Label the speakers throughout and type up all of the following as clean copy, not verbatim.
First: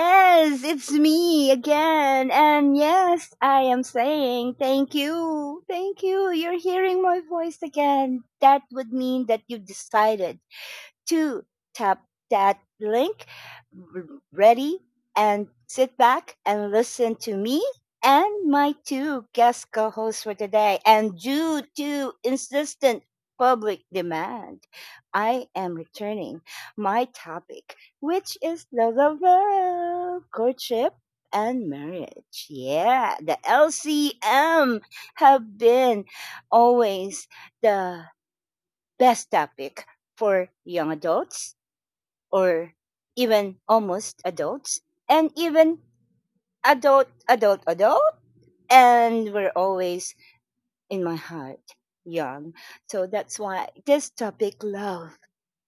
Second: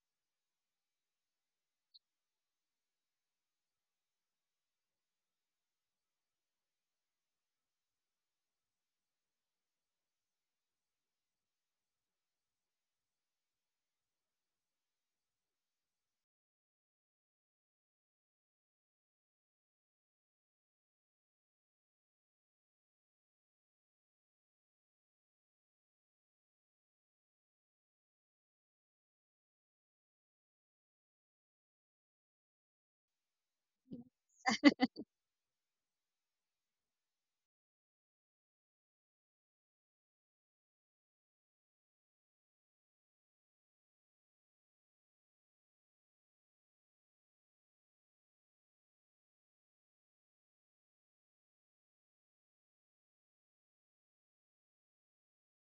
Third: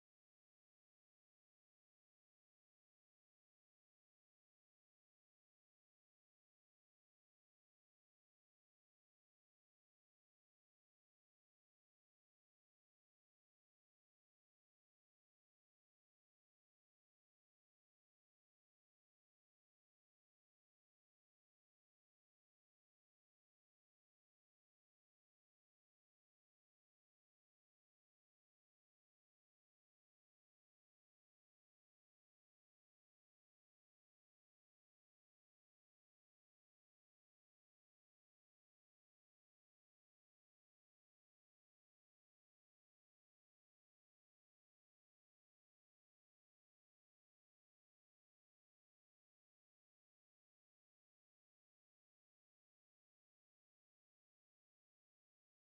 Speaker 1: Yes, it's me again. And yes, I am saying thank you. Thank you. You're hearing my voice again. That would mean that you decided to tap that link, r- ready, and sit back and listen to me and my two guest co hosts for today. And due to insistent public demand, I am returning my topic, which is love, love, love, courtship. And marriage. Yeah, the LCM have been always the best topic for young adults or even almost adults and even adult adult adult and we're always in my heart young, so that's why this topic love,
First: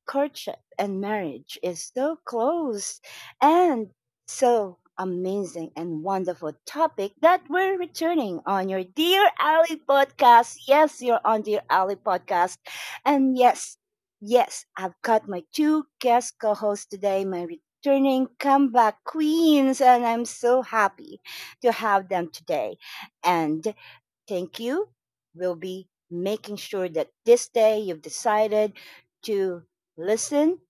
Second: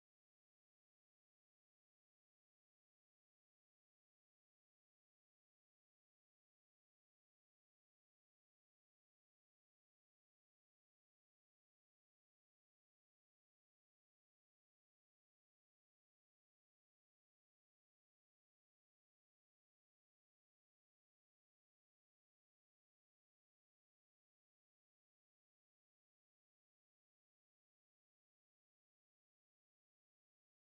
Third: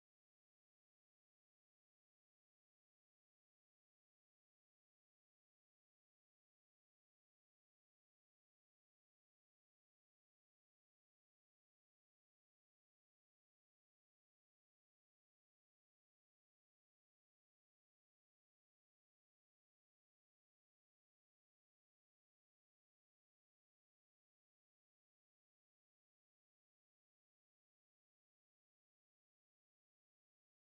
Speaker 1: courtship and marriage is so close and so amazing and wonderful topic that we're returning on your Dear Ali podcast. Yes, you're on Dear Ali podcast. And yes, yes, I've got my two guest co hosts today, my returning comeback queens, and I'm so happy to have them today. And thank you. We'll be making sure that this day you've decided to listen,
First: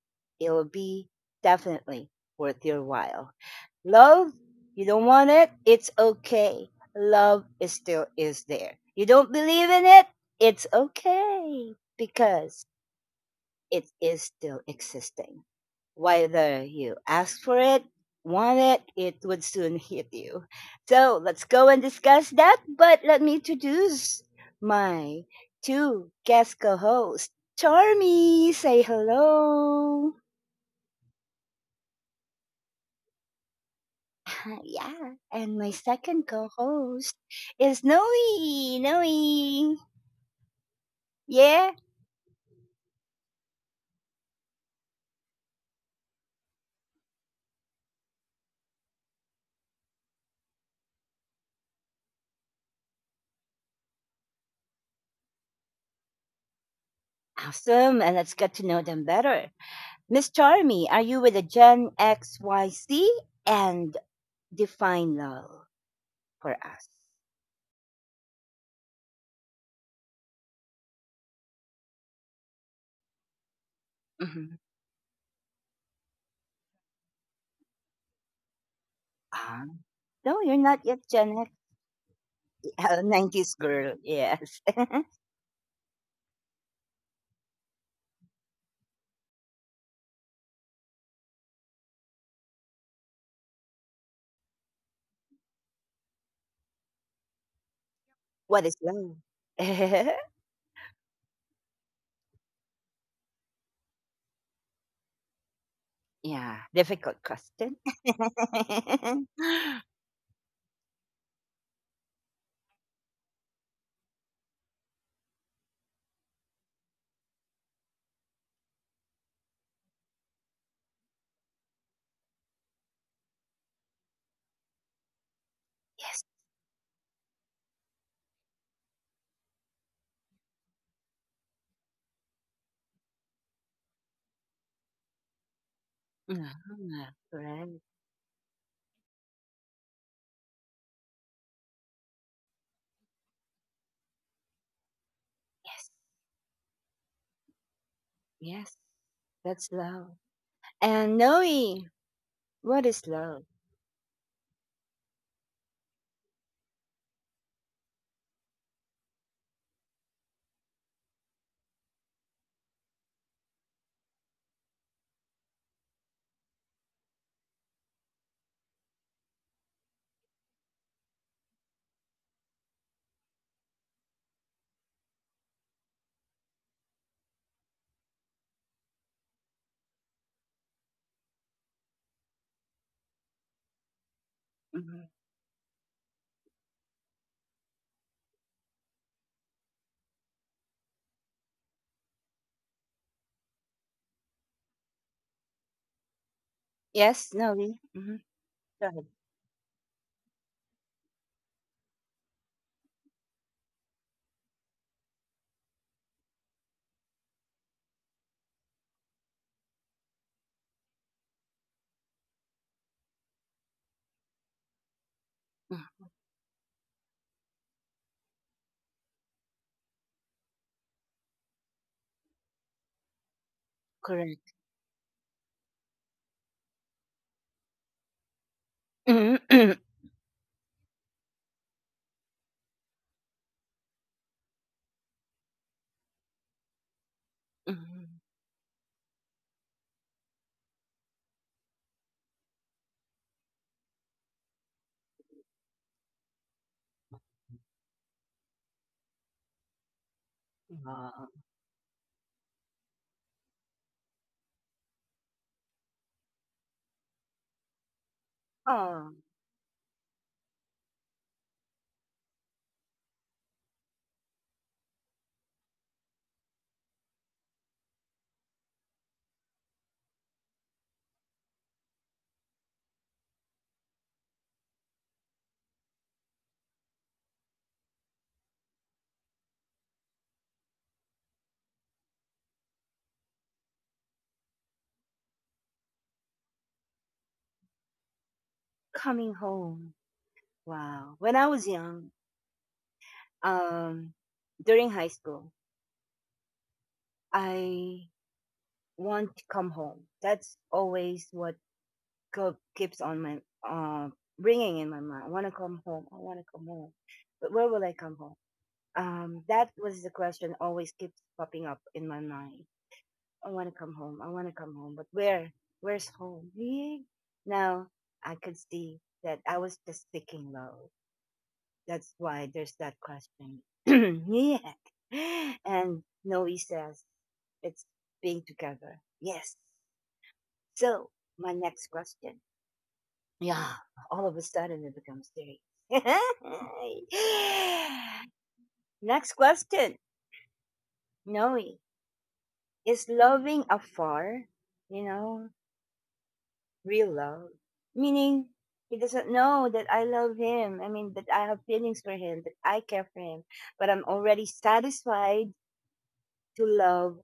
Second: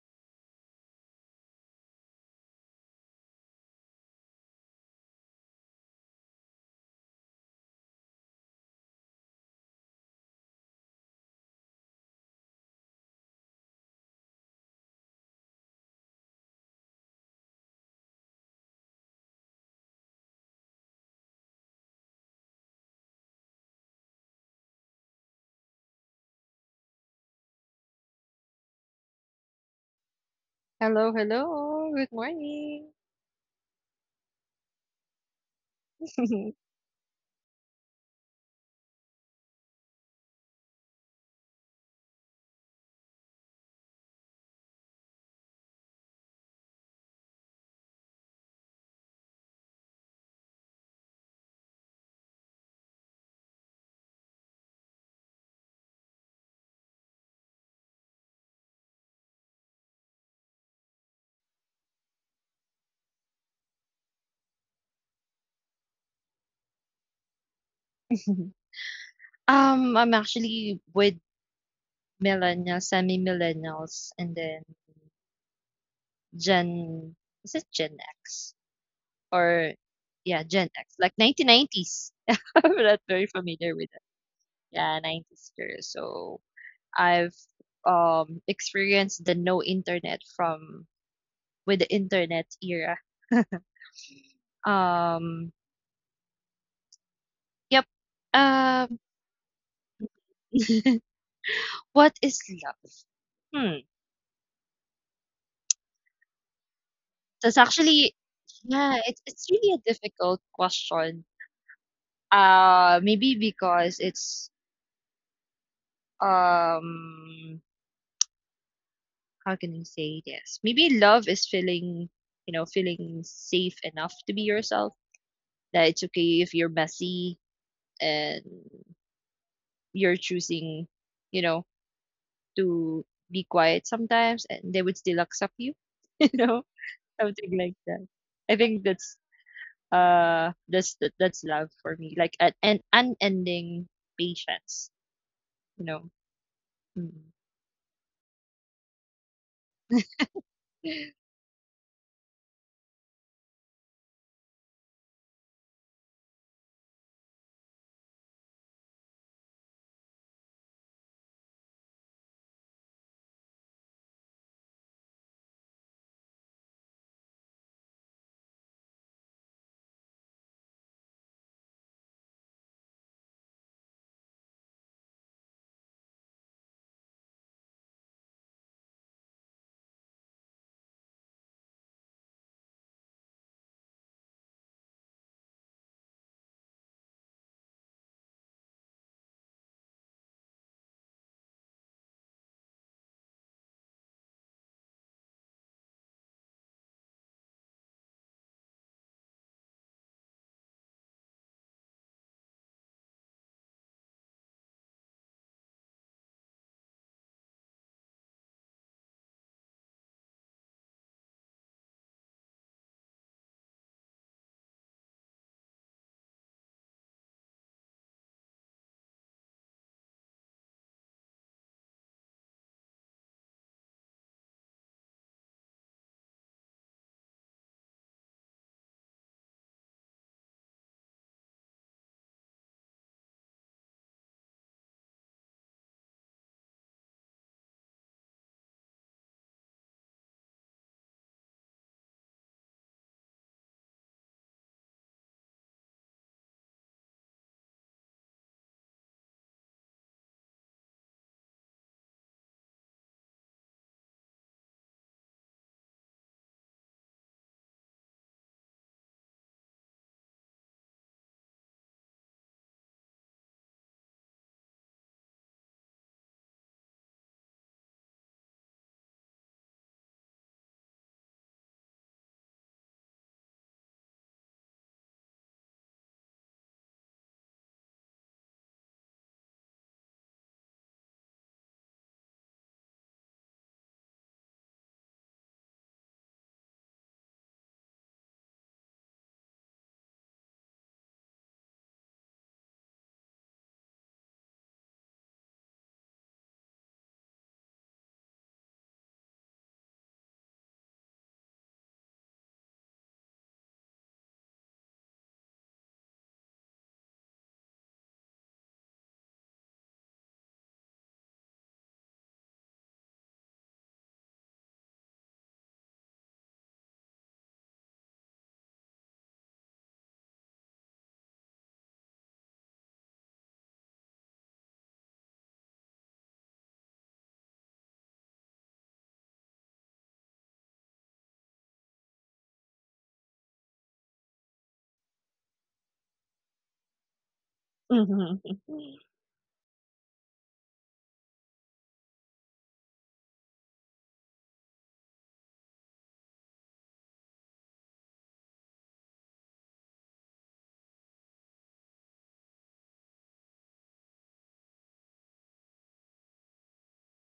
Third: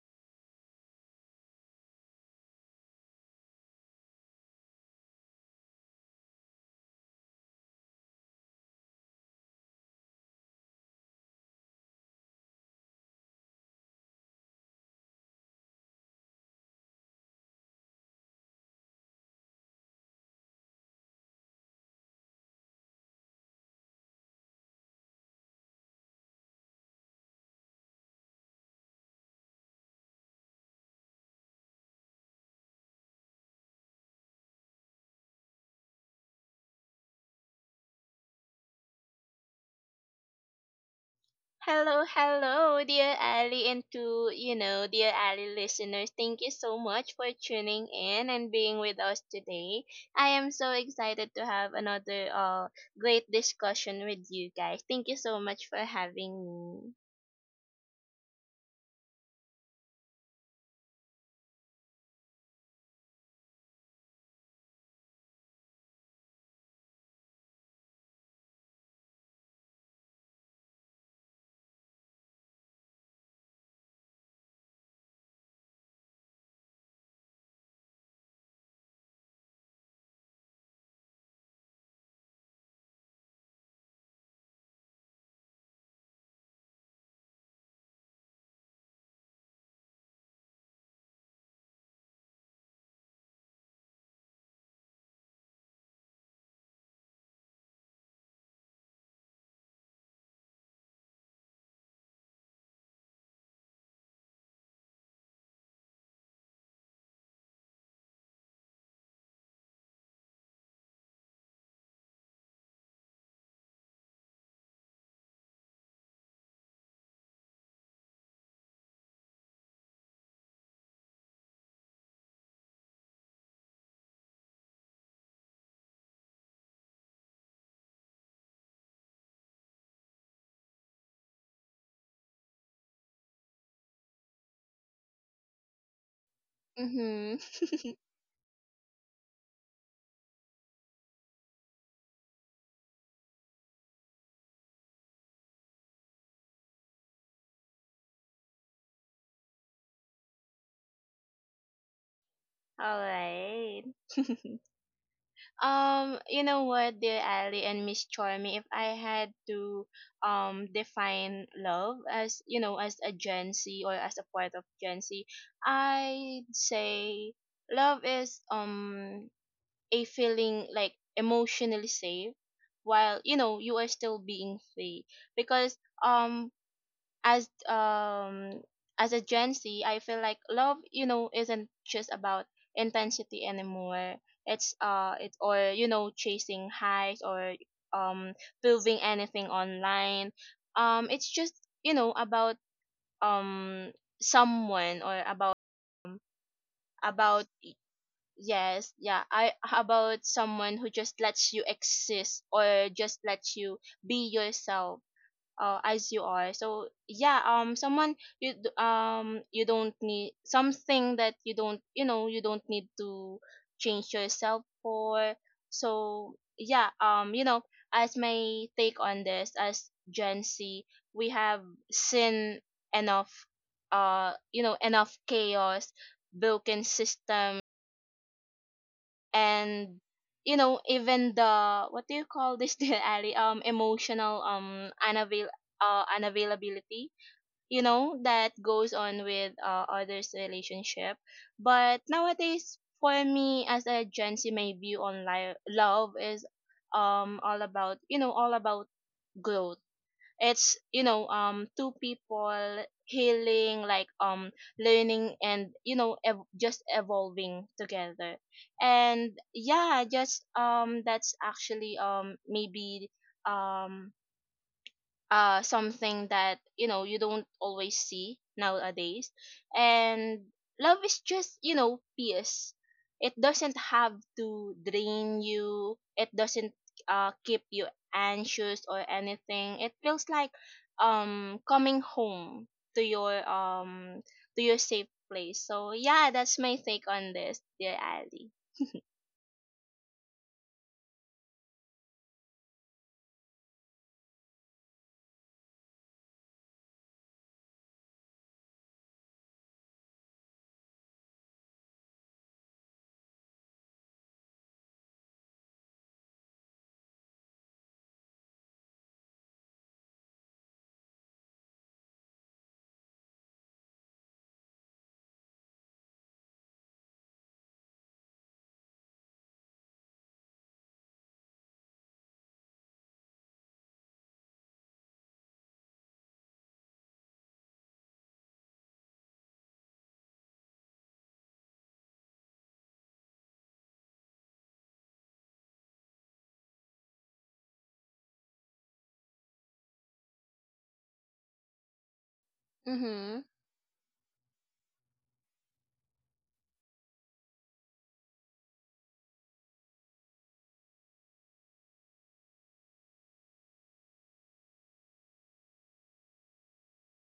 Speaker 1: it'll be definitely worth your while. Love, you don't want it? It's okay. Love is still is there. You don't believe in it? It's okay, because it is still existing. Whether you ask for it, want it, it would soon hit you. So let's go and discuss that. But let me introduce my two guest co hosts. Charmy, say hello.
Speaker 2: Hello, hello. Good morning.
Speaker 1: Yeah. And my second co host is Noe. Noe. Yeah.
Speaker 3: Hello, hello, dear Ali, and to dear Ali listeners, thank you so much for tuning in and being with us today. I am so excited to have another great discussion with you guys. Thank you so much for having me.
Speaker 1: Awesome. And let's get to know them better. Miss Charmy, are you with the Gen XYC? And define love for us?
Speaker 2: I'm actually with millennials, semi-millennials, and
Speaker 1: Hmm.
Speaker 2: then Gen, is it Gen X?
Speaker 1: Ah,
Speaker 2: Or,
Speaker 1: no,
Speaker 2: yeah,
Speaker 1: you're
Speaker 2: Gen
Speaker 1: not
Speaker 2: X,
Speaker 1: yet
Speaker 2: like
Speaker 1: Gen X.
Speaker 2: 1990s. I'm not very
Speaker 1: 90s
Speaker 2: familiar with
Speaker 1: girl.
Speaker 2: it.
Speaker 1: Yes.
Speaker 2: Yeah, 90s years. So I've experienced the no internet from with the internet era. Um, yep.
Speaker 1: What is
Speaker 2: Um,
Speaker 1: love?
Speaker 2: what is love? Hmm.
Speaker 1: Yeah. Difficult
Speaker 2: That's
Speaker 1: question.
Speaker 2: actually, yeah, it's really a difficult question. Maybe because it's um how can I say this? Maybe love is feeling safe enough to be yourself. That it's
Speaker 1: Yes.
Speaker 2: okay if you're messy, and you're choosing, you know, to be quiet sometimes, and they would still accept you, you
Speaker 1: Hmm.
Speaker 2: know,
Speaker 3: Mhm.
Speaker 2: something like
Speaker 1: Correct.
Speaker 2: that. I think that's love for me. Like an unending patience, you
Speaker 1: Yes.
Speaker 2: know. Mm.
Speaker 1: Yes. That's love. And Noe, what
Speaker 3: All
Speaker 1: is love?
Speaker 3: right. You know what, dear Ali and Miss Charmy, if I had to define love as you know as a Gen Z or as a part of Gen Z, I'd say love is a feeling like emotionally safe while you are still being free because as um as a Gen Z, I feel like love, isn't just about intensity anymore. It's
Speaker 1: Hmm.
Speaker 3: it or chasing highs or um proving anything online. It's just about um someone or
Speaker 1: Yes,
Speaker 3: about
Speaker 1: Noe. Hmm.
Speaker 3: yes
Speaker 1: Go ahead.
Speaker 3: yeah I about someone who just lets you exist or just lets you be yourself as you are. So yeah, someone you don't need something that you don't need to change yourself for.
Speaker 1: Mm.
Speaker 3: So yeah, as my take on this, as Gen Z, we have seen enough, uh,
Speaker 1: Correct.
Speaker 3: you know, enough chaos, broken system,
Speaker 1: Mhm.
Speaker 3: and even the what do you call this dear Ali, emotional, unavailability,
Speaker 1: Hmm.
Speaker 3: that goes on with, others' relationship. But nowadays, for me as a Gen Z, my view on love is all about growth. It's
Speaker 1: Aw.
Speaker 3: two people healing, like learning, and just evolving together.
Speaker 1: Oh.
Speaker 3: And yeah, just that's actually maybe um something that you don't always see nowadays. And love is just peace. It doesn't have to drain you. It doesn't keep you anxious or anything. It feels like coming home to your um to your safe place. So yeah, that's my take on this, dear Ali.
Speaker 1: Coming home. Wow. When I was young, um, during high school, I want to come home. That's always what keeps on my, uh, ringing in my mind. I want to come home. I want to come home. But where will I come home? That was the question always keeps popping up in my mind. I want to come home. I want to come home. But where? Where's home? Now I could see that I was just seeking love. That's why there's that question. Yeah. And Noe says, it's being together. Yes. So, my next question. Yeah. All of a sudden, it becomes serious.
Speaker 2: Mhm.
Speaker 1: Next question. Noe, is
Speaker 3: Mhm.
Speaker 1: loving afar, you know, real love? Meaning, he doesn't know that I love him. I mean, that I have feelings for him, that I care for him, but I'm already satisfied to love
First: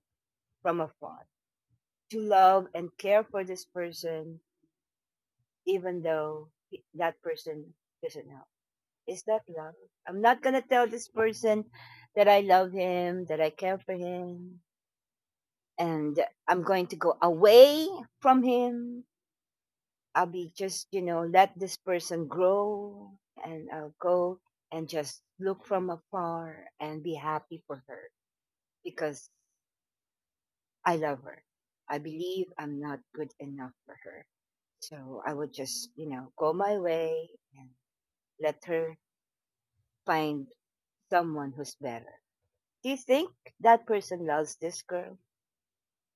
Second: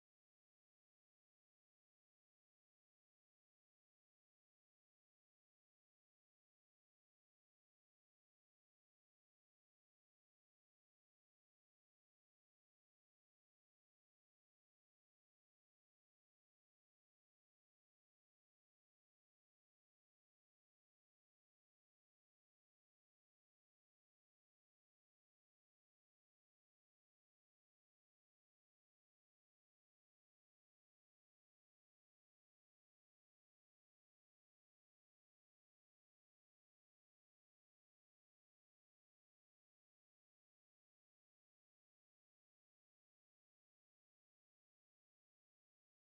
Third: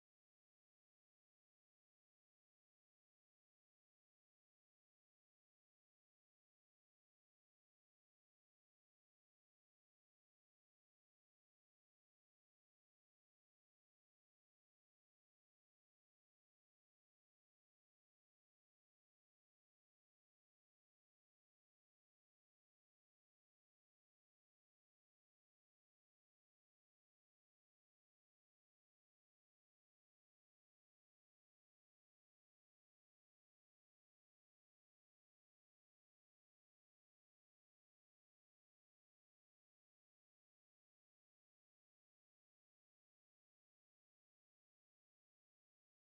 Speaker 1: from afar, to love and care for this person, even though that person doesn't help. Is that love? I'm not going to tell this person that I love him, that I care for him, and I'm going to go away from him. I'll be just, let this person grow, and I'll go and just look from afar and be happy for her, because I love her. I believe I'm not good enough for her. So I would just, go my way and let her find someone who's better. Do you think that person loves this girl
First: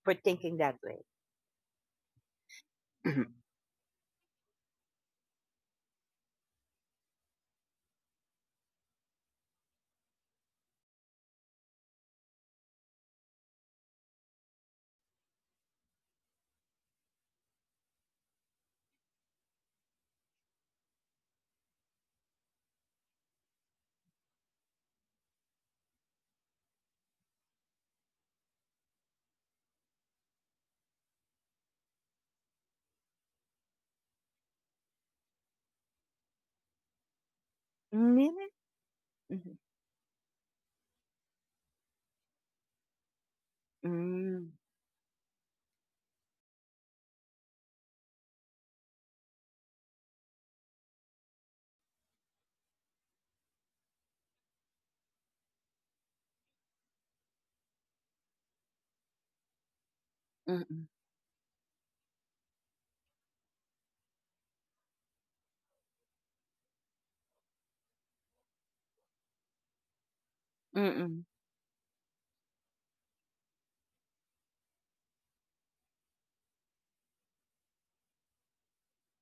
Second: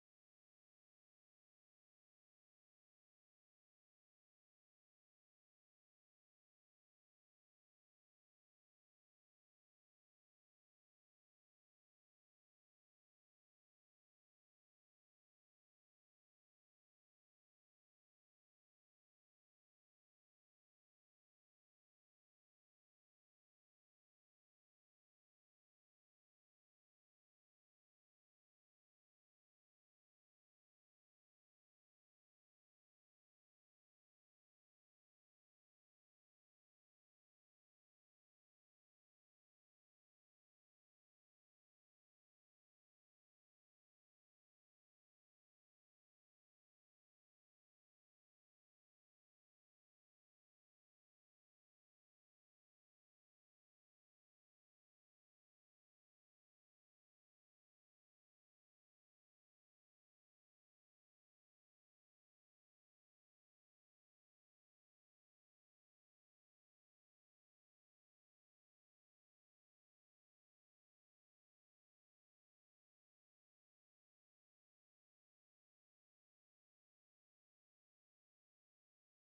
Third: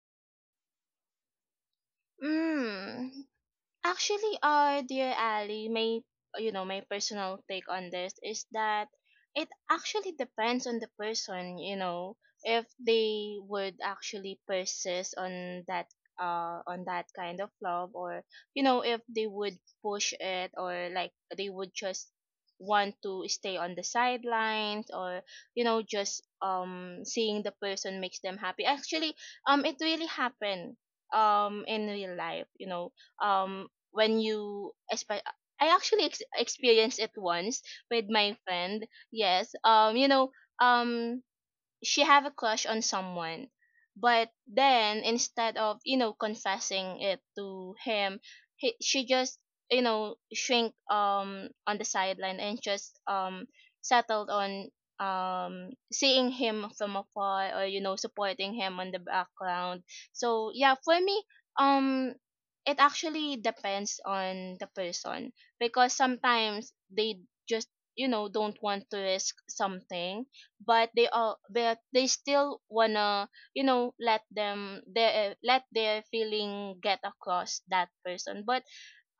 Speaker 1: for thinking that way?
Speaker 3: Mm.
Speaker 1: Mhm.
Speaker 3: Actually, dear Ali, my you know my personal take on this is that it actually depends on the person. You know, if they would actually persist on that kind of love, or if they would push it, or like they would just want to stay on the sidelines, or just seeing the person makes them happy. Actually, it really happened in real life. You know, um when you espe- I actually experienced it once with
Speaker 1: Mm.
Speaker 3: my
Speaker 1: Really?
Speaker 3: friend. Yes.
Speaker 1: Mhm.
Speaker 3: Um she have a crush on someone, but
Speaker 1: Mm.
Speaker 3: then instead of confessing it to him, she just shrink on the sideline and just settled on seeing him from afar, or supporting him on the background. So yeah,
Speaker 1: Mm-mm.
Speaker 3: for me, um it actually depends on the person because sometimes they just don't want to risk something, but they
Speaker 1: Mm-mm.
Speaker 3: still wanna, let them their let their feeling get across that person. But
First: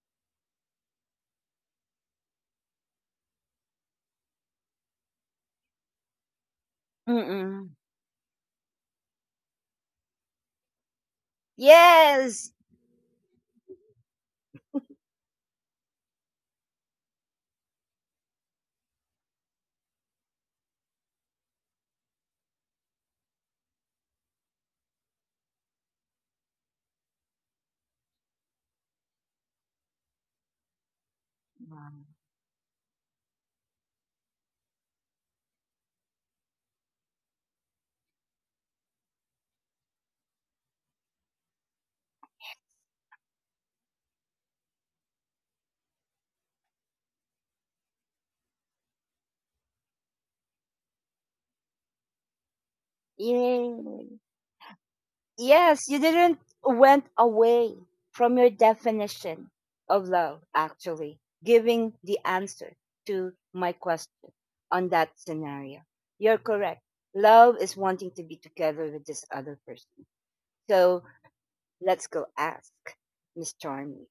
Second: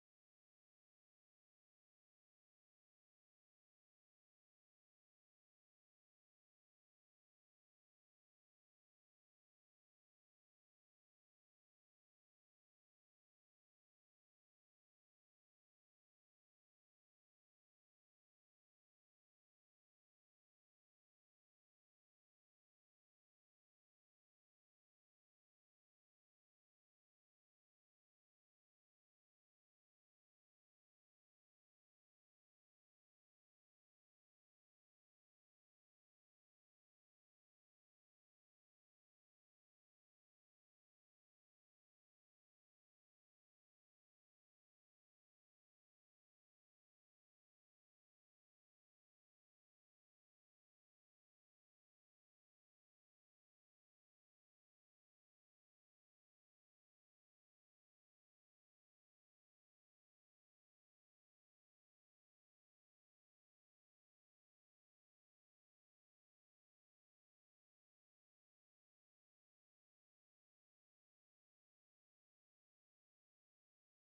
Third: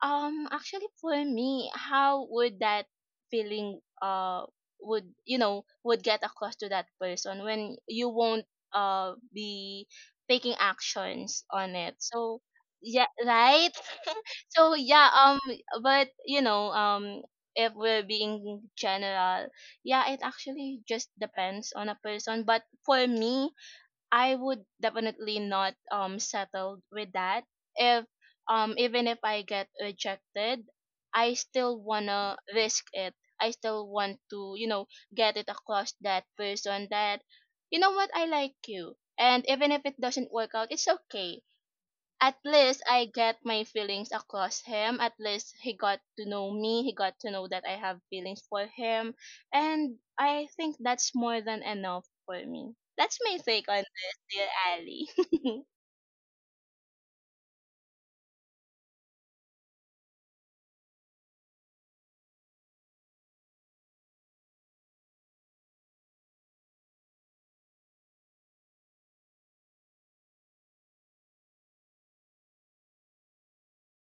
Speaker 3: actually, for me, how would that feeling would you know would get across to that person
Speaker 1: Mm-mm.
Speaker 3: when you won't be taking actions on it? So
Speaker 1: Yes.
Speaker 3: yeah, right. so yeah, um, but if we're being general, yeah, it actually just depends on a person. But for me, I would definitely not settle with that. If Even if I get rejected, I still
Speaker 1: Wow.
Speaker 3: wanna risk it. I still want to, get it across that person that, you know what, I like you. And even if it doesn't work out, it's okay. At least I get my feelings across him. At least he got to know me. He got to know that I have feelings for him. And I think that's more than enough for me. That's my take on
Speaker 1: Yay.
Speaker 3: this, dear Ali.
Speaker 1: Yes, you didn't went away from your definition of love, actually, giving the answer to my question on that scenario. You're correct. Love is wanting to be together with this other person. So let's go ask Miss Charmy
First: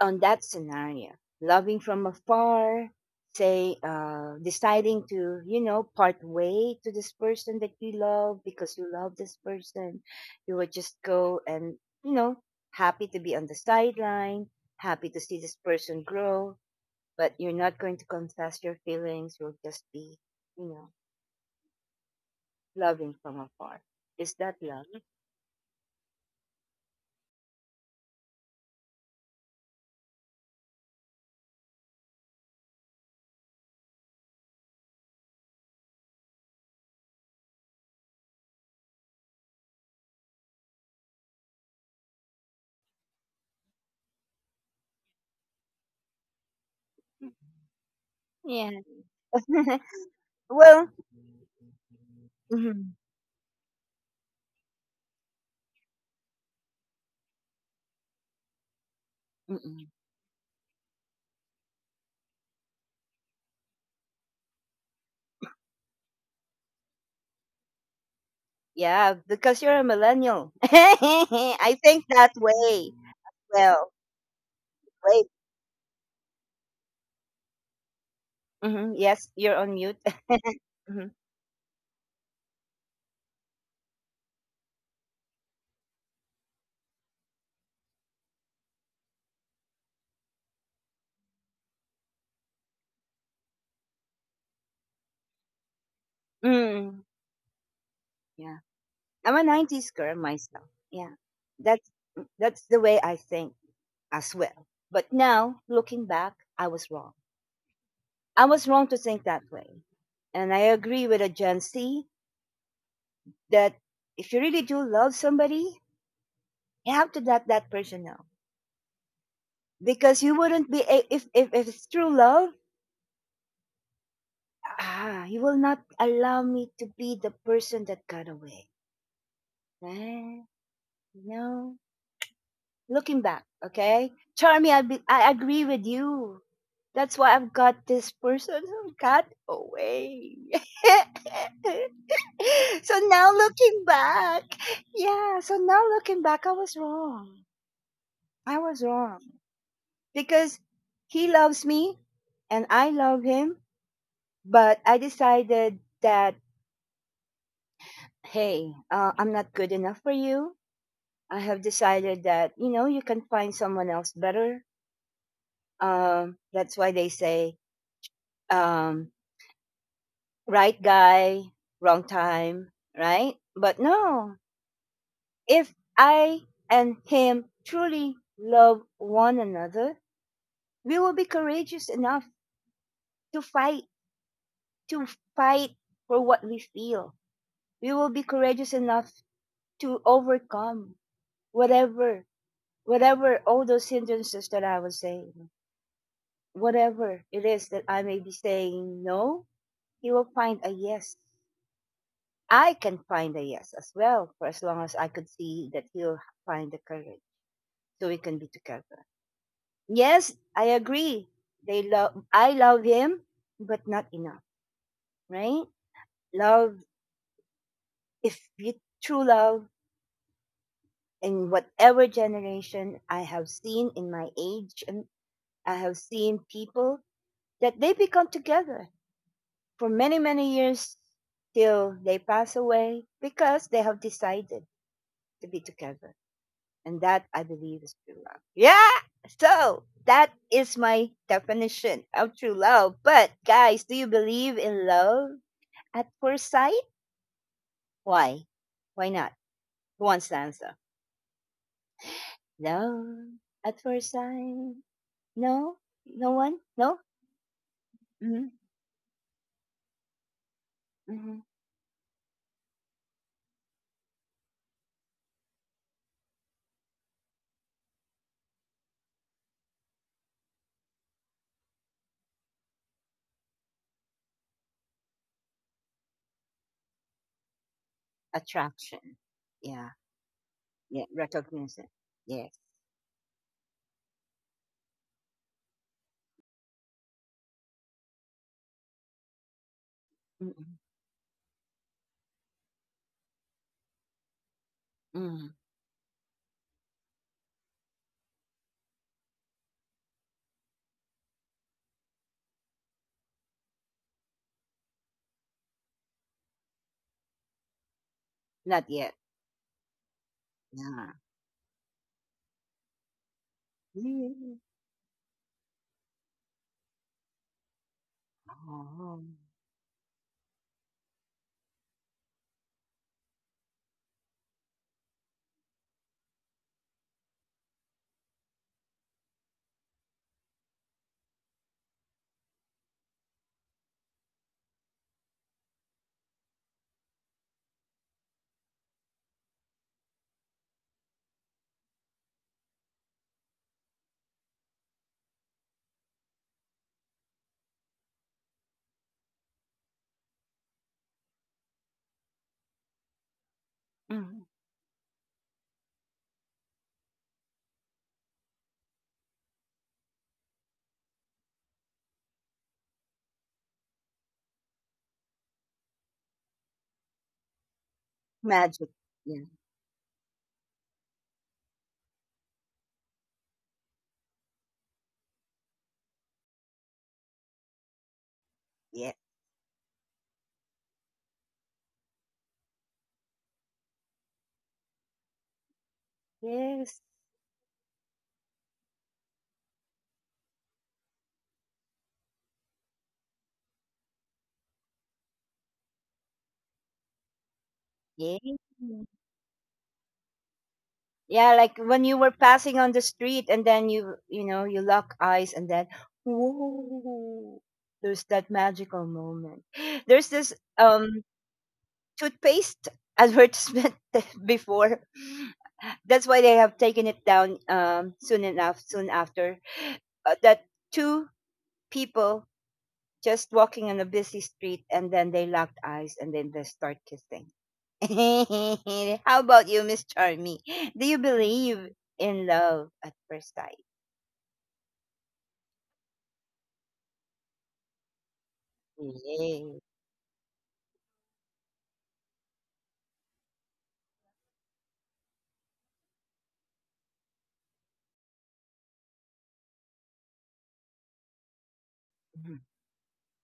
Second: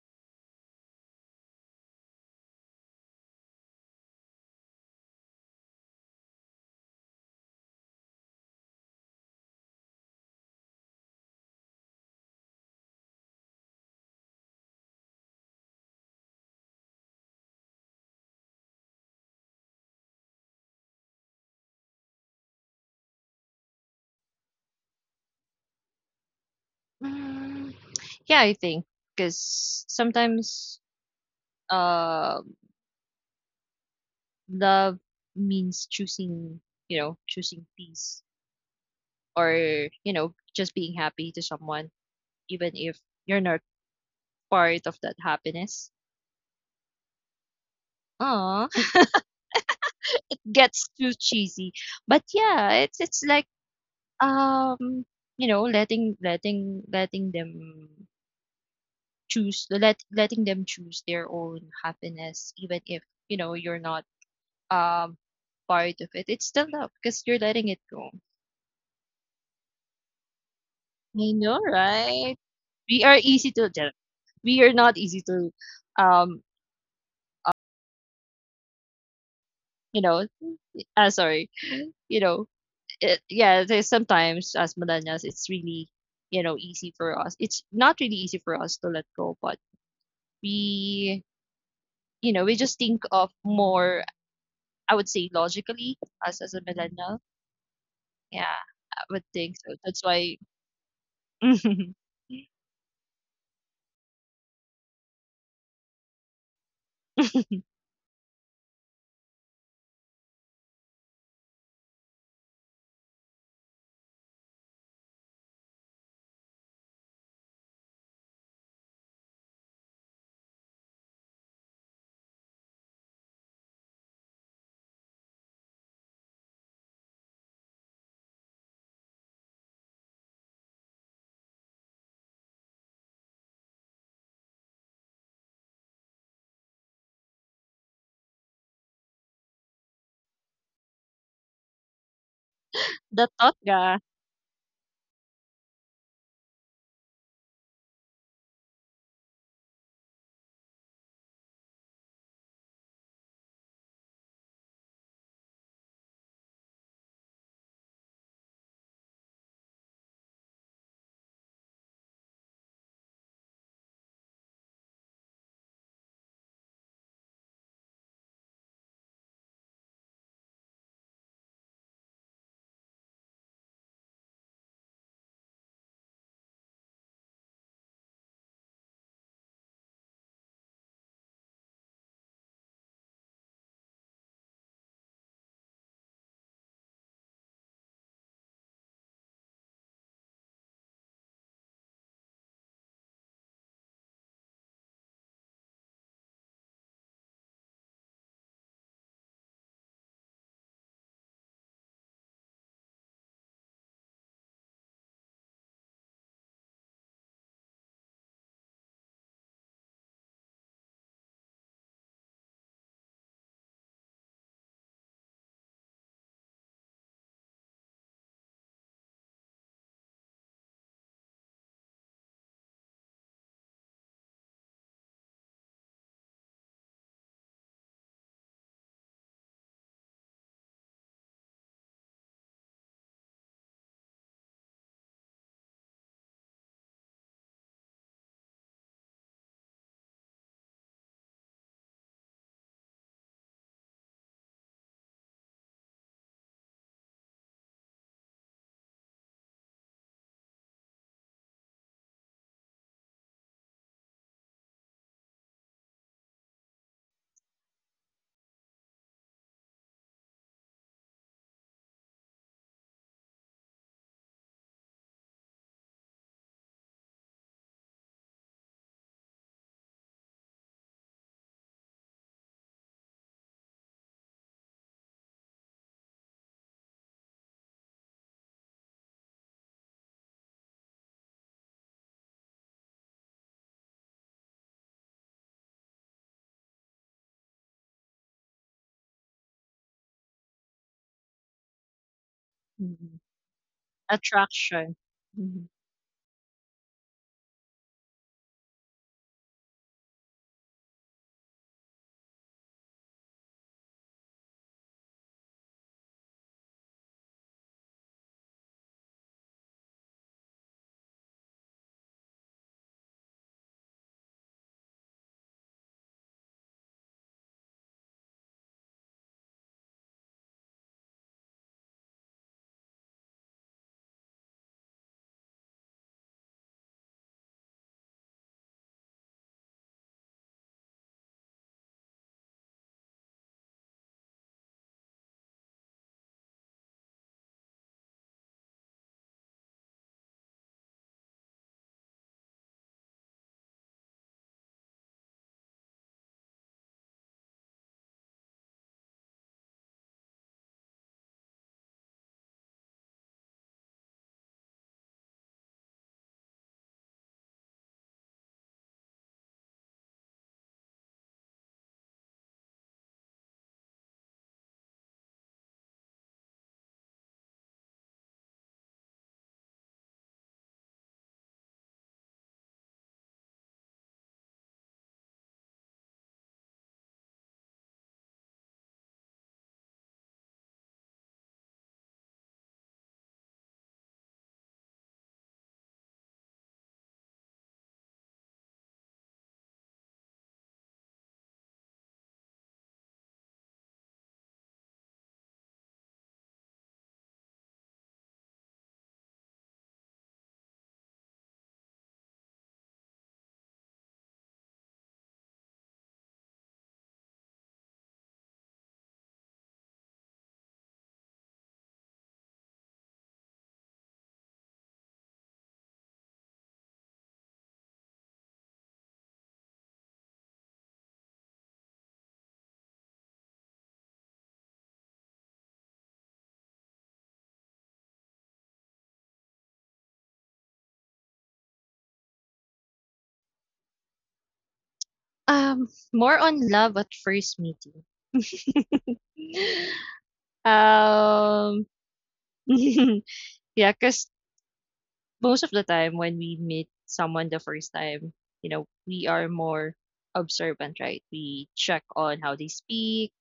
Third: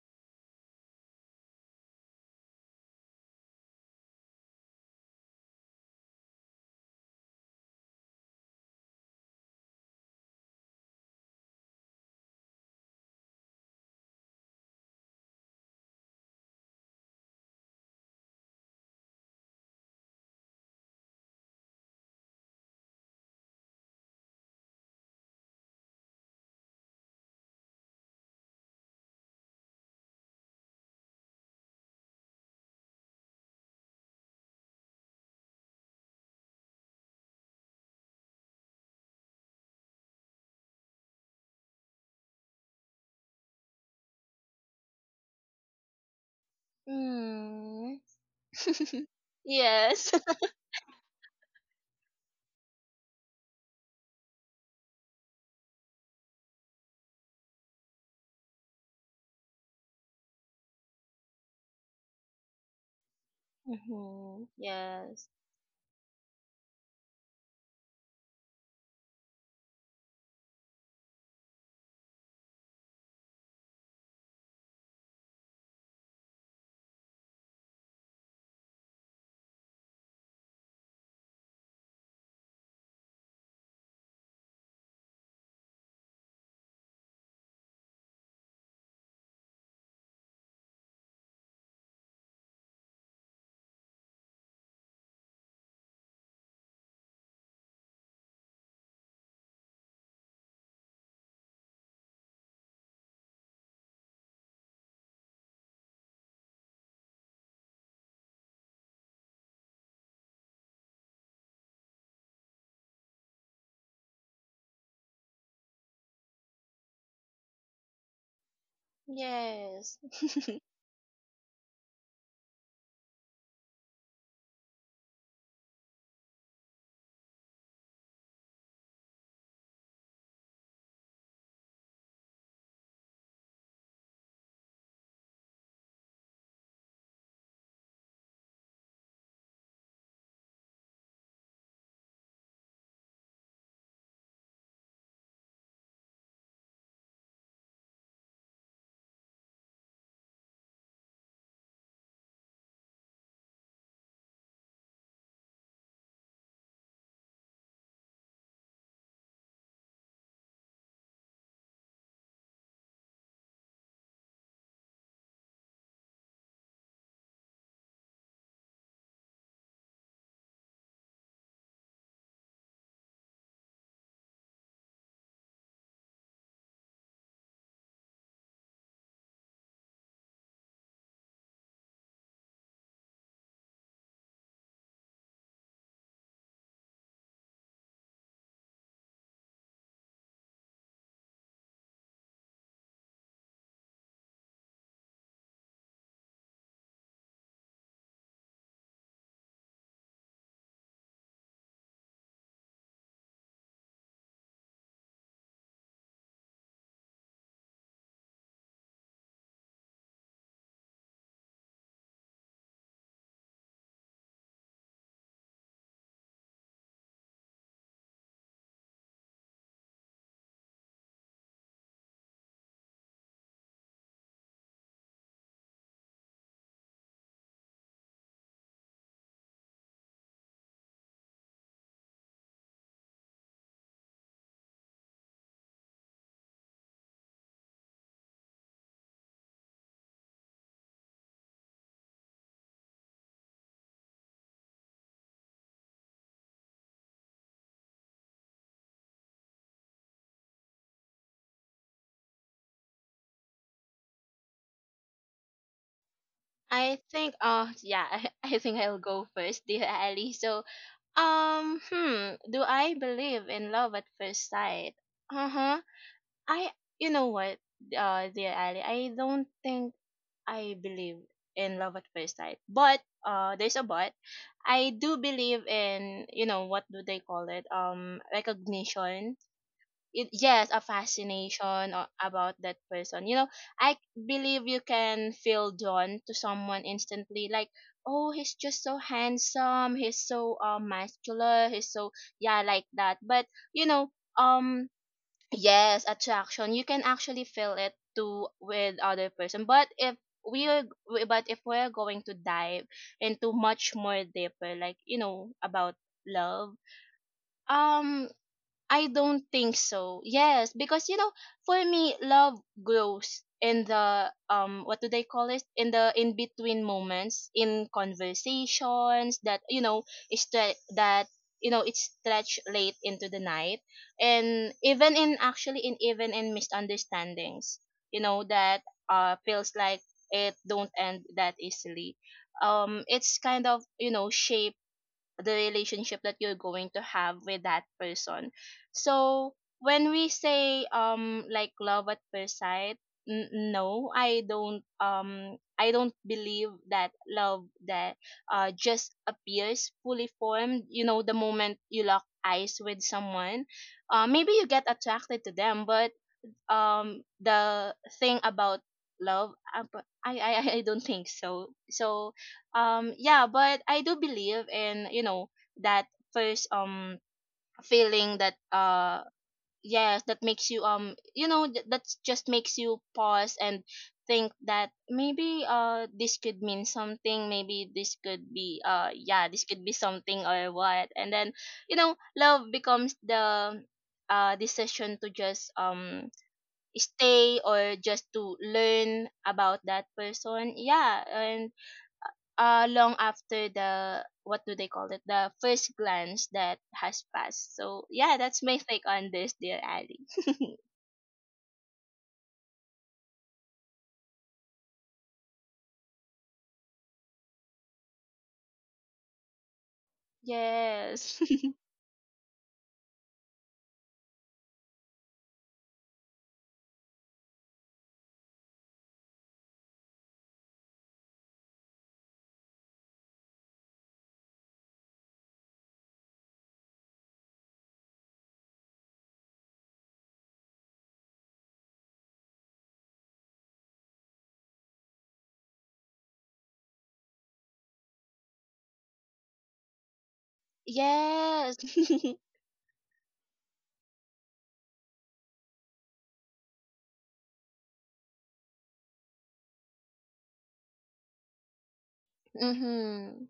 Speaker 1: on that scenario: loving from afar, say, deciding to, part way to this person that you love, because you love this person, you would just go and, you know happy to be on the sideline, happy to see this person grow, but you're not going to confess your feelings, you'll just be, you know loving from afar. Is that love?
Speaker 2: Mm, yeah, I think because sometimes uh, love means choosing peace, or, just being happy to someone, even if you're not part of that happiness.
Speaker 3: Mm.
Speaker 2: Aw,
Speaker 1: Yeah.
Speaker 3: Yes.
Speaker 2: gets
Speaker 1: Well.
Speaker 2: too cheesy. But yeah,
Speaker 1: Mhm.
Speaker 2: it's like, Um, letting them choose
Speaker 1: Mm-mm.
Speaker 2: let letting them choose their own happiness, even if, you're not
Speaker 3: Mm-hmm.
Speaker 2: um
Speaker 3: Yes.
Speaker 2: part of it. It's still love because you're letting it go.
Speaker 1: Yeah, because you're a millennial.
Speaker 2: I know,
Speaker 1: I think that
Speaker 2: right?
Speaker 1: way.
Speaker 2: We are easy
Speaker 1: Well,
Speaker 2: to judge. We are not
Speaker 1: wait.
Speaker 2: easy to, um,
Speaker 1: Hmm. Yes, you're on mute.
Speaker 2: you know,
Speaker 1: Mhm.
Speaker 2: sorry, you know, yeah. There's sometimes, as millennials, it's really, easy for us. It's not really easy for us to let go, but we we just think of more, I would say, logically, us as a
Speaker 1: Mm.
Speaker 2: millennial. Yeah,
Speaker 1: Yeah,
Speaker 2: I would
Speaker 1: I'm a
Speaker 2: think so.
Speaker 1: '90s
Speaker 2: That's
Speaker 1: girl
Speaker 2: why
Speaker 1: myself. Yeah, that's mm, that's the way I think as well. But now looking back, I was wrong. I was wrong to think that way, and I agree with a Gen Z that if you really do love somebody, you have to let that person know,
Speaker 3: Yes.
Speaker 1: because you wouldn't be if it's true love. Ah, you will not allow me to be the person that got away. Eh, no. Looking back, okay? Charmy, I agree with you. That's why I've got this person who got away. so
Speaker 2: the
Speaker 1: now
Speaker 2: thought
Speaker 1: looking
Speaker 2: ga
Speaker 1: back, yeah, so now looking back, I was wrong. I was wrong because he loves me and I love him, but I decided that, hey, I'm not good enough for you. I have decided that, you can find someone else better. That's why they say, um, right guy, wrong time, right? But no, if I and him truly love one another, we will be courageous enough to fight, to fight for what we feel. We will be courageous enough to overcome whatever, whatever all those hindrances that I was saying, whatever it is that I may be saying no, he will find a yes. I can find a yes as well, for as long as I could see that he'll find the courage so we can be together. Yes, I agree. They love I love him, but not enough, right? Love, if you true love in whatever generation, I have seen in my age and I have seen people that they become together for many, many years till they pass away, because they have decided to be together. And that I believe is true love. Yeah. So that is my definition of true love. But guys, do you believe in love at first sight? Why? Why not? Who wants to answer? Love at first sight. No? No one?
Speaker 3: I
Speaker 1: No?
Speaker 3: think oh yeah, I,
Speaker 1: Hmm.
Speaker 3: I think I'll go first, dear Ali. So
Speaker 1: Hmm.
Speaker 3: um hmm, do I believe in love at first sight? Uh-huh. I You know what, dear Ali, I don't think I believe in love at first sight. But there's a but. I do believe in, you know, what do they call it?
Speaker 1: Attraction.
Speaker 3: Recognition.
Speaker 1: Yeah.
Speaker 3: Yes, a
Speaker 1: Yeah. Recognition.
Speaker 3: fascination about
Speaker 1: Yes.
Speaker 3: that person. I believe you can feel drawn to someone instantly. Like, oh, he's just so handsome. He's so
Speaker 1: Mm-mm.
Speaker 3: muscular. He's so, yeah, like that.
Speaker 2: Mhm.
Speaker 3: But you know, um
Speaker 2: Attraction.
Speaker 1: Mm.
Speaker 2: Mhm.
Speaker 3: yes, attraction. You can actually feel it too with other person. But if we are, we- but if we're going to dive into much more deeper, like about love, um,
Speaker 1: Not
Speaker 3: I
Speaker 1: yet.
Speaker 3: don't think so. Yes, because
Speaker 1: Yeah.
Speaker 3: for me, love grows in the,
Speaker 1: Yeah.
Speaker 3: what do they call it? In the in between moments, in
Speaker 1: Oh.
Speaker 3: conversations that is stre- that you know, it's stretched late into the night, and even in misunderstandings, that feels like it don't end that easily. It's kind of, shape the relationship that you're going to have with that person. So when we say, like, love at first sight, no, I don't believe that love that just appears fully formed. The moment you lock eyes with someone,
Speaker 1: Mhm.
Speaker 3: maybe you get attracted to them, but the thing about love, but I don't think so. Yeah, but I do believe in, that first feeling that,
Speaker 1: Magic. Yeah.
Speaker 3: yes, that makes that just makes you pause and think that maybe, this could mean something. Maybe this could be,
Speaker 1: Yeah.
Speaker 3: yeah, this could be something or what. And then, love becomes the decision to just
Speaker 1: Yes.
Speaker 3: stay or just to learn about that person. Yeah. And long after the, what do they call it, the first glance that has passed. So yeah,
Speaker 1: Yeah.
Speaker 3: that's my take on this, dear Ali.
Speaker 1: Yeah, like when you were passing on the street and then you lock eyes and then, whoa, there's that magical moment. There's this
Speaker 3: Yes.
Speaker 1: toothpaste advertisement before. That's why they have taken it down, soon enough, soon after. That two people just walking on a busy street and then they locked eyes and then they start kissing. How about you, Miss Charmy? Do you believe in love at first sight?
Speaker 2: More on love at first meeting.
Speaker 3: Yes.
Speaker 2: um, yeah, because most of the time when we meet someone the first time, we are more observant, right? We check on
Speaker 1: Yeah.
Speaker 2: how they speak,
Speaker 3: Mhm.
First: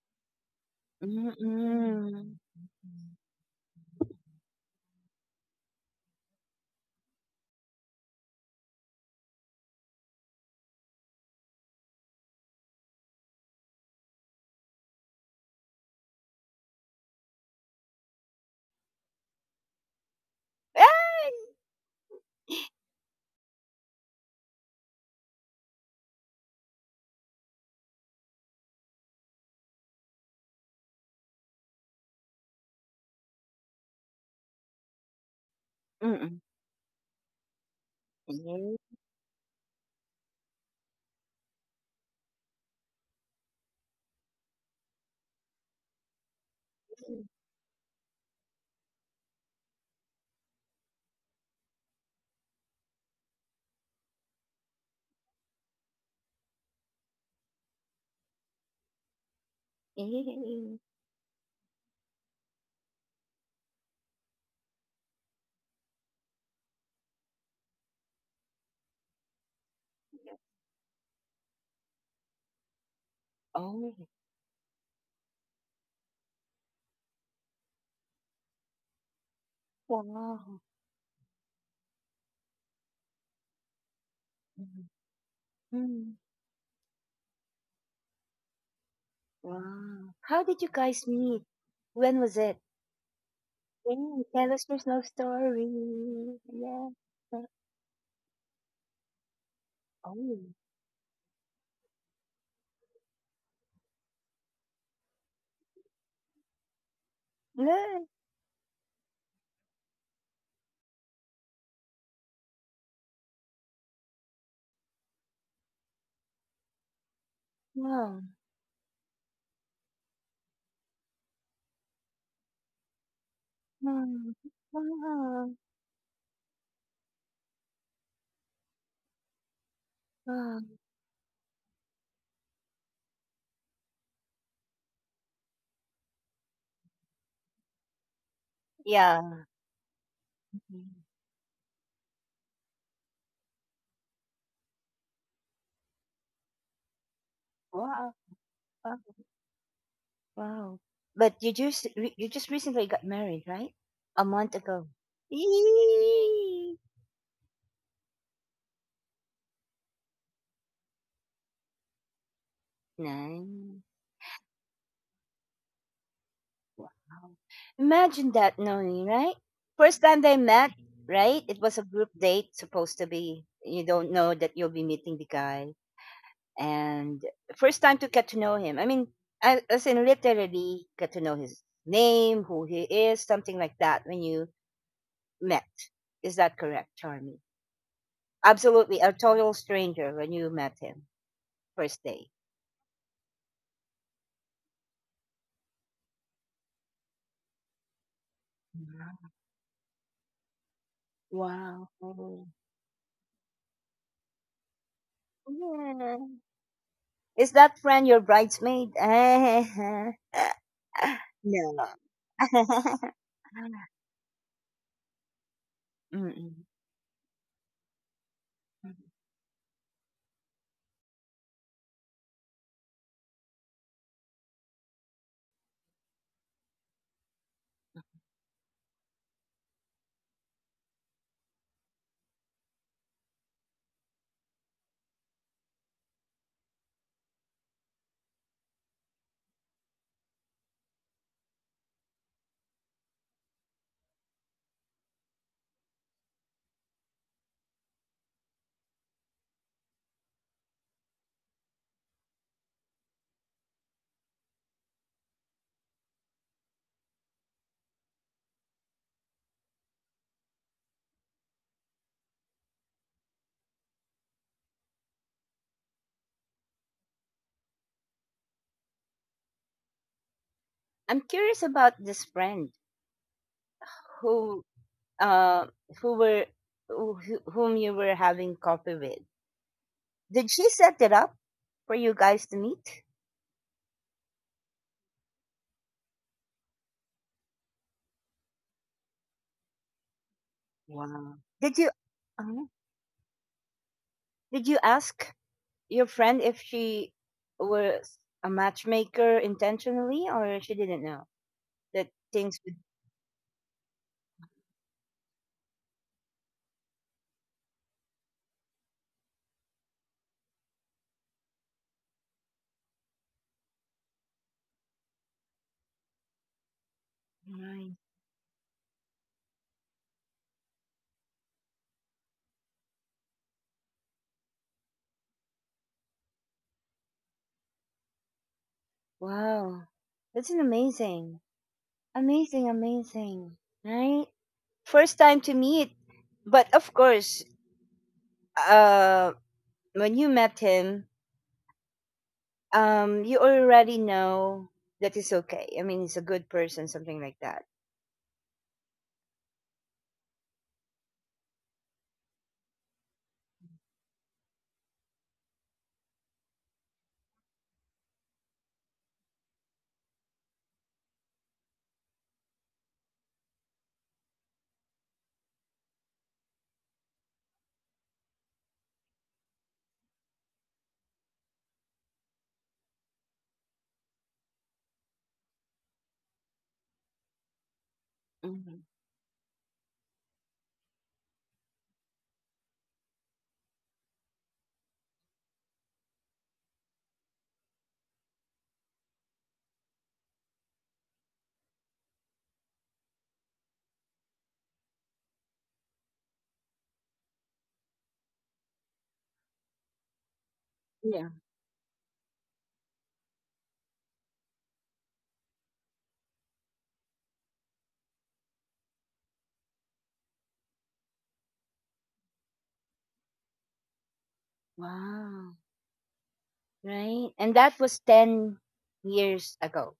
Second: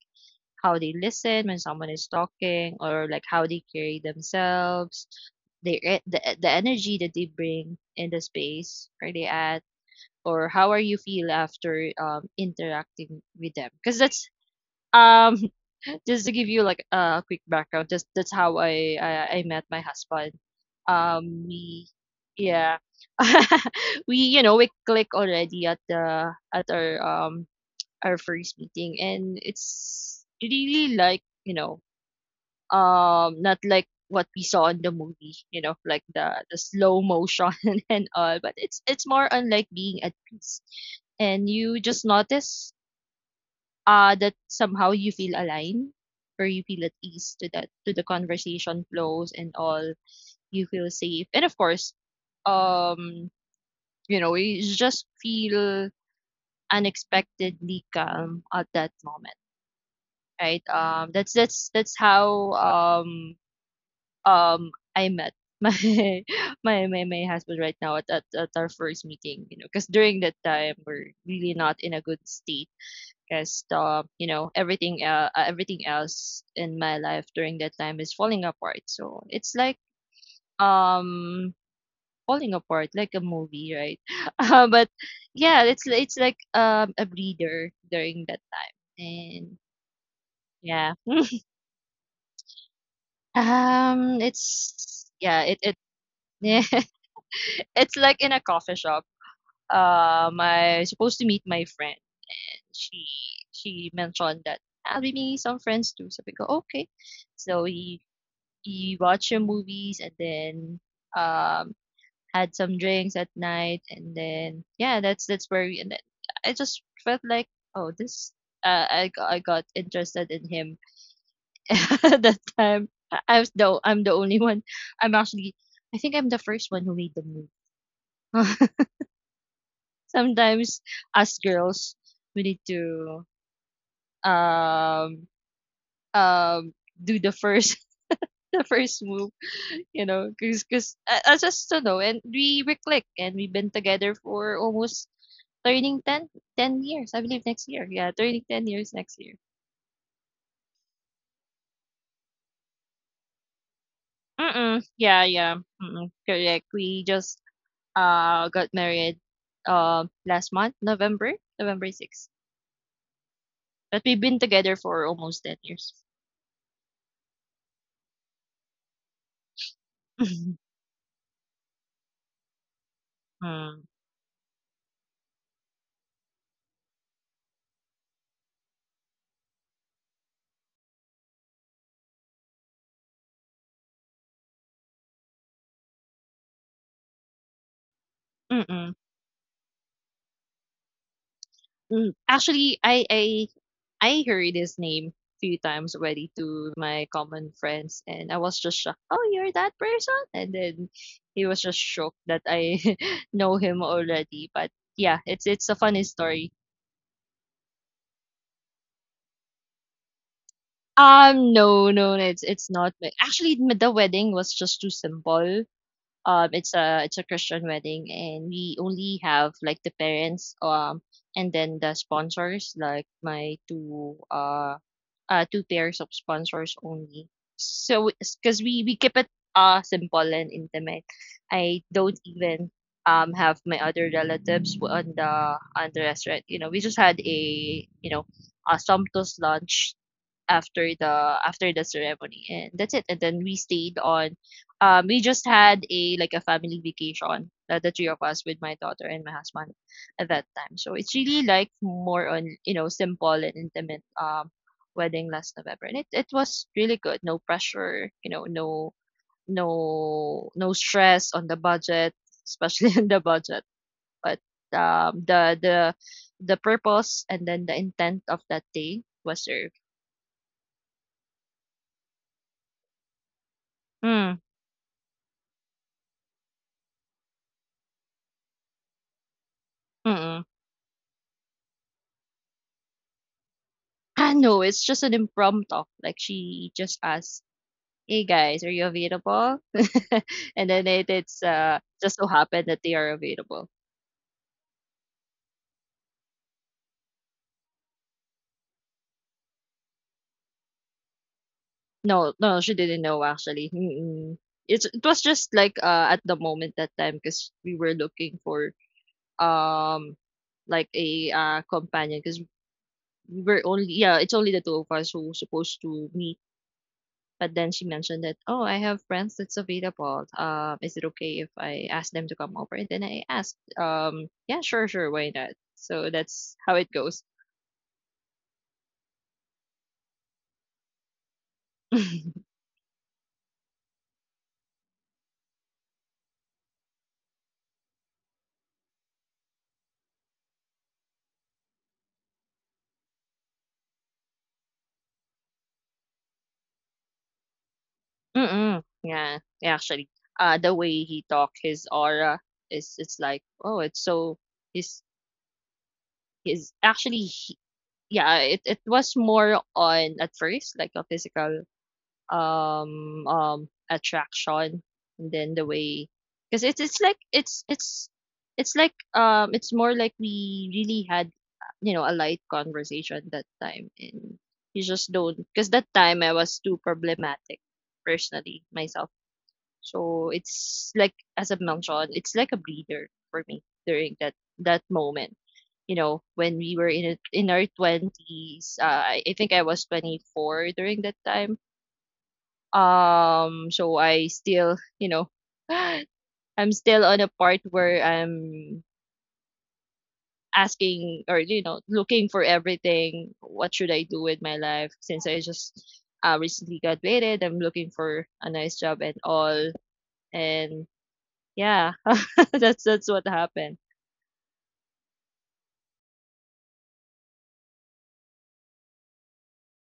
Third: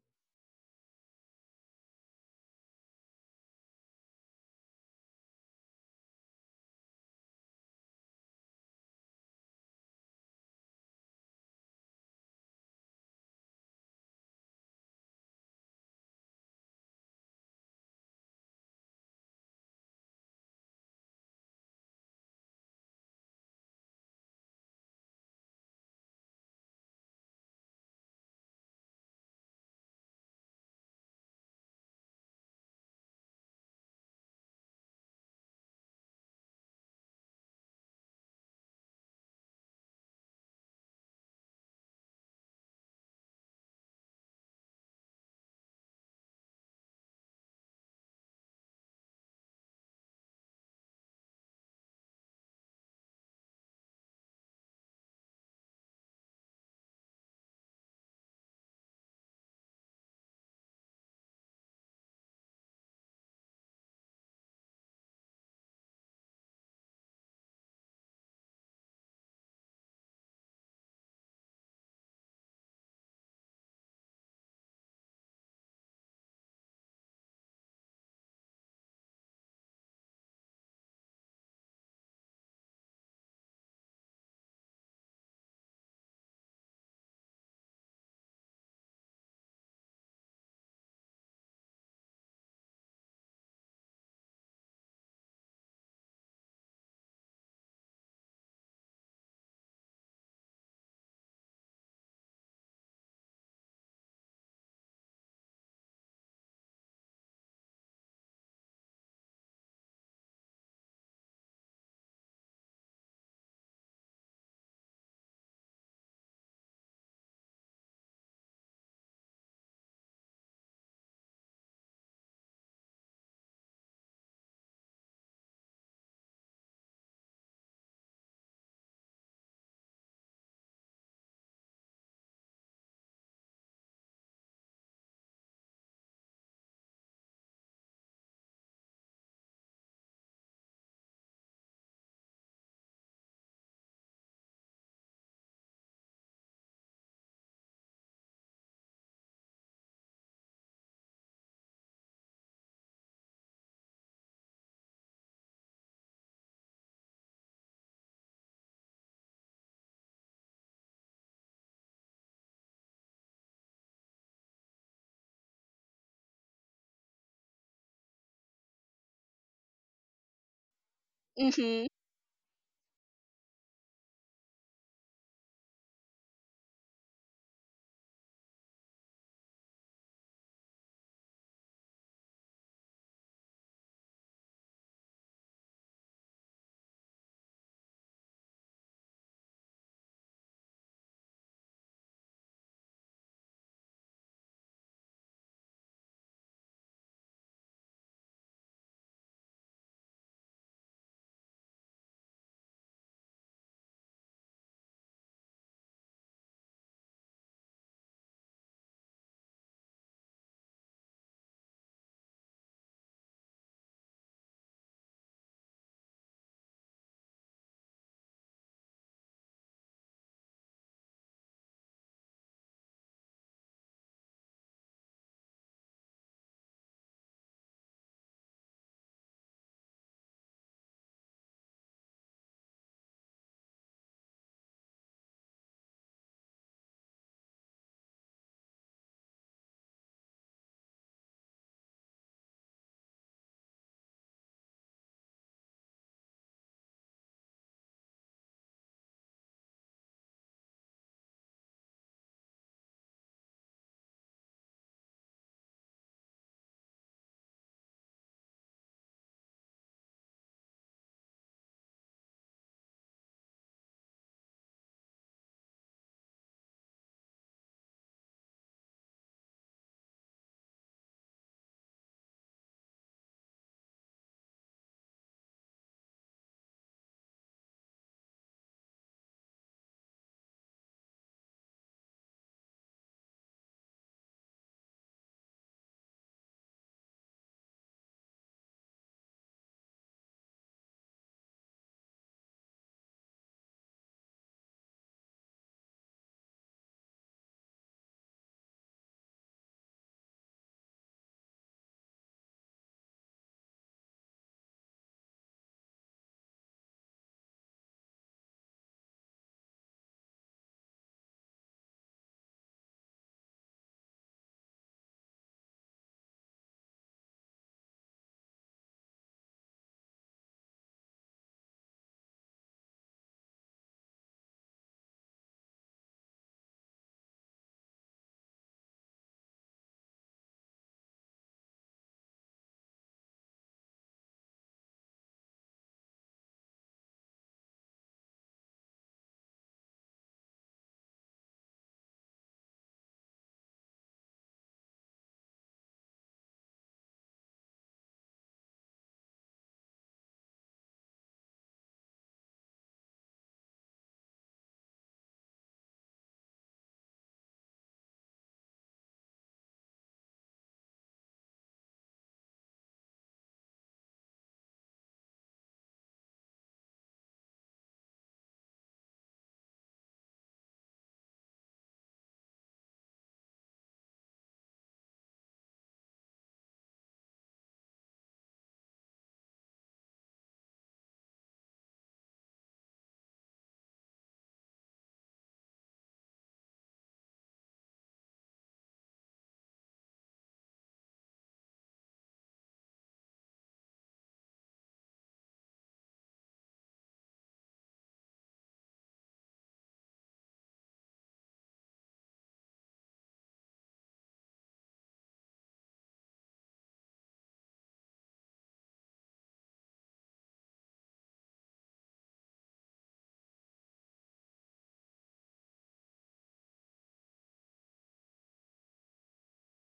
Speaker 2: how they listen when someone is
Speaker 1: Mm-mm.
Speaker 2: talking, or like how they carry themselves, they the energy that they bring in the space. Are they at, or how are you feel after interacting with them, because that's um just to give you, like, a quick background, just that's how I met my husband.
Speaker 1: Ah!
Speaker 2: We, yeah, we you know we click already at the at our first meeting, and it's really like, not like what we saw in the movie, you know, like the
Speaker 1: Mm-mm.
Speaker 2: the slow motion and all, but it's
Speaker 1: Yeah.
Speaker 2: it's more on like being at peace. And you just notice that somehow you feel aligned, or you feel at ease to that to the conversation flows and all. You feel safe, and of course, um you just feel unexpectedly calm at that moment, right?
Speaker 1: Yeah.
Speaker 2: That's how, I met my my husband right now at our first meeting, you know, because during that time we're really not in a good state. Because
Speaker 1: Oh,
Speaker 2: everything, everything else in my life during that time is falling apart. So it's like,
Speaker 1: wow.
Speaker 2: um falling apart, like a movie, right? But yeah, it's
Speaker 1: Mhm.
Speaker 2: it's like, a breather during that time, and
Speaker 1: Wow. How did you
Speaker 2: yeah,
Speaker 1: guys meet? When was it? Yeah, tell us your love
Speaker 2: it's yeah, it
Speaker 1: story. Yeah.
Speaker 2: It's like in a coffee shop.
Speaker 1: Oh,
Speaker 2: I supposed to meet my friend. She she mentioned that I'll be meeting some friends too. So we go, okay. So
Speaker 1: yeah.
Speaker 2: we watch some movies, and then um had some drinks at night, and then yeah, that's where we, and then I just felt like, oh
Speaker 1: Wow.
Speaker 2: this I got interested in him at that time. I'm the
Speaker 1: Mm.
Speaker 2: only one. I'm
Speaker 1: Wow.
Speaker 2: actually I think I'm the first one who made the move.
Speaker 1: Wow.
Speaker 2: Sometimes us girls we need to um um do the first the first move,
Speaker 1: Yeah. Mm.
Speaker 2: because I just don't know, and we click. And we've been together for almost turning ten years, I believe. Next year,
Speaker 1: Wow.
Speaker 2: yeah, turning 10
Speaker 1: Wow.
Speaker 2: years next year.
Speaker 1: Wow. But you just you just recently got married, right? A month ago.
Speaker 2: Mm-mm, yeah, yeah. Mm-mm.
Speaker 1: Eee!
Speaker 2: Correct, we just got married last month, November. November 6th.
Speaker 1: Nice.
Speaker 2: But we've been together for almost 10 years.
Speaker 1: Wow. Imagine that, Noni, right? First time they met, right? It was a
Speaker 3: Mhm.
Speaker 1: group date supposed to be. You
Speaker 2: Mm.
Speaker 1: don't know that you'll be meeting the guy. And first time to get to know him. I mean, I, as in literally get to know his name, who he is, something like that when you met. Is that correct, Charmy? Absolutely,
Speaker 2: Mm-mm.
Speaker 1: a total stranger when you met him first
Speaker 2: Mm,
Speaker 1: day.
Speaker 2: actually, I heard his name few times already to my common friends, and I was just shocked. Oh, you're that person, and then he was
Speaker 1: Wow.
Speaker 2: just shocked
Speaker 1: Oh.
Speaker 2: that I know him already. But yeah, it's a
Speaker 1: Yeah.
Speaker 2: funny story.
Speaker 1: Is that friend your bridesmaid? No.
Speaker 2: No, no, it's not. Actually, the wedding was just too simple.
Speaker 1: Mm-mm.
Speaker 2: It's a Christian wedding, and we only have, like, the parents, and then the sponsors, like, my two pairs of sponsors only. So, because we keep it simple and intimate. I don't even have my other relatives on the restaurant. You know, we just had a you know a sumptuous lunch after the ceremony, and that's it, and then we stayed on. We just had a, like, a family vacation, the three of us, with my daughter and my husband at that time. So it's really, like, more on, you know, simple and intimate wedding last November, and it was really good. No pressure, you know, no, no, no stress on the budget, especially on the budget. But um the the the purpose and then the intent of that day was served.
Speaker 1: I'm curious about this friend
Speaker 2: Mm,
Speaker 1: who uh who were whom you were having coffee with. Did
Speaker 2: mm.
Speaker 1: she set it up for you guys to meet?
Speaker 2: Ah, no, it's just an impromptu. Like, she just asked, "Hey guys, are you available?" And then it
Speaker 1: Wow.
Speaker 2: it's
Speaker 1: Did you,
Speaker 2: uh just so
Speaker 1: uh,
Speaker 2: happened that they are available.
Speaker 1: did you ask your friend if she was a matchmaker intentionally or she didn't know that
Speaker 2: No,
Speaker 1: things
Speaker 2: no,
Speaker 1: would,
Speaker 2: she didn't know, actually. Mm-mm. It was just like, at the moment, that time, because we were looking for um like a companion, because we were only, yeah, it's only the two of us who supposed to meet. But then
Speaker 1: right.
Speaker 2: she mentioned that, "Oh, I have friends that's available. Is it okay if I ask them to come over?" And then I asked, "Yeah, sure, sure, why not?" So that's how it goes.
Speaker 1: Wow. That's an amazing. Amazing, amazing. Right? First time to meet. But of course, uh when you met him, you already know that he's okay. I mean, he's a good person, something like that.
Speaker 2: Mm-mm. Yeah, yeah, actually, the way he talk, his aura is, it's like, oh, it's so he's he's actually he, yeah, it was more on at first like a physical attraction, and then the way, because it's more like we really had, a light conversation that time, and you just don't, because that time I was too problematic personally
Speaker 1: Hmm.
Speaker 2: myself. So it's like, as I mentioned, it's like a breather for me during that moment, you know, when we were in it in our 20s. I think I was 24 during that time. So I still, I'm still on a part where I'm
Speaker 1: Yeah.
Speaker 2: asking, or looking for everything. What should I do with my life, since I just, recently graduated? I'm looking for a nice job and all. And yeah, that's what happened.
Speaker 1: Wow. Right? And that was 10 years ago,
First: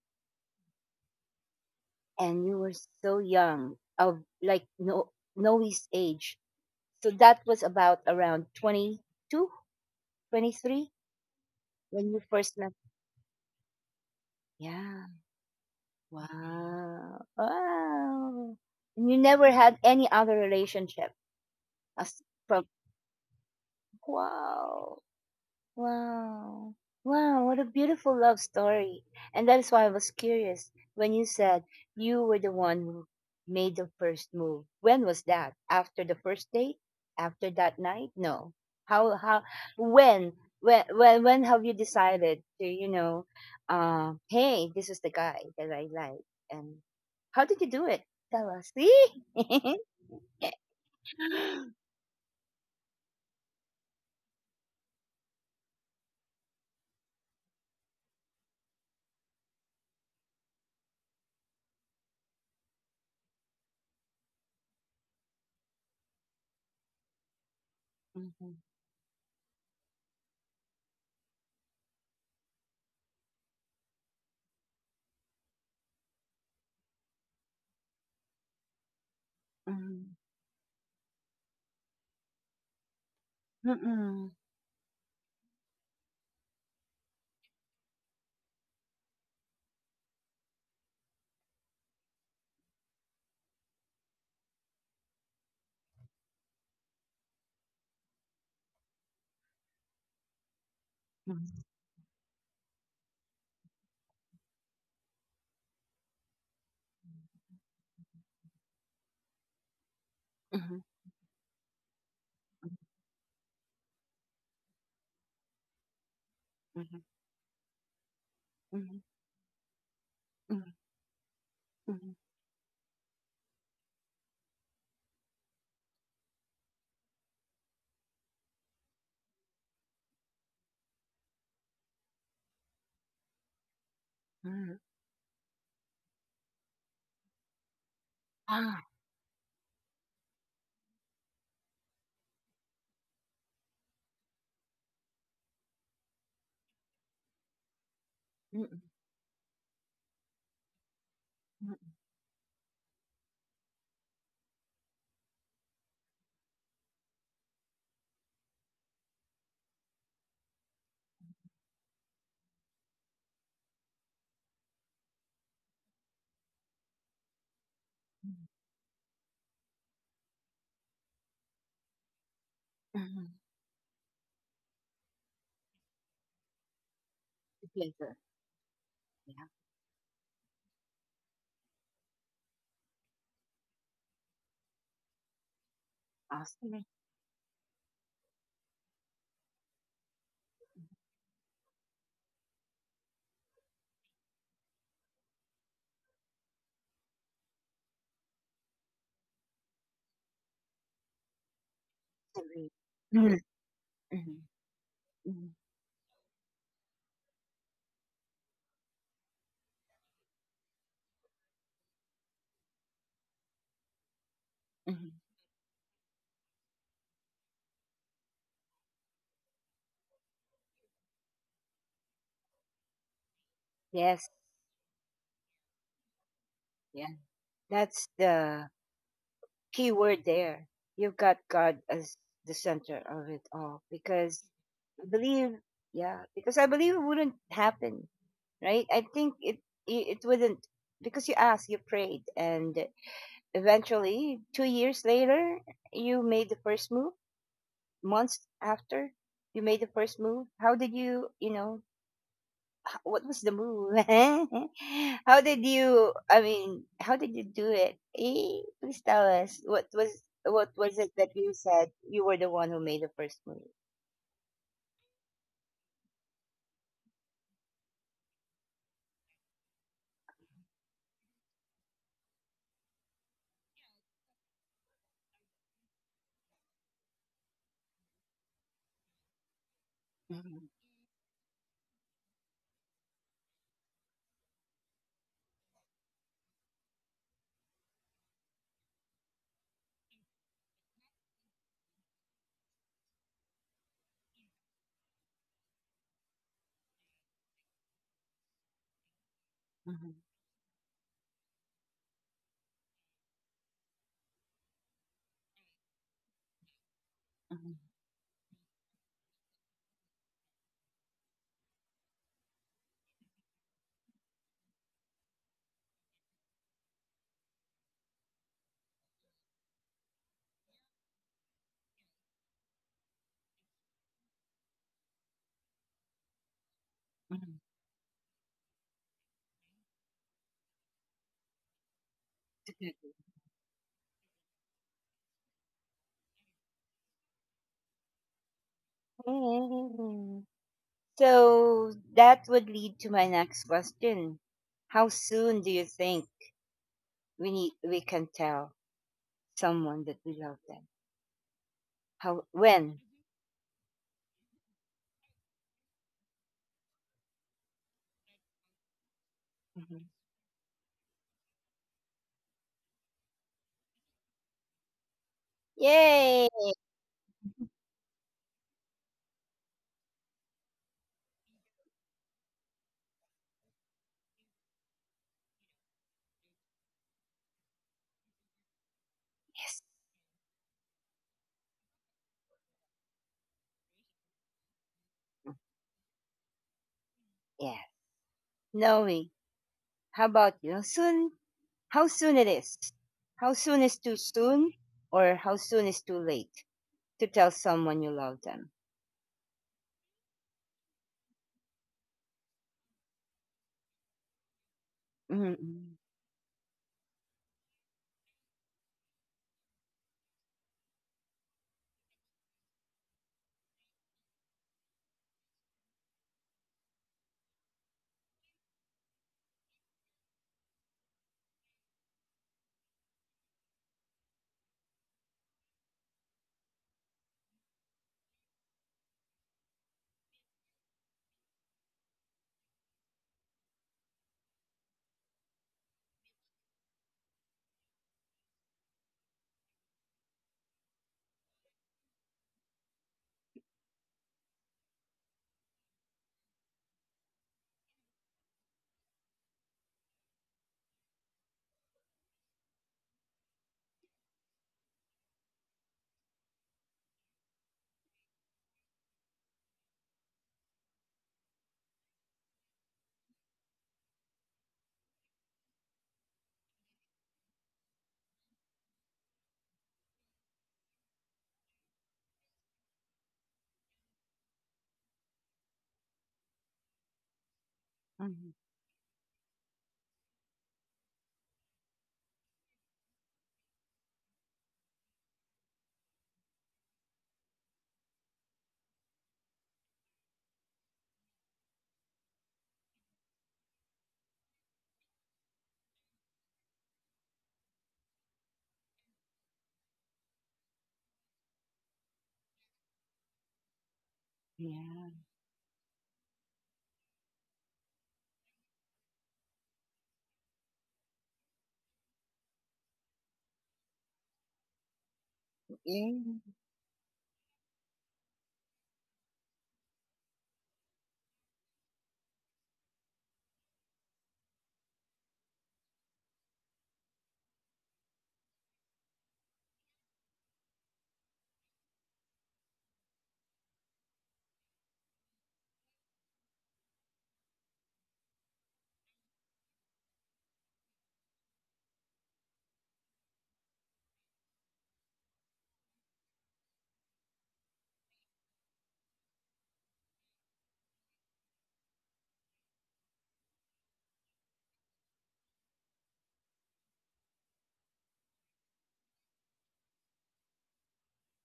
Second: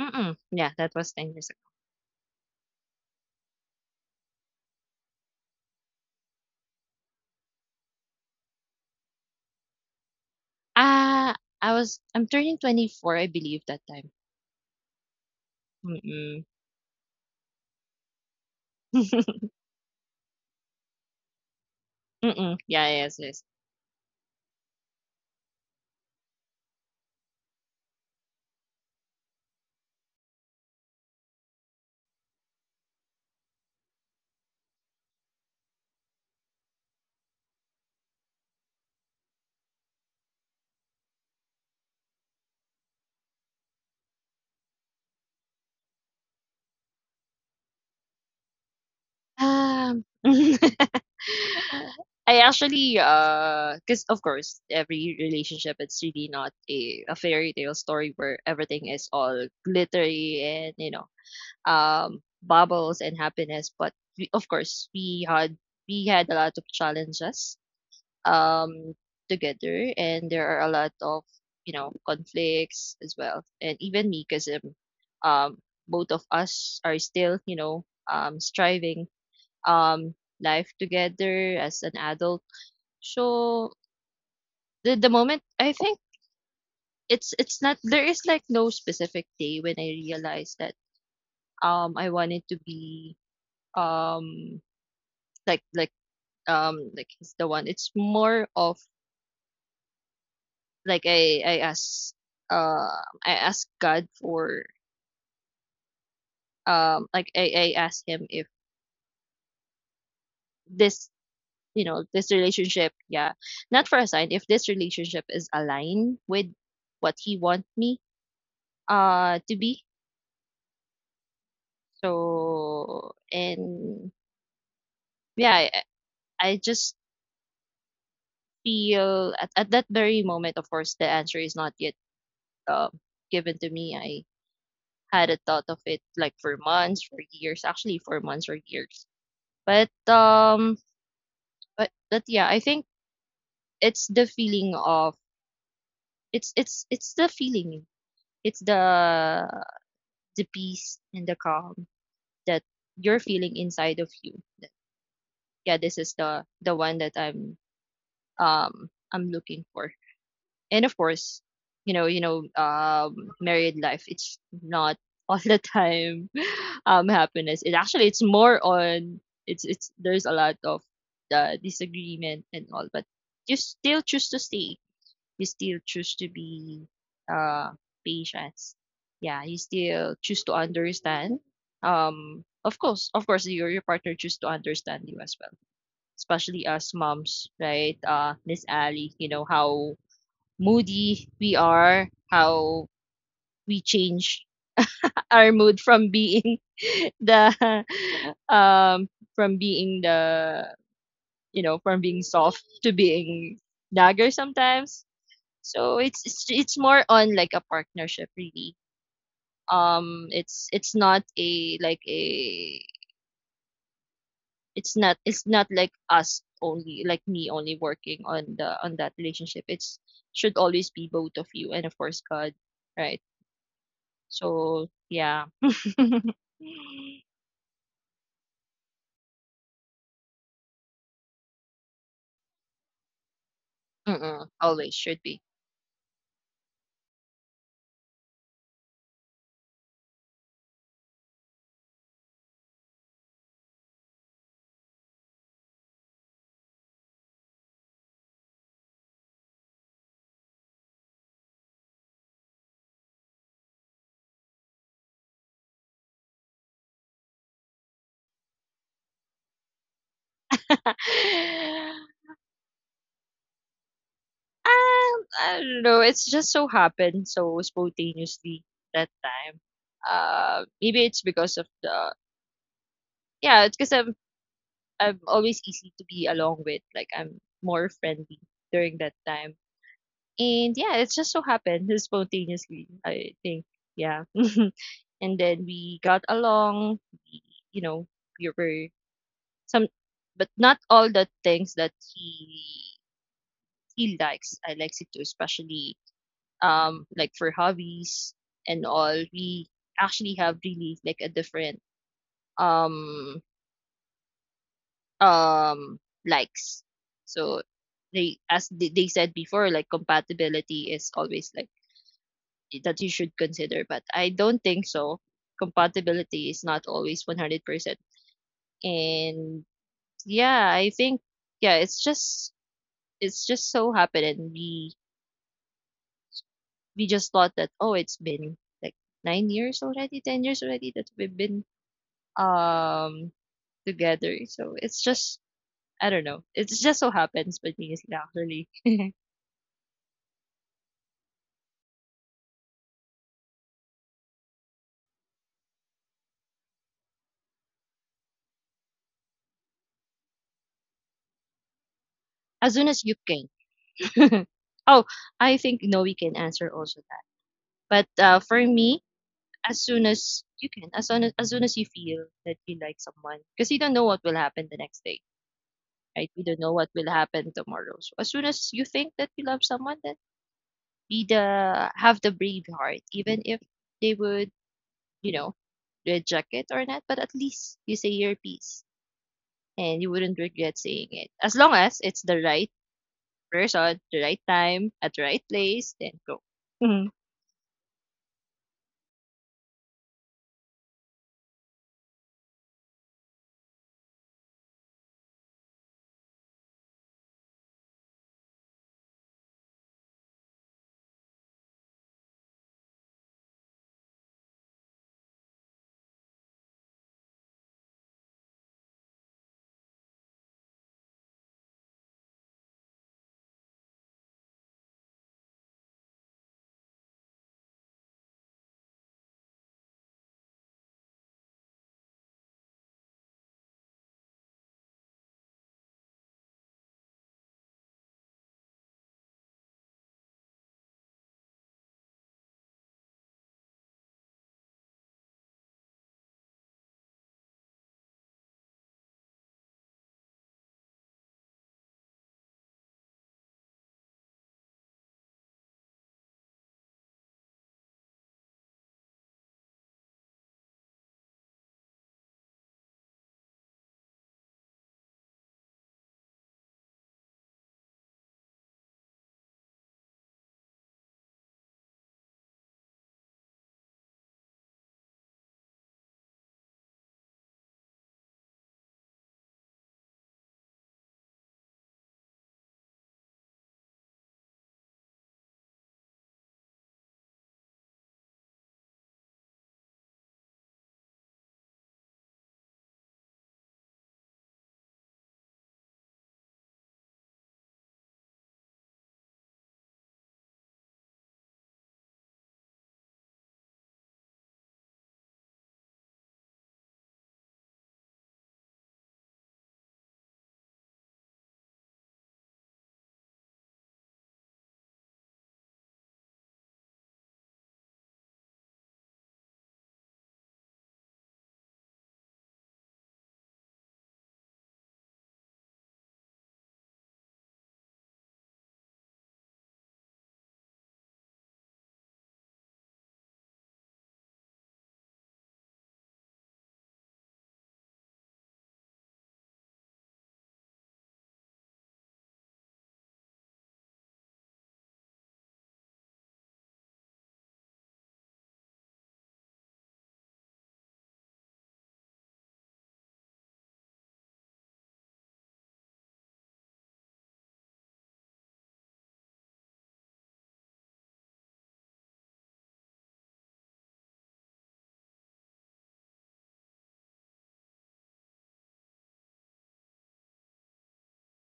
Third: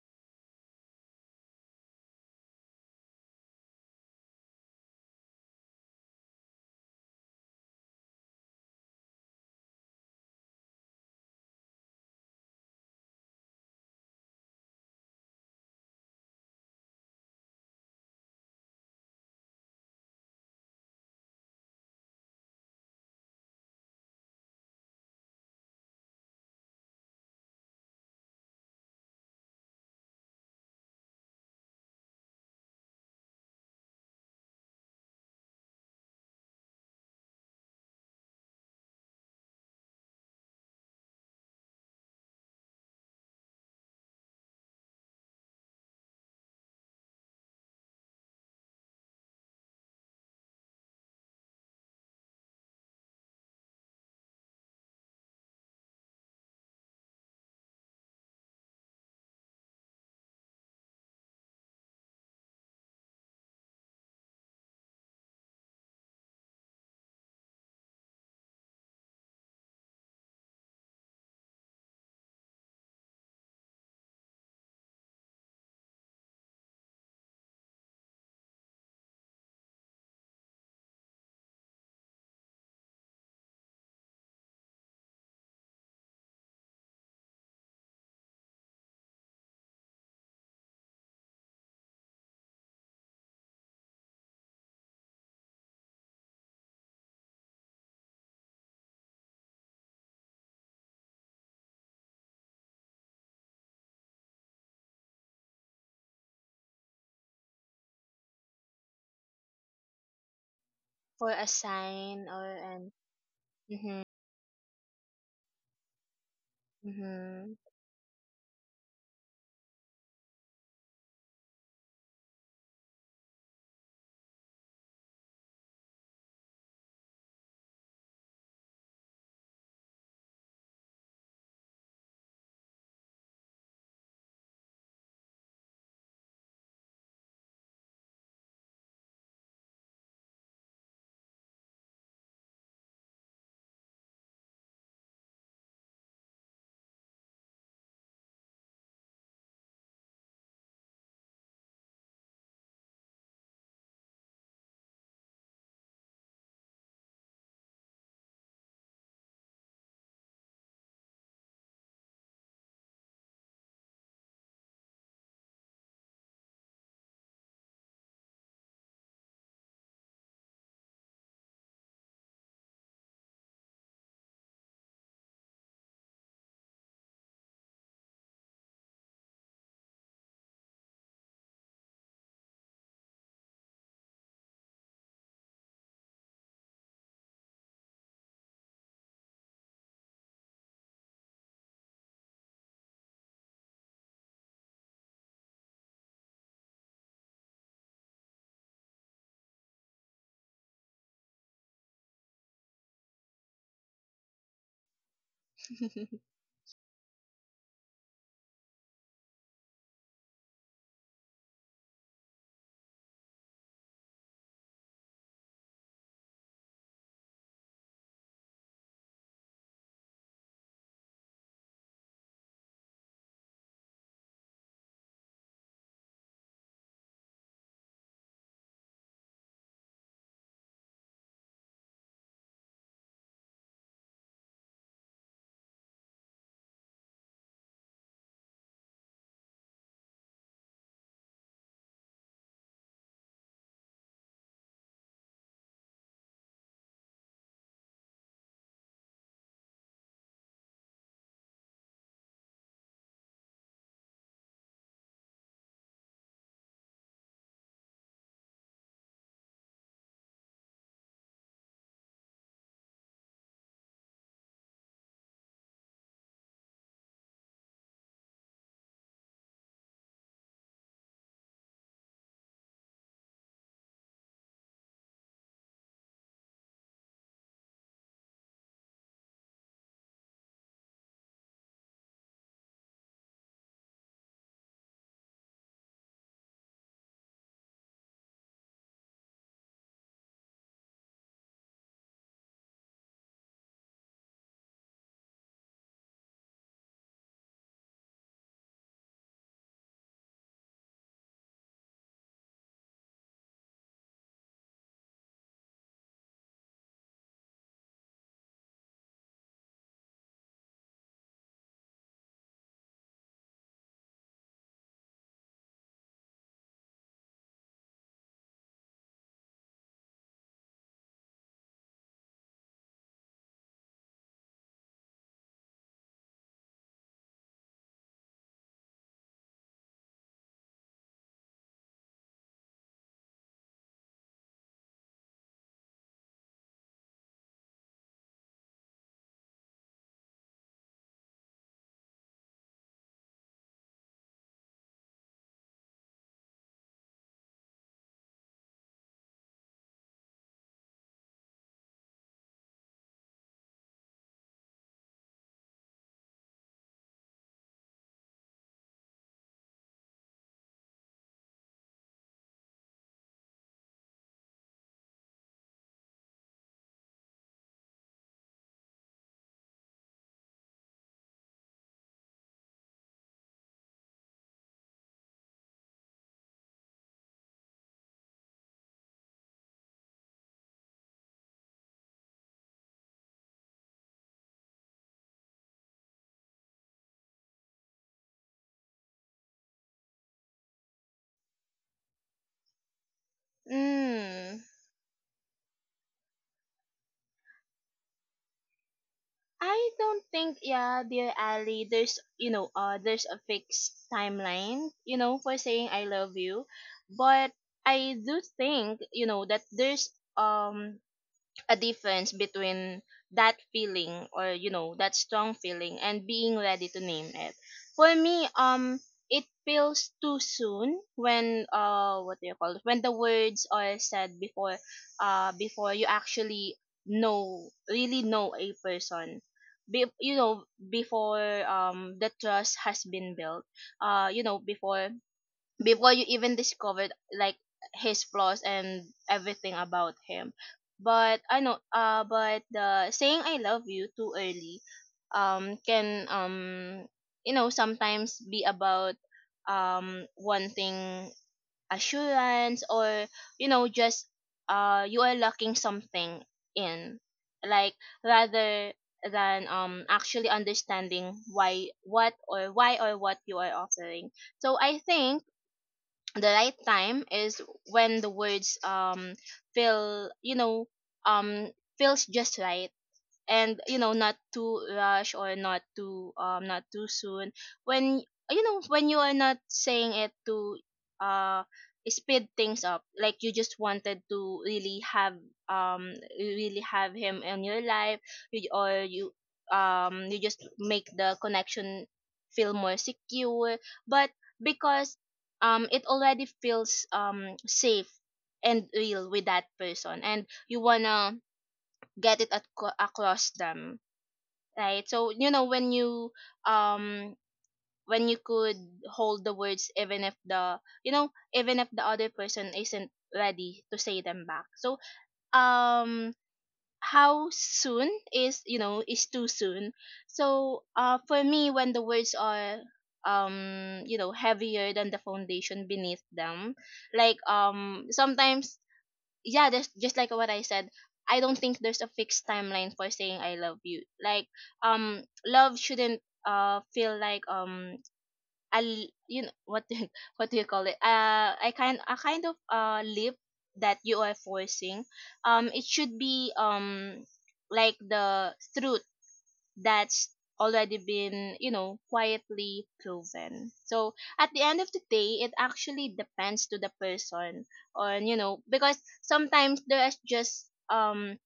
Speaker 2: Mm-mm. Yeah, that was 10 years ago.
Speaker 1: and you were so young, of like no Noe's age. So that was about around 22, 23
Speaker 2: Ah, I was
Speaker 1: when you
Speaker 2: I'm
Speaker 1: first
Speaker 2: turning
Speaker 1: met.
Speaker 2: 24, I believe that time.
Speaker 1: Yeah.
Speaker 2: Mm-mm.
Speaker 1: Wow. Wow. And you never had any other relationship as
Speaker 2: Mm-mm.
Speaker 1: from,
Speaker 2: Yeah, yes, yes.
Speaker 1: wow. Wow. Wow, what a beautiful love story. And that is why I was curious when you said you were the one who made the first move. When was that? After the first date? After that night? No. How, when when have you decided to, hey, this is the guy that I like, and how did you do it? Tell us. See?
Speaker 2: Um, I actually, because of course, every relationship, it's really not a fairy tale story where everything is all glittery, and, bubbles and happiness. But we, of course, we had a lot of challenges,
Speaker 1: Mhm.
Speaker 2: um, together. And there are a lot of, conflicts as well. And even me, because, um, both of us are still, striving, um, life together as an adult.
Speaker 1: Mhm.
Speaker 2: So
Speaker 1: Mhm.
Speaker 2: the moment, I think, it's not there is, like, no specific day when I realized that I wanted to be, um like like he's the one. It's more of, like, I
Speaker 1: Mhm.
Speaker 2: I ask, uh I ask God for, I ask him if
Speaker 1: Mhm.
Speaker 2: this,
Speaker 3: For a sign
Speaker 2: this
Speaker 3: or
Speaker 1: Mhm.
Speaker 2: relationship,
Speaker 3: an.
Speaker 2: yeah, not for
Speaker 3: Mhm.
Speaker 2: a sign, if this relationship is aligned with
Speaker 1: Mhm.
Speaker 2: what he
Speaker 3: Mhm.
Speaker 2: want me
Speaker 1: Mhm.
Speaker 2: to be.
Speaker 1: Mhm. Mhm.
Speaker 2: So, and yeah, I just feel, at that very moment, of course the answer is not yet um, given to me. I
Speaker 1: Mhm.
Speaker 2: had a thought of it, like for months, for years, actually, for months or
Speaker 1: Ah.
Speaker 2: years. But but yeah, I think it's the feeling of, it's the feeling. It's
Speaker 1: Mm. Mm.
Speaker 2: the peace and the
Speaker 1: Mm.
Speaker 2: calm that you're feeling inside of you. Yeah, this is the one that I'm looking for. And of course, you know, married life, it's not all the time happiness. It actually, it's
Speaker 1: Mm.
Speaker 2: more on, it's there's a lot of the disagreement and all, but
Speaker 1: Mhm.
Speaker 2: you still choose to stay. You still choose to be uh
Speaker 1: Pleasure.
Speaker 2: patient. Yeah,
Speaker 1: Yeah.
Speaker 2: you still choose to understand. Of course, your partner choose to understand you as well, especially
Speaker 1: Awesome.
Speaker 2: us moms, right? Miss Ali, you know how moody we are, how we change our mood from being the um from being the you know from being soft
Speaker 1: Agree.
Speaker 2: to
Speaker 1: Mhm.
Speaker 2: being dagger
Speaker 1: Mhm.
Speaker 2: sometimes.
Speaker 1: Mhm.
Speaker 2: So it's it's it's more on like a partnership really. It's not a like a it's not
Speaker 1: Mhm.
Speaker 2: it's not like us only, like me only working on the on that relationship. It's should always be both of you, and of course God, right?
Speaker 1: Yes.
Speaker 2: So yeah.
Speaker 1: Yeah. That's the key word there. You've got God as the center of it all, because
Speaker 2: Mm-mm, always
Speaker 1: I
Speaker 2: should be.
Speaker 1: believe, yeah, because I believe it wouldn't happen, right? I think it it wouldn't because you asked, you prayed, and eventually, 2 years later, you made the first move months after you made the first move? How did you, what was the move? How did you, how did you do it? Please tell us what was it that you
Speaker 2: um,
Speaker 1: said you were the one who made the first move?
Speaker 2: I don't know, it's just so happened so spontaneously that time. Maybe it's because of the, yeah, it's because I'm always easy to be along with, like I'm more friendly during that time.
Speaker 1: Mhm,
Speaker 2: And yeah, it just so happened spontaneously, I think. Yeah. And then we got along, you know, we were some, but not all the things that he likes. I likes it too, especially like for hobbies and all. We
Speaker 1: mhm,
Speaker 2: actually have really, like, a different um um likes. So
Speaker 1: mhm,
Speaker 2: they as they said before, like compatibility is always like that you should consider. But I don't think so. Compatibility is not always 100%. And yeah, I think, yeah, it's just so happened, and we just thought
Speaker 1: mhm.
Speaker 2: that, oh, it's been like 9 years already, 10 years already that we've been
Speaker 1: Definitely.
Speaker 2: um together. So it's just, I don't know. It just so happens, but actually.
Speaker 1: Mm. So that would lead to my next question. How soon do you think we can tell someone that we love them? How
Speaker 2: As soon
Speaker 1: when?
Speaker 2: as you can. Oh, I think Noe can answer also that. But for me, as soon as you can, as soon as you feel that you like someone, because you don't know what will happen the next day, right? We
Speaker 1: Yay!
Speaker 2: don't know what will happen tomorrow. So as soon as you think that you love someone, then be the have the brave heart, even if they would, you know, reject it or not. But at least you say your piece,
Speaker 1: Yes.
Speaker 2: and you wouldn't regret saying it, as long as it's the right person, the right time, at the right place. Then go. Mhm.
Speaker 1: Yeah. Knowing. How about you? Soon. How soon it is? How soon is too
Speaker 3: Mm.
Speaker 1: soon, or how soon is too late to tell someone you love them?
Speaker 3: I don't think, yeah, dear Ali, there's, there's a fixed timeline, you know, for saying
Speaker 1: Mm-mm.
Speaker 3: I love you, but I do think, you know, that there's um a difference between that feeling, or you know, that strong feeling and being ready to name it. For me, it feels too soon when, what do you call it, when the words are said before you actually know really know a person. You know, before the trust has been built, you know, before you even discovered, like, his flaws and everything about him. But I know, but the saying I love you too early can, you know, sometimes be about wanting assurance, or you know, just you are lacking something in, like, rather than actually understanding why, what, or why or what you are offering. So I think the right time is when the words feel, you know, um feels just right, and you know, not too rush, or not too not too soon, when,
Speaker 1: Mm-hmm.
Speaker 3: when you are not saying it to uh speed things up, like you just wanted to really have him in your life. You- or you You just make the connection feel more secure, but because it already feels safe and real with that person, and you wanna get it across them. Right?
Speaker 1: Yeah.
Speaker 3: So, you know, when you, um when you could hold the words even if the, you know, even if the other person isn't ready to say them back. So
Speaker 1: Yeah.
Speaker 3: um how soon is, you know, is too soon. So, for me, when the words are, you know, heavier than the foundation beneath them, like, sometimes, yeah, there's just like what I said. I don't think there's a fixed timeline for saying I love you. Like, love shouldn't feel like a you know, what do you, what do you call it? I kind a kind of, lip that you are forcing. It should be, like, the truth that's already been, you know, quietly proven. So at the end of the day, it actually depends to the person on, you know, because sometimes there's just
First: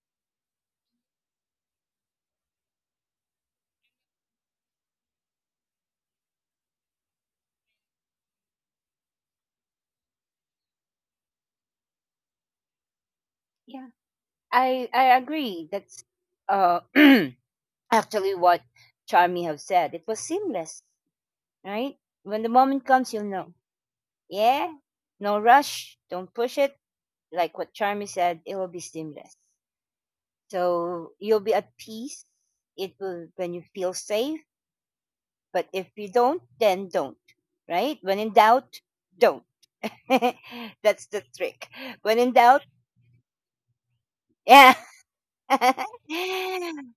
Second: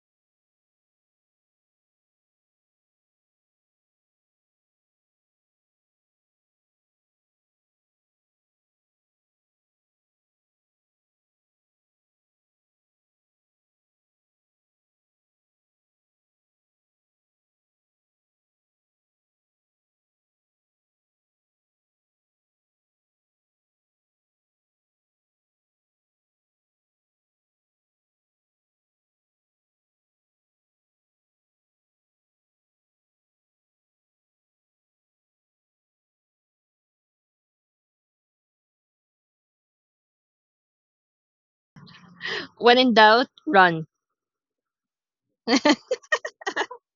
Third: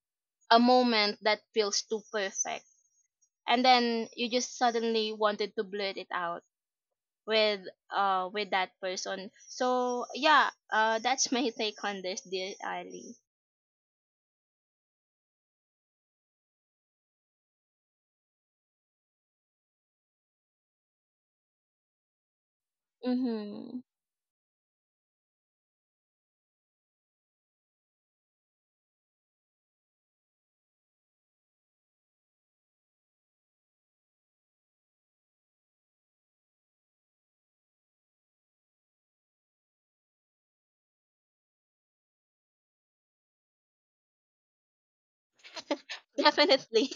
Speaker 3: a moment that feels too perfect. And then you just suddenly wanted to blurt it out with, with that person. So yeah, that's my take on this, dear Ali.
Speaker 1: Yeah. I agree. That's uh actually what Charmy have said. It was seamless, right? When the moment comes, you'll know.
Speaker 3: Mhm.
Speaker 1: Yeah. No rush. Don't push it. Like what Charmy said, it will be seamless. So you'll be at peace. It will when you feel safe. But if you don't, then don't. Right? When in doubt, don't. That's the trick. When in doubt,
Speaker 2: When in doubt, run.
Speaker 1: yeah.
Speaker 3: Definitely.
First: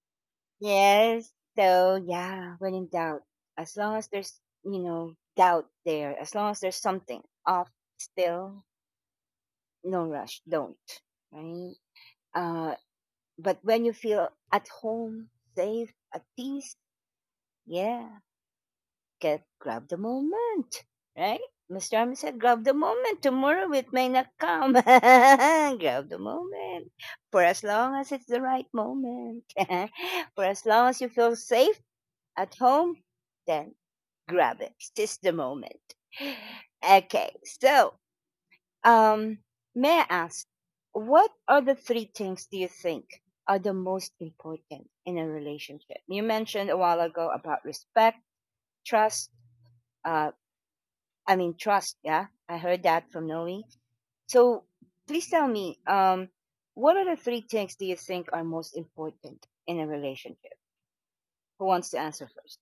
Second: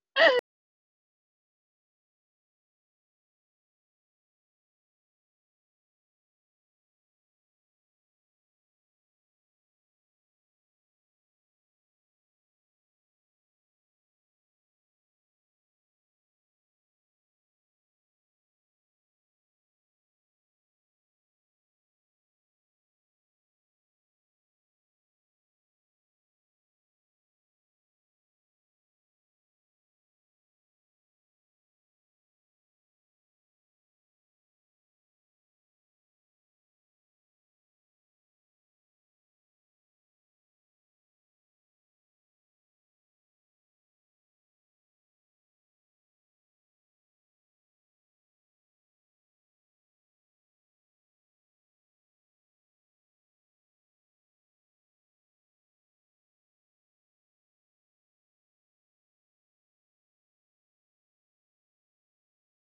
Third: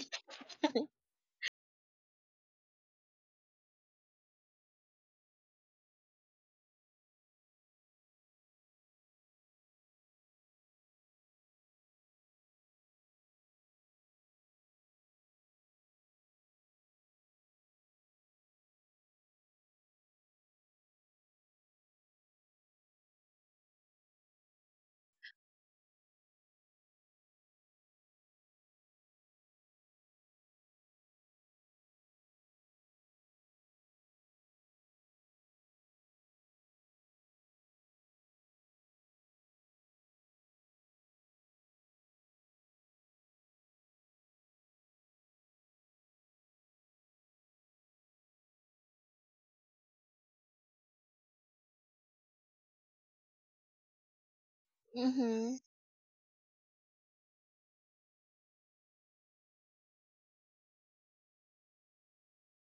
Speaker 1: Yes. So yeah, when in doubt, as long as there's doubt there, as long as there's something off still, no rush. Don't. Right. Uh, but when you feel at home, safe, at peace, yeah, get grab the moment, right? Mr. Army said, grab the moment. Tomorrow it may not come. Grab the moment. For as long as it's the right moment. For as long as you feel safe at home, then grab it. Seize the moment. Okay, so um, may I ask, what are the three things do you think are the most important in a relationship? You mentioned a while ago about respect, trust, uh, trust. Yeah, I heard that from Noe. So please tell
Speaker 3: Mhm.
Speaker 1: me, what are the three things do you think are most important in a relationship? Who wants to answer first?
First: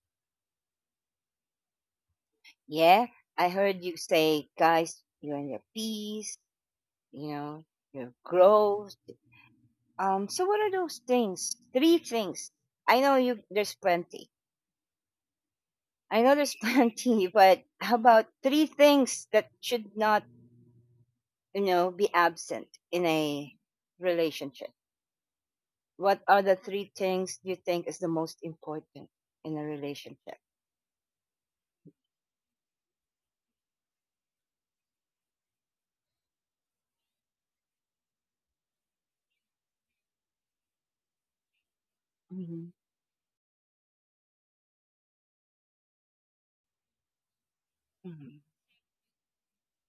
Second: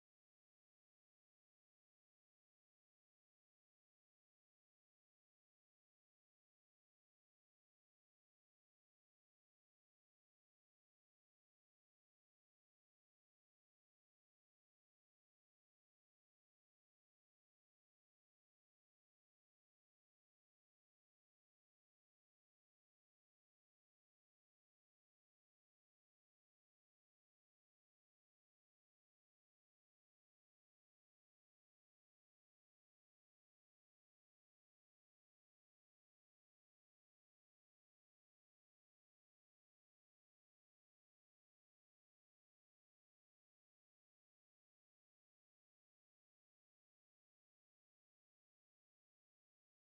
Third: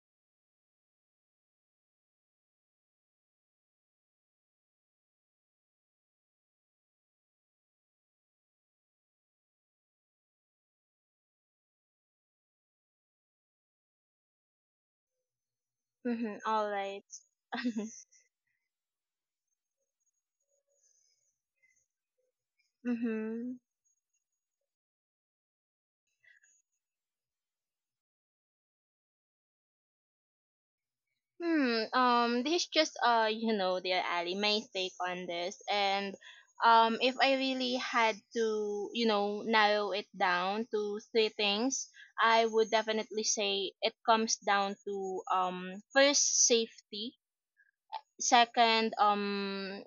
Speaker 1: Yeah, I heard you say, guys, you're in your peace, you know, your growth. So what are those things? Three things. I know you. There's plenty. I know
Speaker 3: Mhm.
Speaker 1: there's
Speaker 3: All right.
Speaker 1: plenty, but how about three things that should not, you know, be absent in
Speaker 3: Mm-hmm.
Speaker 1: a relationship? What are the three things you think is the most important in a relationship?
Speaker 3: Hmm. This is just. You know, dear Ali, my take on this, and if I really had to, you know, narrow it down to three things, I
Speaker 1: Mhm,
Speaker 3: would definitely say it comes down to first safety,
Speaker 1: mhm,
Speaker 3: second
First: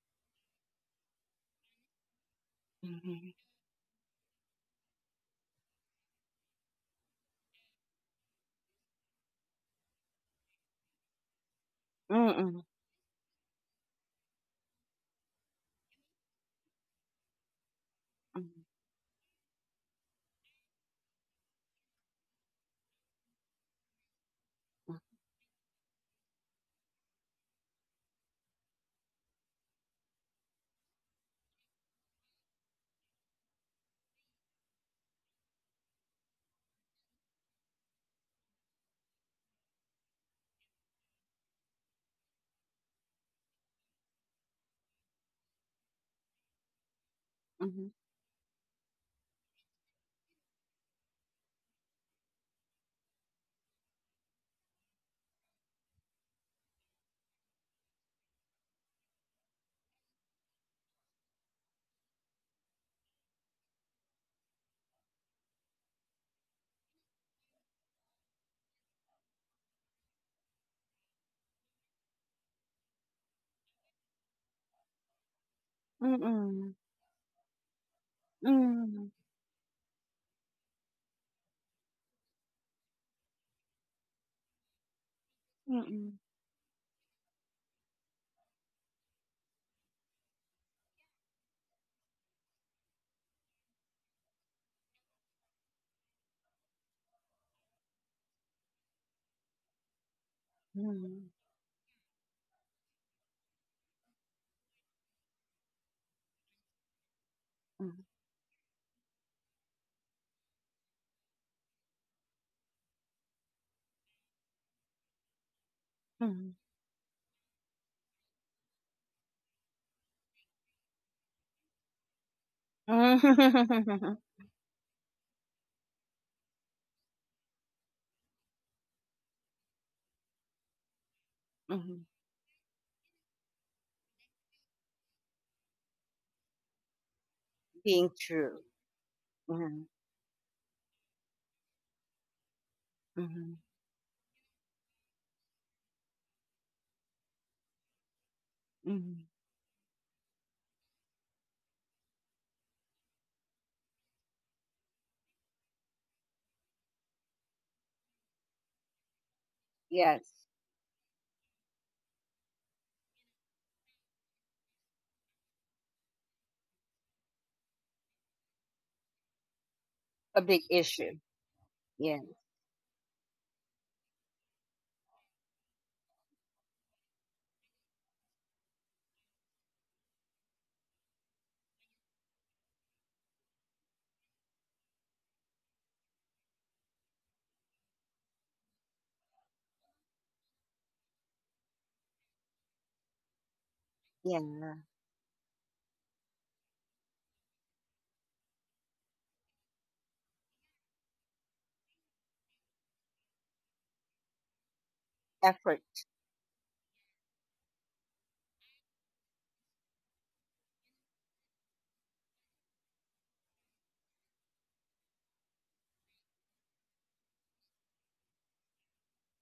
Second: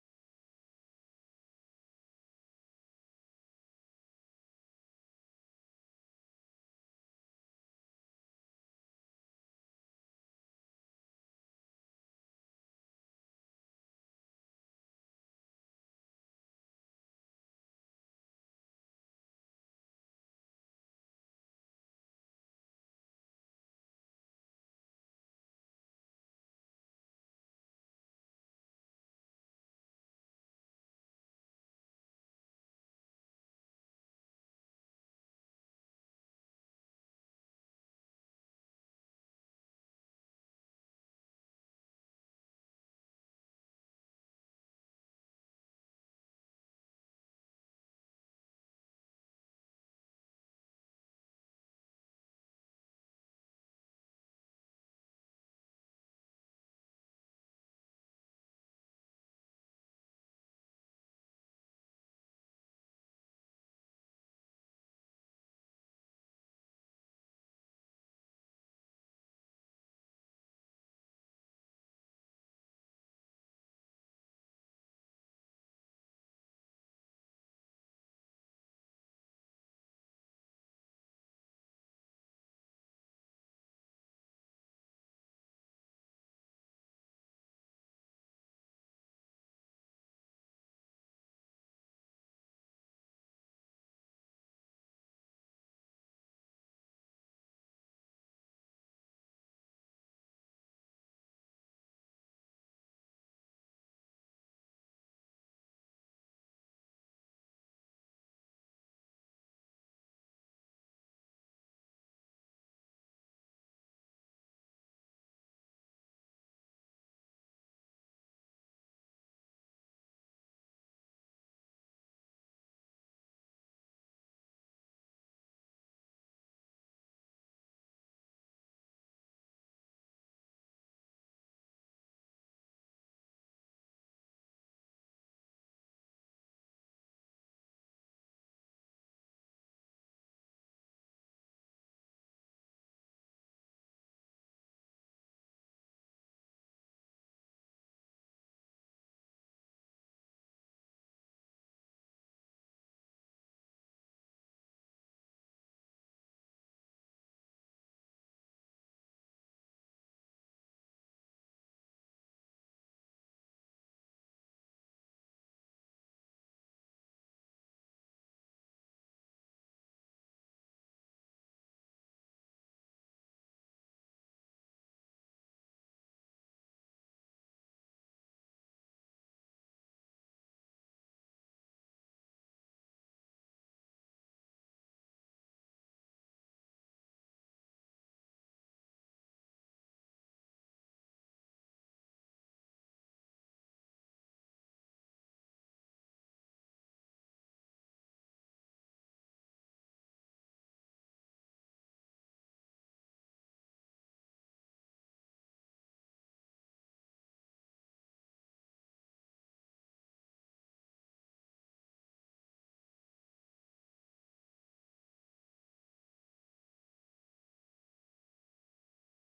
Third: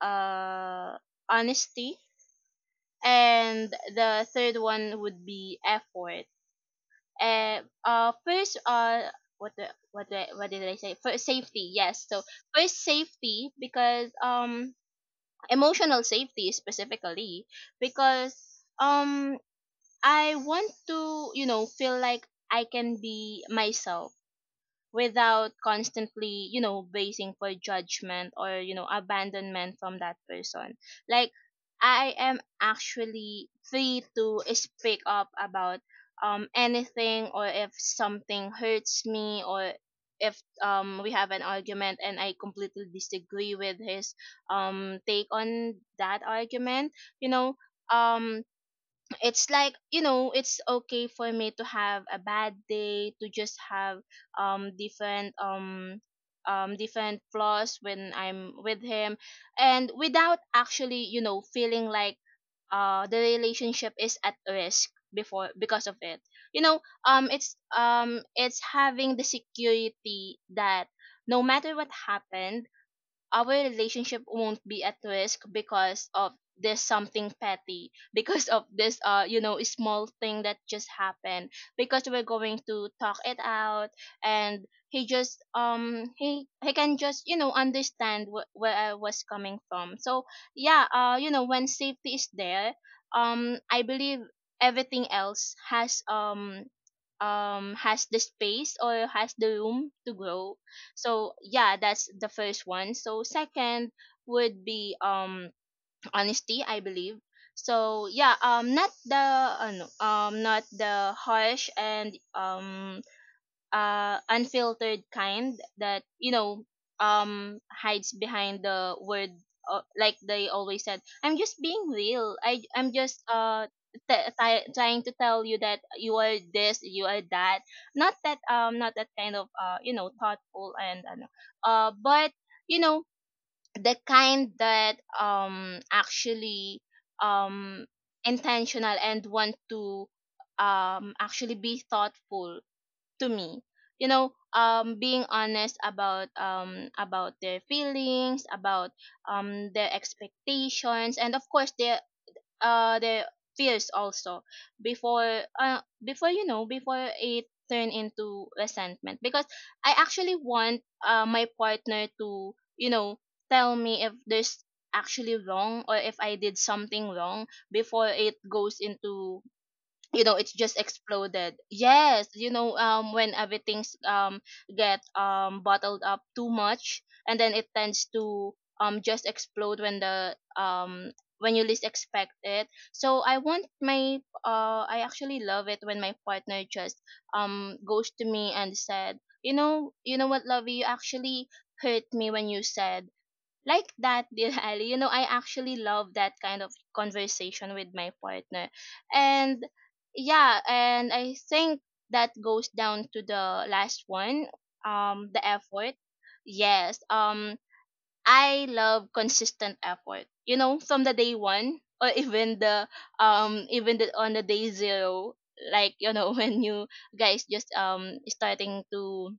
Speaker 3: uh, honesty,
Speaker 1: mhm,
Speaker 3: and the third one would be effort. And first what the what the what did I say? First safety, yes.
Speaker 1: mm,
Speaker 3: So
Speaker 1: mm,
Speaker 3: first safety because emotional safety specifically because um I want to, you know, feel like I can be myself without constantly, you know, basing for judgment or, you know, abandonment from that person, like I am actually free to speak up about anything, or if something hurts me, or if we have an argument and I completely disagree with his take on that argument, you know, um it's like, you know, it's okay for me to have a bad day, to just have um different um different flaws when I'm with him and without actually, you know, feeling like the relationship is at risk before because of it. You know, it's having the security that no matter what happened, our relationship won't be at risk
Speaker 1: mm,
Speaker 3: because of
Speaker 1: mhm,
Speaker 3: this something petty because
Speaker 1: mm,
Speaker 3: of this
Speaker 1: mm,
Speaker 3: you know, small thing that just happened, because we're going to talk it out and he just um
Speaker 1: mm,
Speaker 3: he he can just, you know, understand where I was coming from. So yeah, you know, when safety is there, I believe everything else has the space or has the room to grow.
Speaker 1: mm, mm,
Speaker 3: So yeah, that's the first one. So second would be honesty, I believe.
Speaker 1: mm, mm,
Speaker 3: So yeah, not the not the harsh and unfiltered kind that, you
Speaker 1: mm.
Speaker 3: know, hides behind the word, like they always said, I'm just being real, I I'm just t- t- trying to tell you that you are this, you are that. Not that, not that kind of, you know, thoughtful and
Speaker 1: Mhm.
Speaker 3: but you know, the kind that actually um
Speaker 1: Being true.
Speaker 3: intentional and want
Speaker 1: Mhm,
Speaker 3: to actually be thoughtful to
Speaker 1: mhm,
Speaker 3: me, you know, being honest about their feelings, about
Speaker 1: mhm.
Speaker 3: their expectations, and of course their uh their fears also, before, you know, before it turn into resentment, because I actually
Speaker 1: Yes,
Speaker 3: want my partner to, you know, tell me if there's actually wrong or if I did something wrong before it goes into, you know,
Speaker 1: a
Speaker 3: it's
Speaker 1: big
Speaker 3: just
Speaker 1: issue.
Speaker 3: exploded.
Speaker 1: Yeah,
Speaker 3: Yes, you know, when everything's get bottled up too much and then it tends to just explode when the when you least expect it. So I want my I actually love it when my partner just goes to me and said, you know, you know what, lovey, you actually hurt me when you said like that. Dear
Speaker 1: yeah,
Speaker 3: Ali, you know, I actually love that kind of conversation with my partner. And yeah, and I think that goes down to the last one, the
Speaker 1: effort.
Speaker 3: effort. Yes, I love consistent effort. You know, from the day one or even the on the day zero, like, you know, when you guys just starting to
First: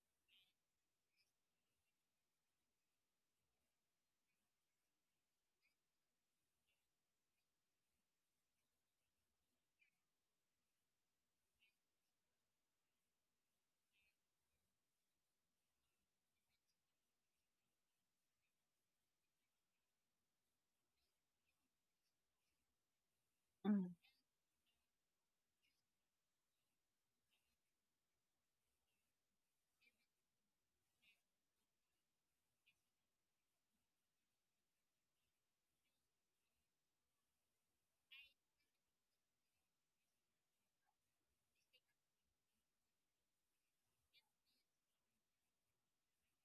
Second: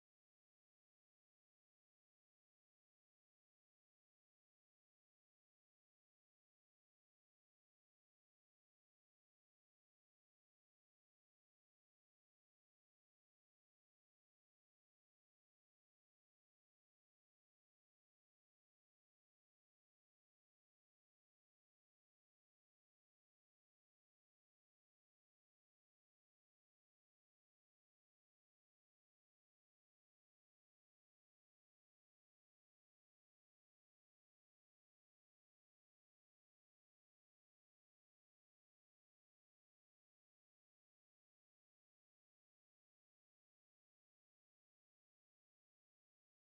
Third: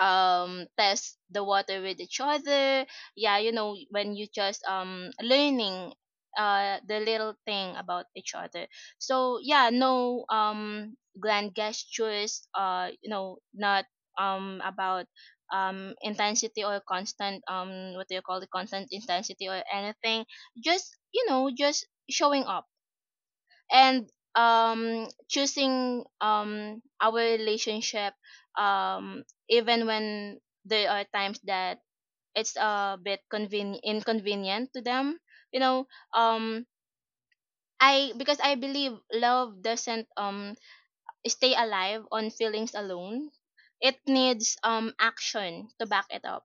Speaker 3: test the water with each other. Yeah, you know, when you just learning the little thing about each other. So yeah, no grand gestures, you know, not about intensity or constant, what do you call it, constant intensity or anything, just, you know, just showing up
Speaker 1: Mm.
Speaker 3: and choosing our relationship, um even when there are times that it's a bit inconvenient to them, you know, um I because I believe love doesn't stay alive on feelings alone, it needs action to back it up.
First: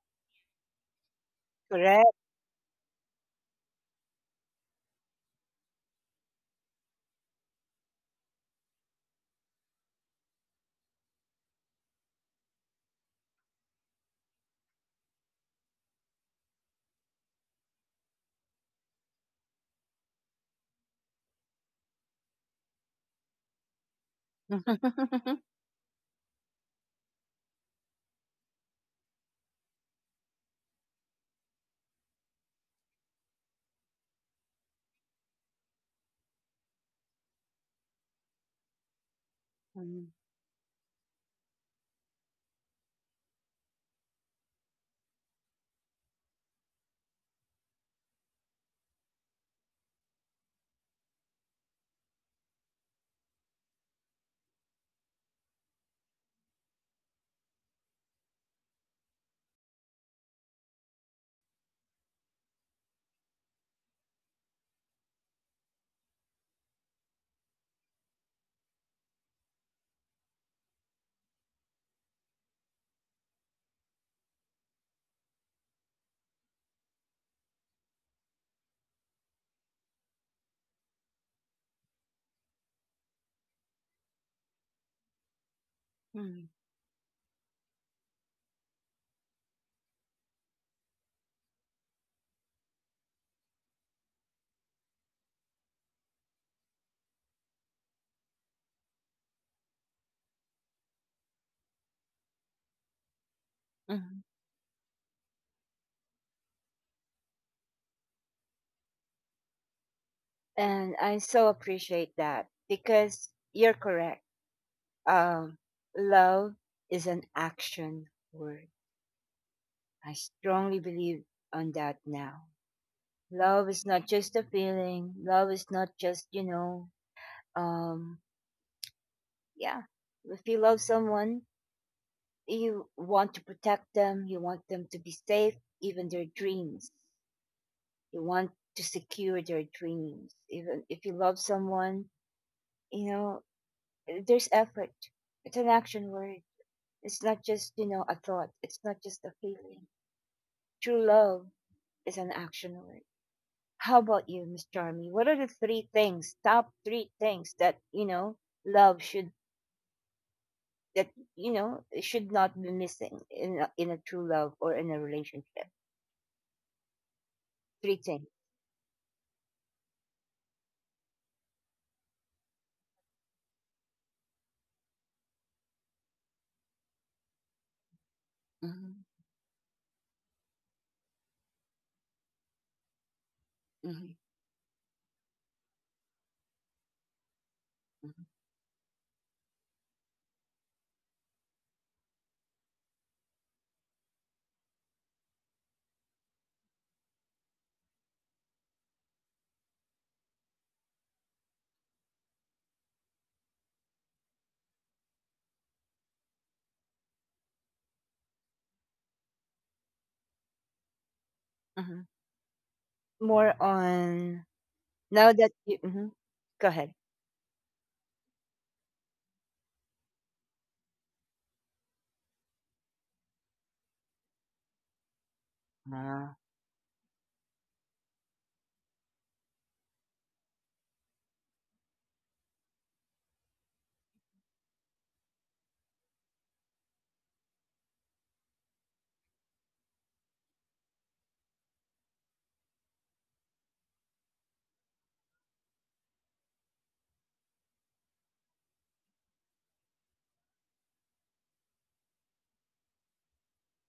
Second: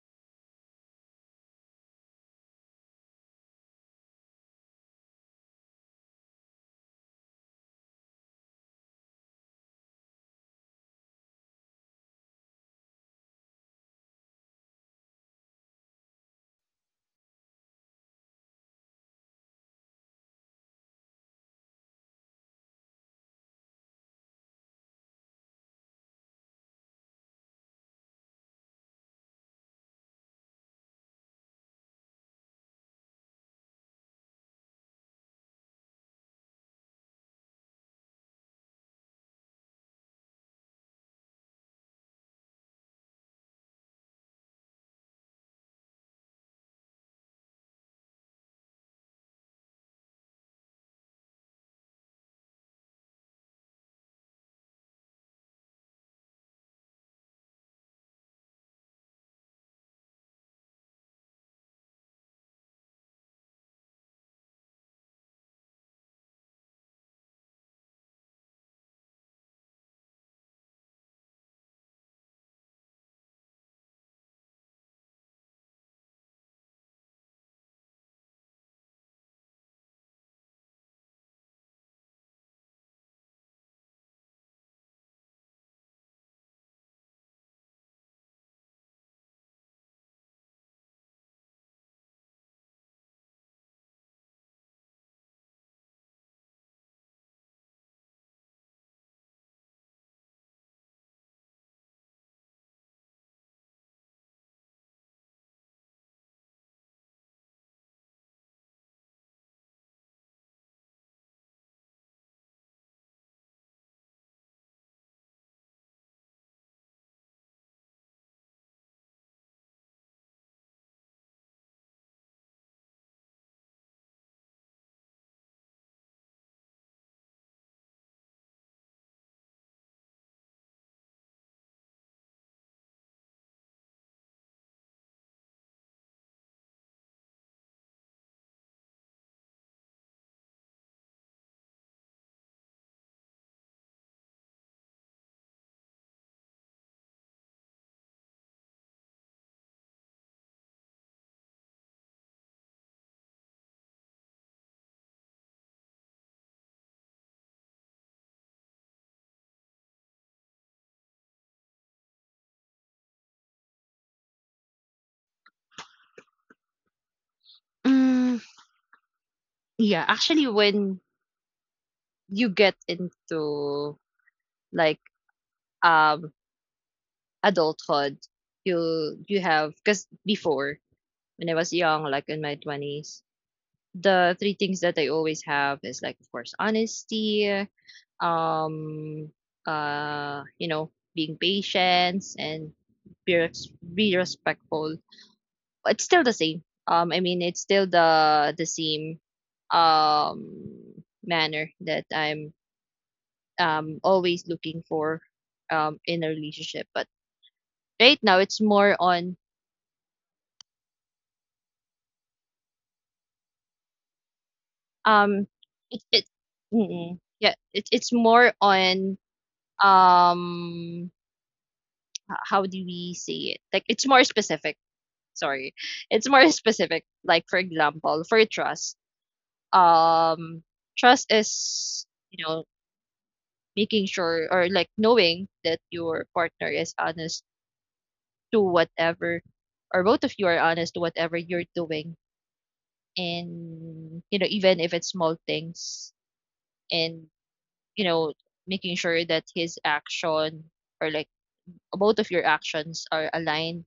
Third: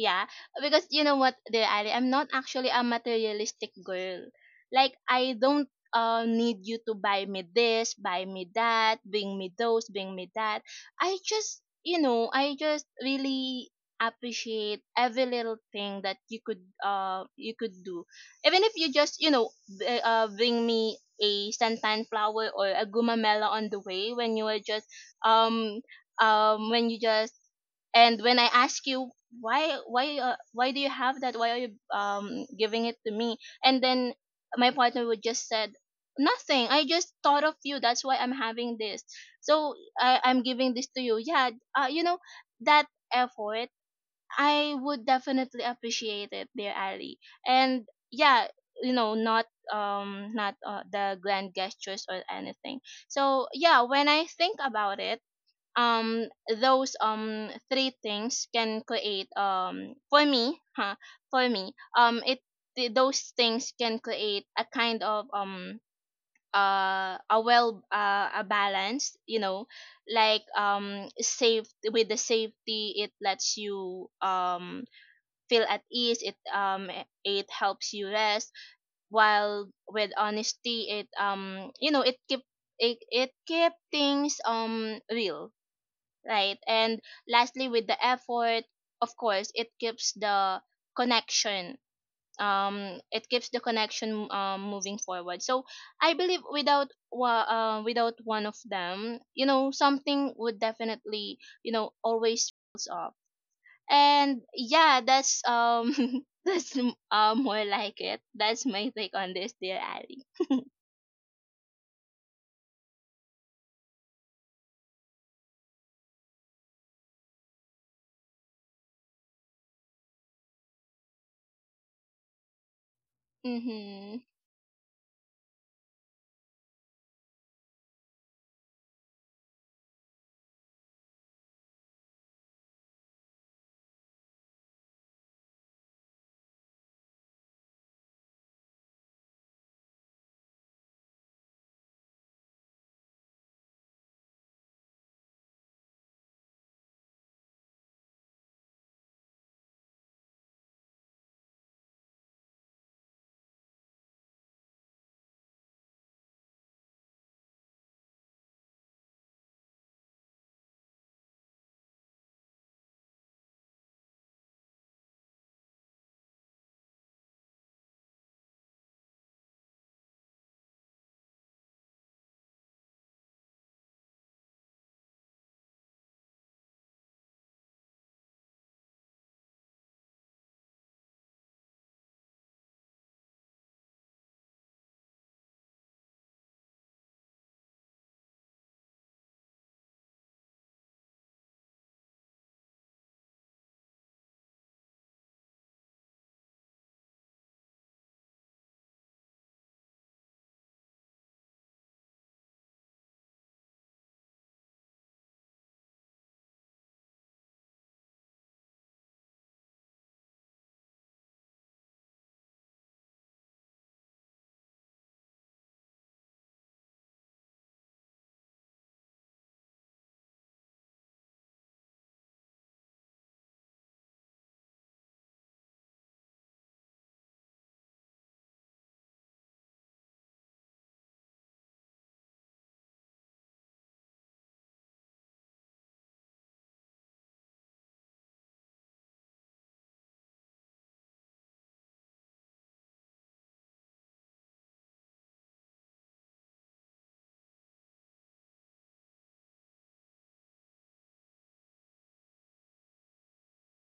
Speaker 3: Yeah, because you know what, dear Ali, I'm
Speaker 1: Correct.
Speaker 3: not actually a materialistic girl. Like I don't, need you to buy me this, buy me that, bring me those, bring me that. I just, you know, I just really appreciate every little thing that you could, you could do, even if you just, you know, bring me a suntan flower or a gumamela on the way, when you were just um when you just. And when I ask you, why, why do you have that? Why are you giving it to me? And then my partner would just said nothing, I just thought of you, that's why I'm having this. So
Speaker 1: Mm,
Speaker 3: I'm giving this to you. Yeah. You know, that effort, I would definitely appreciate it, dear Ali. And yeah, you know, not not the grand gestures or anything. So yeah, when I think about it, um those three things can create, for me, huh, for me those things can create a kind of a well, a balance, you know, like safe, with the safety it lets you feel at ease, it it helps you rest, while with honesty it you know, it keep it keep things real,
Speaker 1: mm,
Speaker 3: right? And lastly, with the effort, of course, it keeps the connection. It keeps the connection, moving forward. So I believe without without one of them, you know, something would definitely, you know, always falls off.
Speaker 1: mm.
Speaker 3: And yeah, that's that's more like it. That's my take on this, dear Ali.
Speaker 1: And I so appreciate that because you're correct, um, love is an action word. I strongly believe on that now. Love is not
Speaker 3: Mhm.
Speaker 1: just a feeling. Love is not just, you know, um, yeah. If you love someone, you want to protect them. You want them to be safe, even their dreams. You want to secure their dreams. Even if you love someone, you know, there's effort. It's an action word. It's not just, you know, a thought. It's not just a feeling. True love is an action word. How about you, Miss Charmy? What are the three things, top three things that you know love should that you know should not be missing in a true love or in a relationship? Three things.
Speaker 2: Mm, yeah, actually, when you get into, like, um adulthood, you
Speaker 1: Hmm.
Speaker 2: you have, because before, when I was young, like in my 20s,
Speaker 1: Hmm.
Speaker 2: the three things that I always have is, like, of course, honesty,
Speaker 1: Hmm.
Speaker 2: um being patient, and be respectful. It's still the same. I mean, it's still the same um manner that I'm always looking for in a relationship. But right now it's more on,
Speaker 1: Hmm. More on now
Speaker 2: um
Speaker 1: that you
Speaker 2: it
Speaker 1: mhm.
Speaker 2: it
Speaker 1: Go ahead.
Speaker 2: mm-mm. yeah it, it's more on, um how do we say it. Like, sorry it's
Speaker 1: Ah.
Speaker 2: more specific, like, for example, for trust. um Trust is, you know, making sure, or, like, knowing that your partner is honest to whatever, or both of you are honest to whatever you're doing, and even if it's small things. And you know making sure that his action, or, like, both of your actions are aligned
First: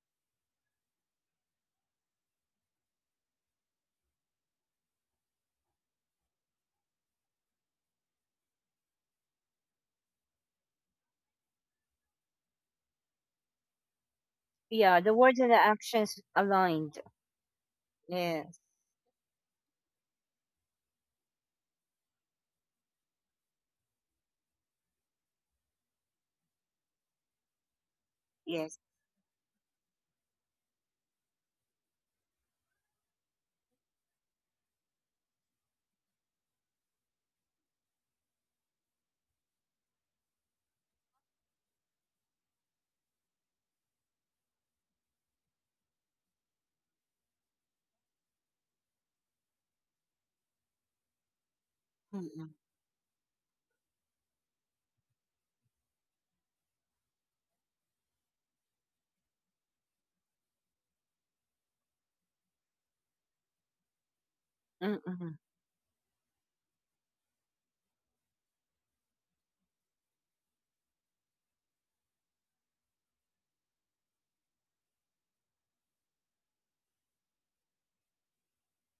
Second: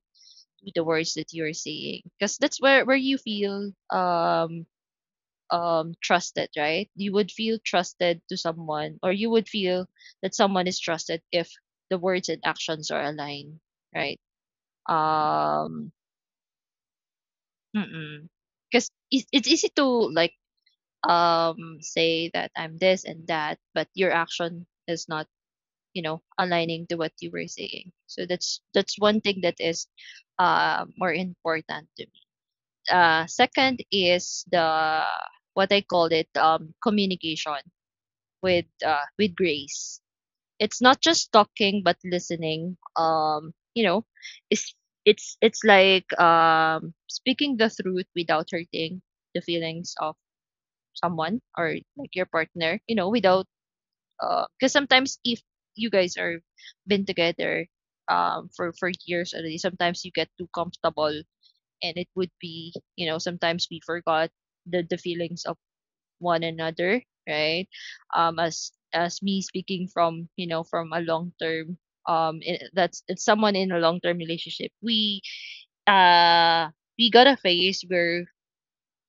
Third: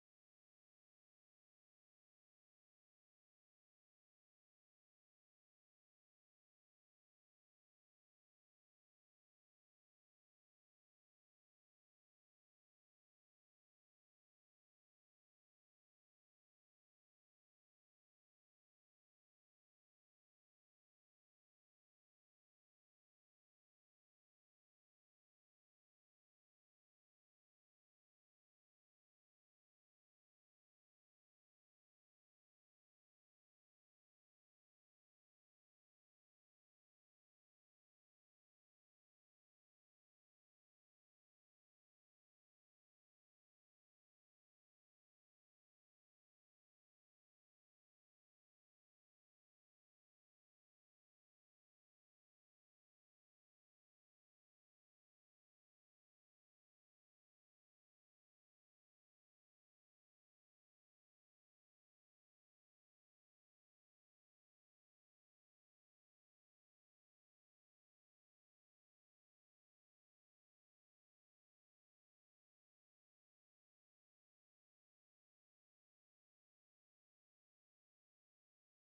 Speaker 2: with the words that you're saying, because that's where you feel trusted, right? You would feel trusted to someone, or you would feel that someone is trusted if the words and actions are aligned, right?
Speaker 1: Yeah, the words and the
Speaker 2: um
Speaker 1: actions aligned. Yes,
Speaker 2: because it's easy to, like, say that I'm this and that, but your action is not aligning to what you were saying. So that's
Speaker 1: yes.
Speaker 2: that's one thing that is more important to me. Second is the what I call it communication with grace. It's not just talking but listening. It's it's like speaking the truth without hurting the feelings of someone, or, like, your
Speaker 1: Mm-mm.
Speaker 2: partner, you know, without because sometimes if you guys are been together for years already, sometimes you get too comfortable, and it would be sometimes we forgot the feelings
Speaker 1: Mm-mm.
Speaker 2: of one another, right? As me speaking from from a long term I- that's it's someone in a long term relationship. We uh we got a phase where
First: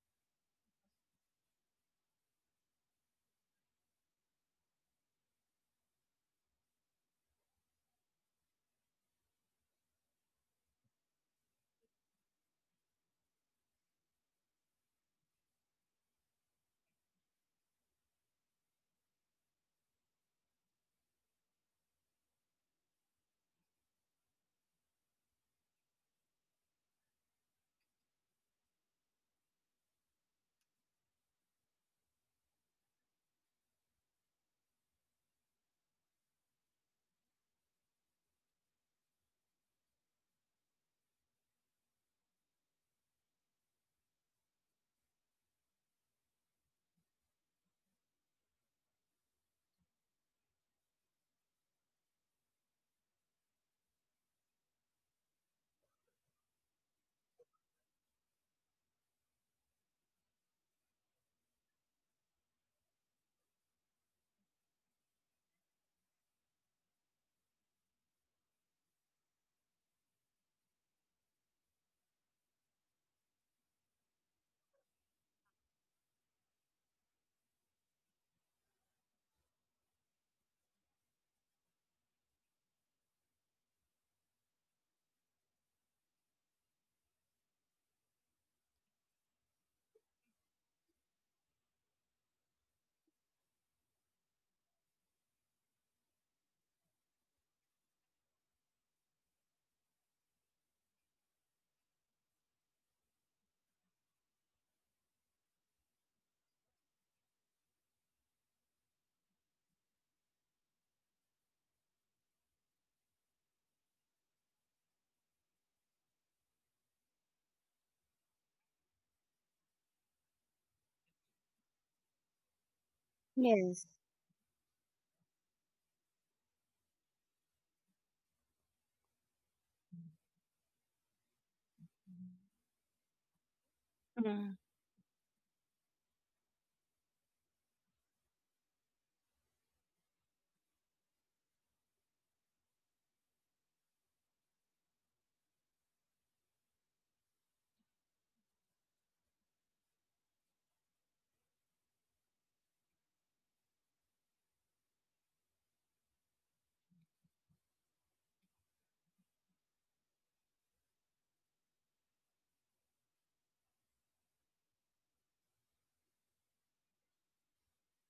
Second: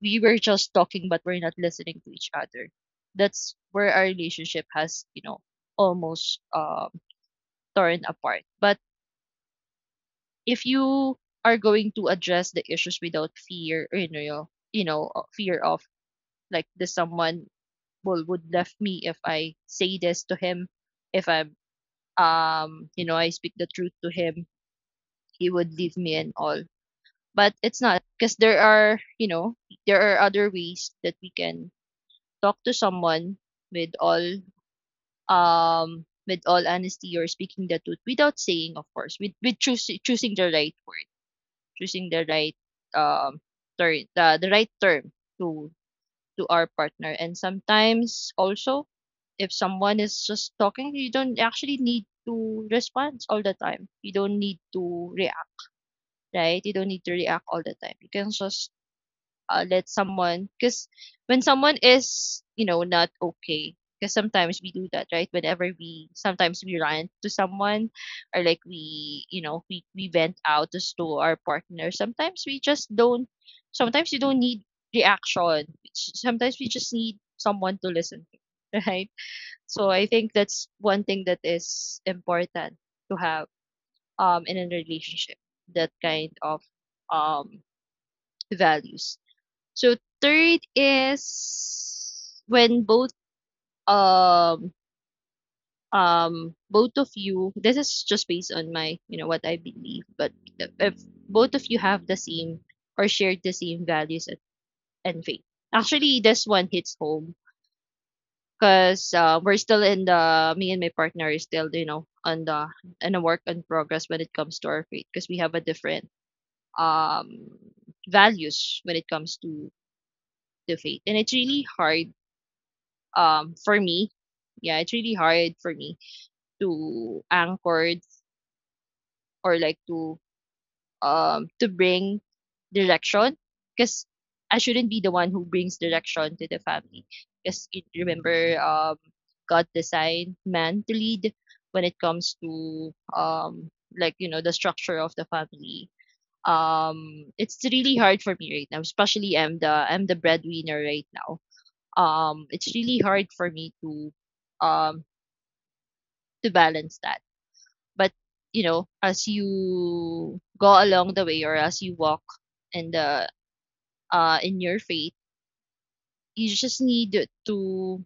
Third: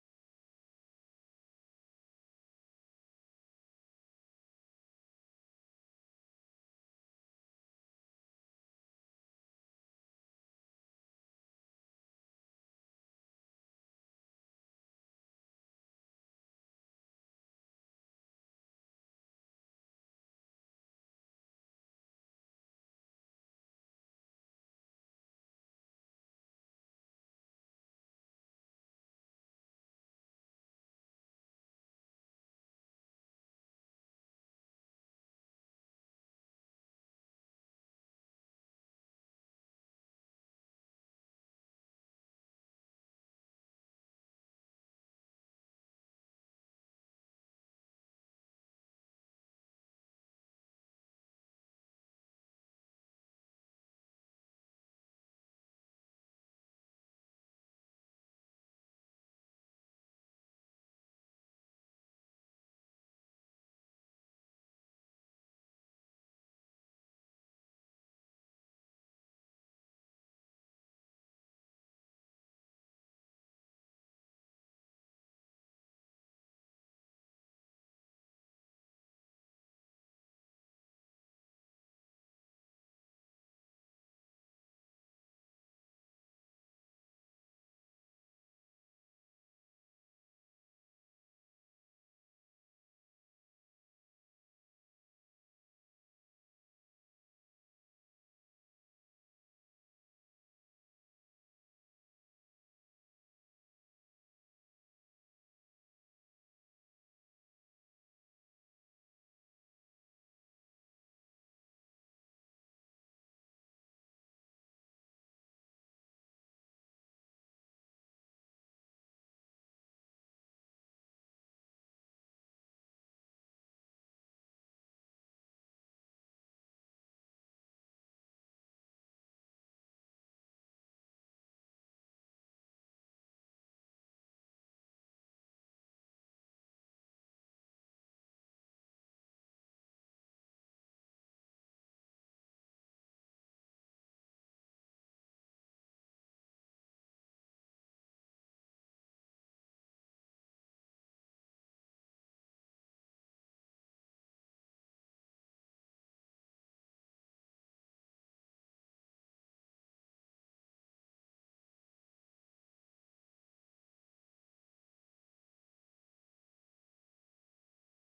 Speaker 2: we were just talking but we're not listening to each other. That's where our relationship has almost torn apart. But if you are going to address the issues without fear, or, fear of, like, this someone will would left me if I say this to him, if I'm you know I speak the truth to him, he would leave me and all. But it's not, because there are there are other ways that we can talk to someone with all, with all honesty, or speaking the truth, without saying, of course, with choosing the right word, choosing the right, um ter- the right term to to our partner. And sometimes also, if someone is just talking, you don't actually need to respond all the time. You don't need to react, right? You don't need to react all the time. You can just let someone, because when someone is not okay, because sometimes we do that, right, whenever we rant to someone, or, like, we you know we vent out just to our partner, sometimes you don't need reaction, sometimes we just need someone to listen to. Right? So I think that's one thing that is important to have in a relationship, that kind of um values. So third is when both um both of you, this is just based on my, what I believe. But if both of you have the same, or share the same values, and faith. Actually, this one hits home, because we're still in the me and my partner is still you know on the in a work in progress when it comes to our faith, because we have a different um values when it comes to the faith, and it's really hard for
Speaker 1: Yes.
Speaker 2: me. Yeah, it's really hard for me to anchor, or, like, to bring direction, because I shouldn't be the one who brings direction to the family, because you remember, God designed man to lead when it comes to the structure of the family. It's really hard for me right now, especially I'm the, I'm the breadwinner right now. It's really hard for me to um balance that. But, as you go along the way, or as you walk in the in your faith, you just need to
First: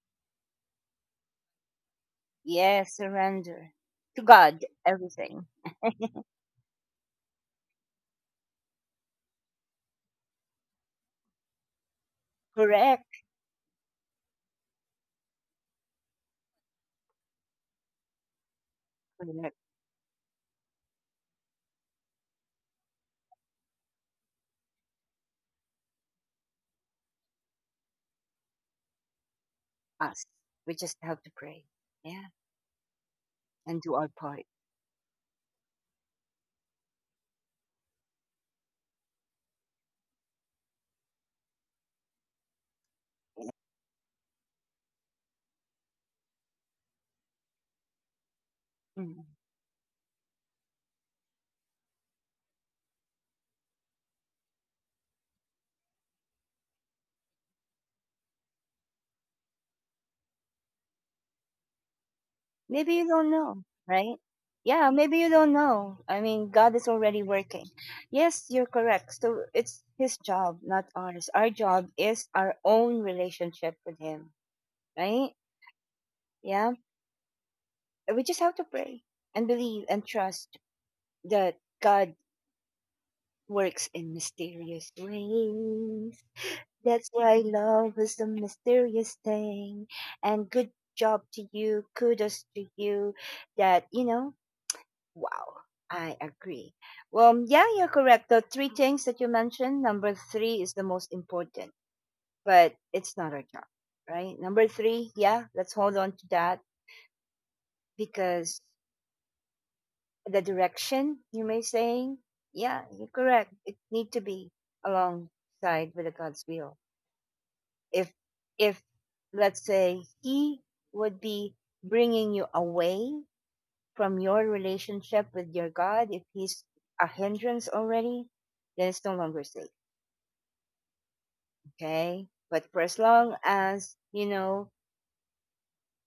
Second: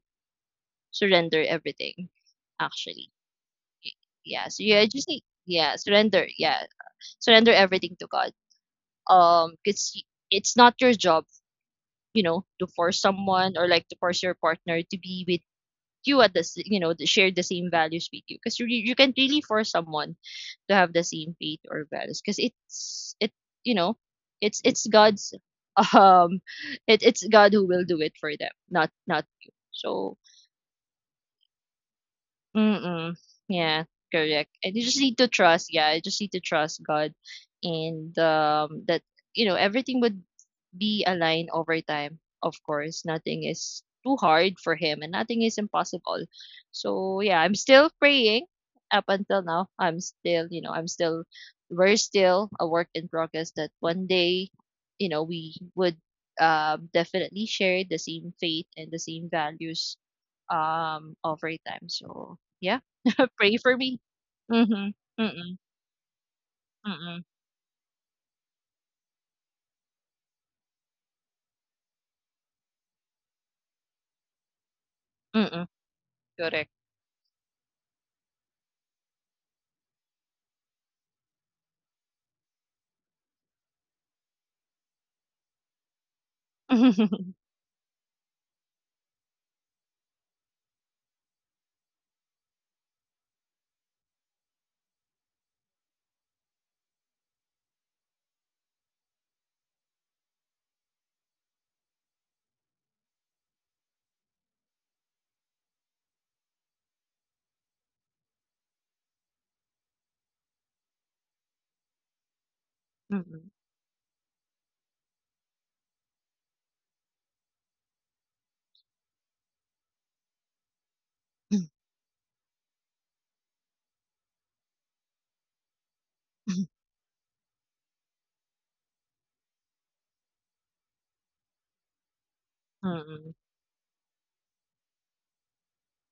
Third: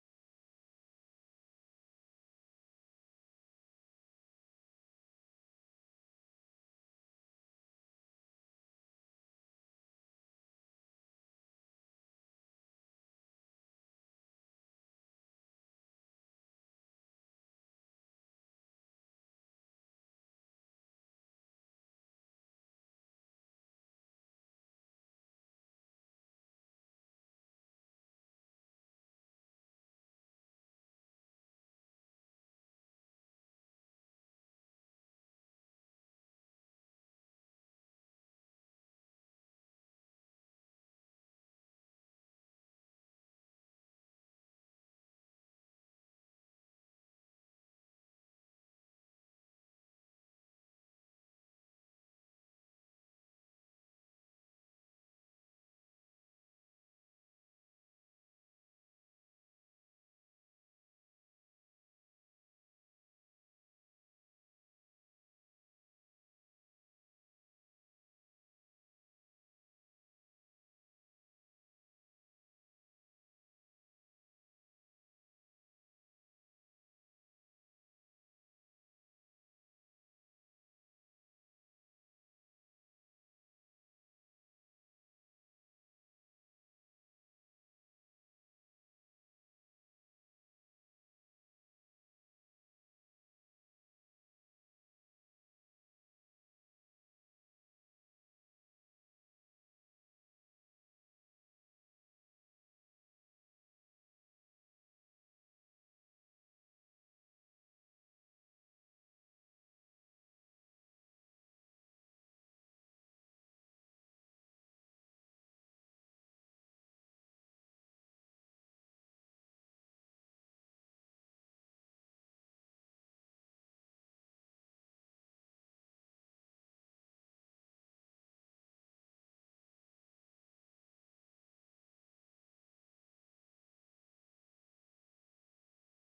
Speaker 2: surrender everything.
Speaker 1: Yes,
Speaker 2: Actually,
Speaker 1: surrender to
Speaker 2: yeah.
Speaker 1: God,
Speaker 2: So yeah,
Speaker 1: everything.
Speaker 2: yeah, surrender. Yeah, surrender everything to God. Because it's not your job to force
Speaker 1: Correct.
Speaker 2: someone, or, like, to force your partner to be with you at the s- you know the, share the same values with you, because you can not really
Speaker 1: Correct.
Speaker 2: force someone to have the same faith or values, because you know it's God's. um it's God who will do it for them, not you, so.
Speaker 1: Us. We just have to pray. Yeah.
Speaker 2: Mm,
Speaker 1: And
Speaker 2: yeah.
Speaker 1: do our part.
Speaker 2: Correct. And you just need to trust. Yeah, you just need to trust God, and that you know everything would be aligned over time. Of course, nothing is too hard for him and nothing is impossible. So, yeah, I'm still praying up
Speaker 1: Mm.
Speaker 2: until now. I'm still, you know, I'm still, we're still a work in progress, that one day, we would, definitely share the same faith and the same values, over time. So, yeah,
Speaker 1: Maybe you don't
Speaker 2: pray
Speaker 1: know,
Speaker 2: for me.
Speaker 1: right? Yeah, maybe
Speaker 2: Mm-hmm.
Speaker 1: you don't
Speaker 2: Mm-mm.
Speaker 1: know. I mean, God is already
Speaker 2: Mm-mm.
Speaker 1: working. Yes, you're correct. So it's His job, not ours. Our job is our own relationship with Him, right?
Speaker 2: Mm-mm. Correct.
Speaker 1: Yeah. We just have to pray and believe and trust that God works in mysterious ways. That's
Speaker 2: Mm-mm.
Speaker 1: why love is the mysterious thing. And good job to you. Kudos to you. That, you know, wow. I agree. Well, yeah, you're correct. The three things that you mentioned, number three is the most important, but it's not our job, right? Number three, yeah, let's hold on to that because the direction you may saying, yeah, you're correct. It need to be alongside with the God's will if if let's say he would be
Speaker 2: Mm-mm.
Speaker 1: bringing you away from your relationship with your god if he's a hindrance already, then it's no longer safe. Okay, but for as
Speaker 2: Mm-mm.
Speaker 1: long as you know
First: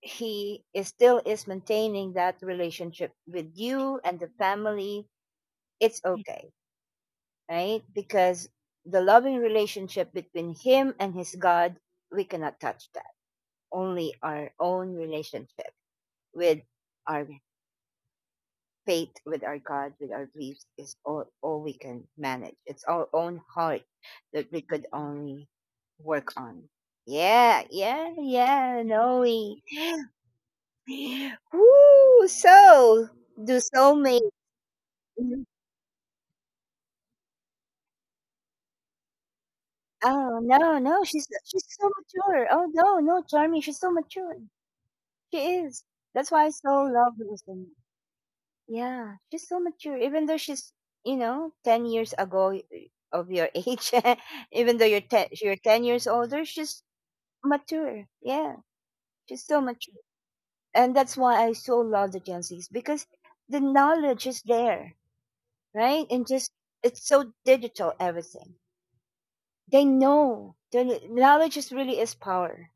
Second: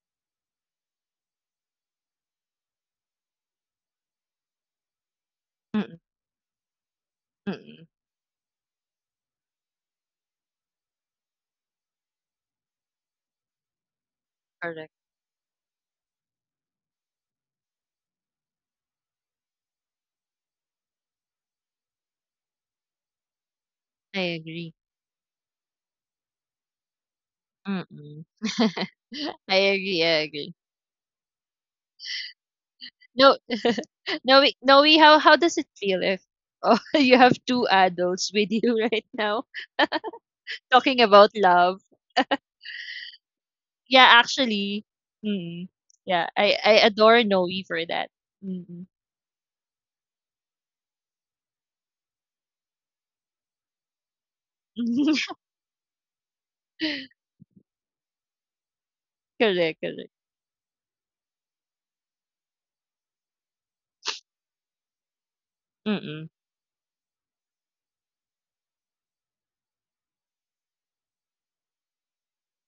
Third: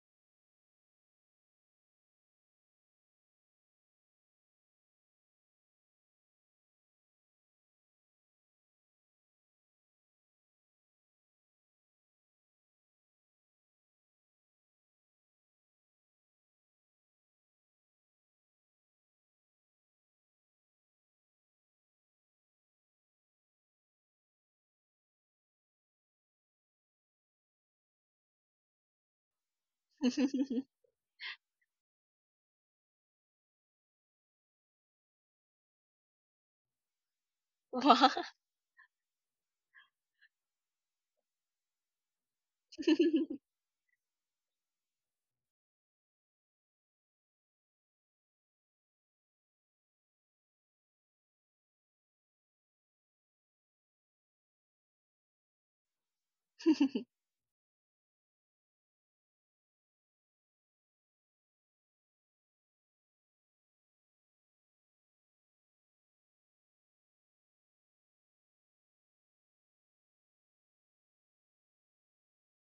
Speaker 1: he is still is maintaining that relationship with you and the family, it's okay, right?
Speaker 2: Mm-mm.
Speaker 1: Because the loving relationship between him and his god, we cannot touch that, only our
Speaker 2: Correct.
Speaker 1: own relationship with our faith, with our God, with our beliefs is all we can manage. It's our own heart
Speaker 2: I
Speaker 1: that we
Speaker 2: agree.
Speaker 1: could only work on. Yeah, yeah,
Speaker 2: Mm-mm.
Speaker 1: yeah, Noe.
Speaker 2: I agree, I agree.
Speaker 1: Woo! So,
Speaker 2: No,
Speaker 1: do soulmate.
Speaker 2: no, we, no, we,
Speaker 1: Mm-hmm.
Speaker 2: how does it feel, if oh, you have two
Speaker 3: Wow.
Speaker 2: adults with you right now
Speaker 1: Oh, no, no,
Speaker 2: talking
Speaker 1: she's
Speaker 2: about love?
Speaker 1: so mature. Oh, no, no, Charming, she's so
Speaker 2: Yeah,
Speaker 1: mature.
Speaker 2: actually,
Speaker 1: She
Speaker 2: mm,
Speaker 1: is. That's
Speaker 2: yeah,
Speaker 1: why I
Speaker 2: I
Speaker 1: so love
Speaker 2: adore Noe
Speaker 1: her.
Speaker 2: for that. Mm-mm.
Speaker 1: Yeah, she's so mature. Even though she's, you know, 10 years ago of your age, even though you're ten, you're 10 years older, she's mature. Yeah, she's so
Speaker 2: Correct,
Speaker 1: mature,
Speaker 2: correct.
Speaker 1: and that's why I so love the Gen Zs because the knowledge is there, right? And
Speaker 2: Mm-mm.
Speaker 1: just it's so digital everything. They know the knowledge is really is power.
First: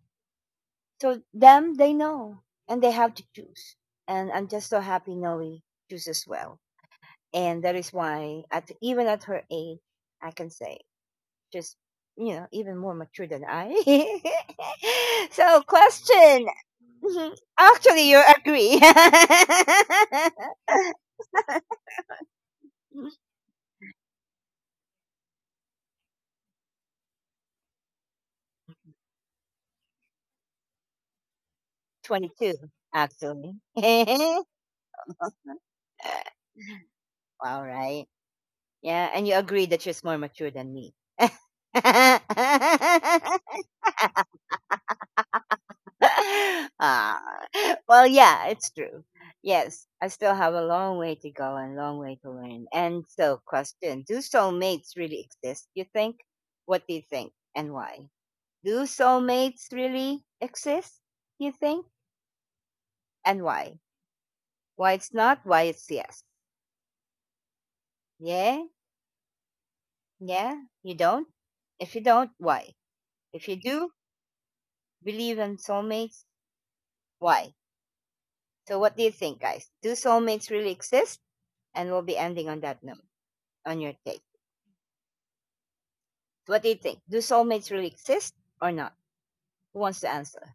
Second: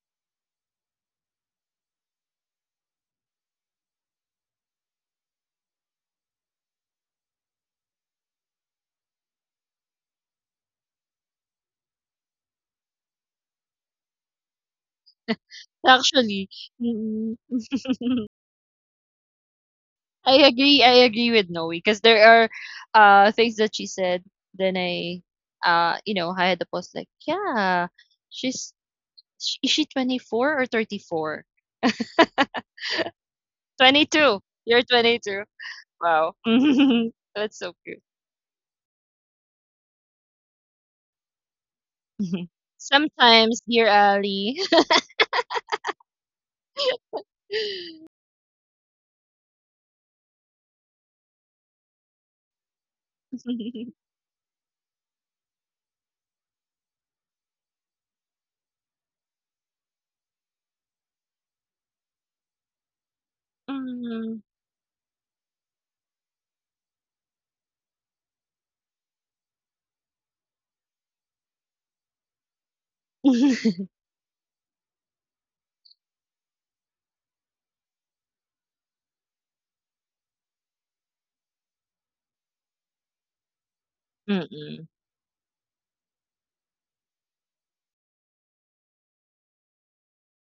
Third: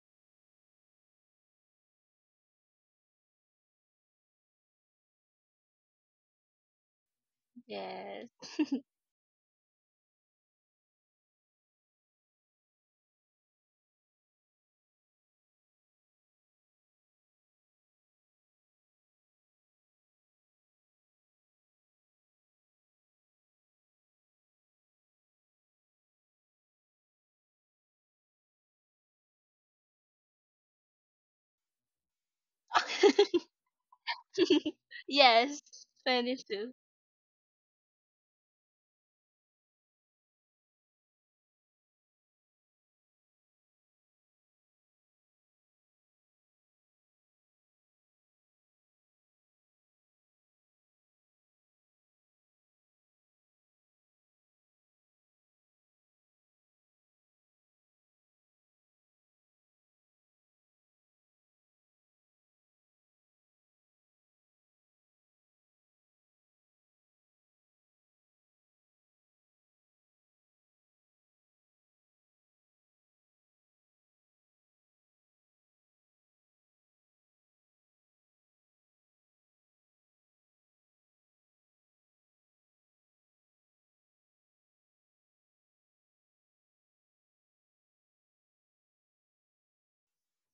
Speaker 1: So them, they know, and they have to choose. And I'm just so happy Noe chooses well. And that is why
Speaker 3: Yes.
Speaker 1: at even at her age I can say just you know even more mature than I. So question.
Speaker 2: Actually,
Speaker 1: Mhm.
Speaker 2: mm-mm.
Speaker 1: Actually you agree.
Speaker 2: I agree. I agree with Noe because there are things that she said. Then I had the post like, yeah, she's is she 24 or 34?
Speaker 1: 22 actually.
Speaker 2: 22.
Speaker 1: All
Speaker 2: You're 22.
Speaker 3: Yes,
Speaker 2: Wow,
Speaker 3: 22.
Speaker 2: that's so cute.
Speaker 1: right. Yeah, and you agree that she's more mature than me.
Speaker 2: Sometimes, dear Ali.
Speaker 1: Ah, well, yeah, it's true. Yes, I still have a long way to go and long way to learn. And so, question: Do soulmates really exist? You think? What do you think, and why? Do soulmates really exist? You think, and why?
Speaker 2: Mm.
Speaker 1: Why it's not? Why it's yes? Yeah, yeah. You don't? If you don't, why? If you do, believe in soulmates, why? So, what do you think, guys? Do soulmates really exist? And we'll be ending on that note. On your take.
Speaker 2: Mm-mm.
Speaker 1: What do you think? Do soulmates really exist or not? Who wants to answer?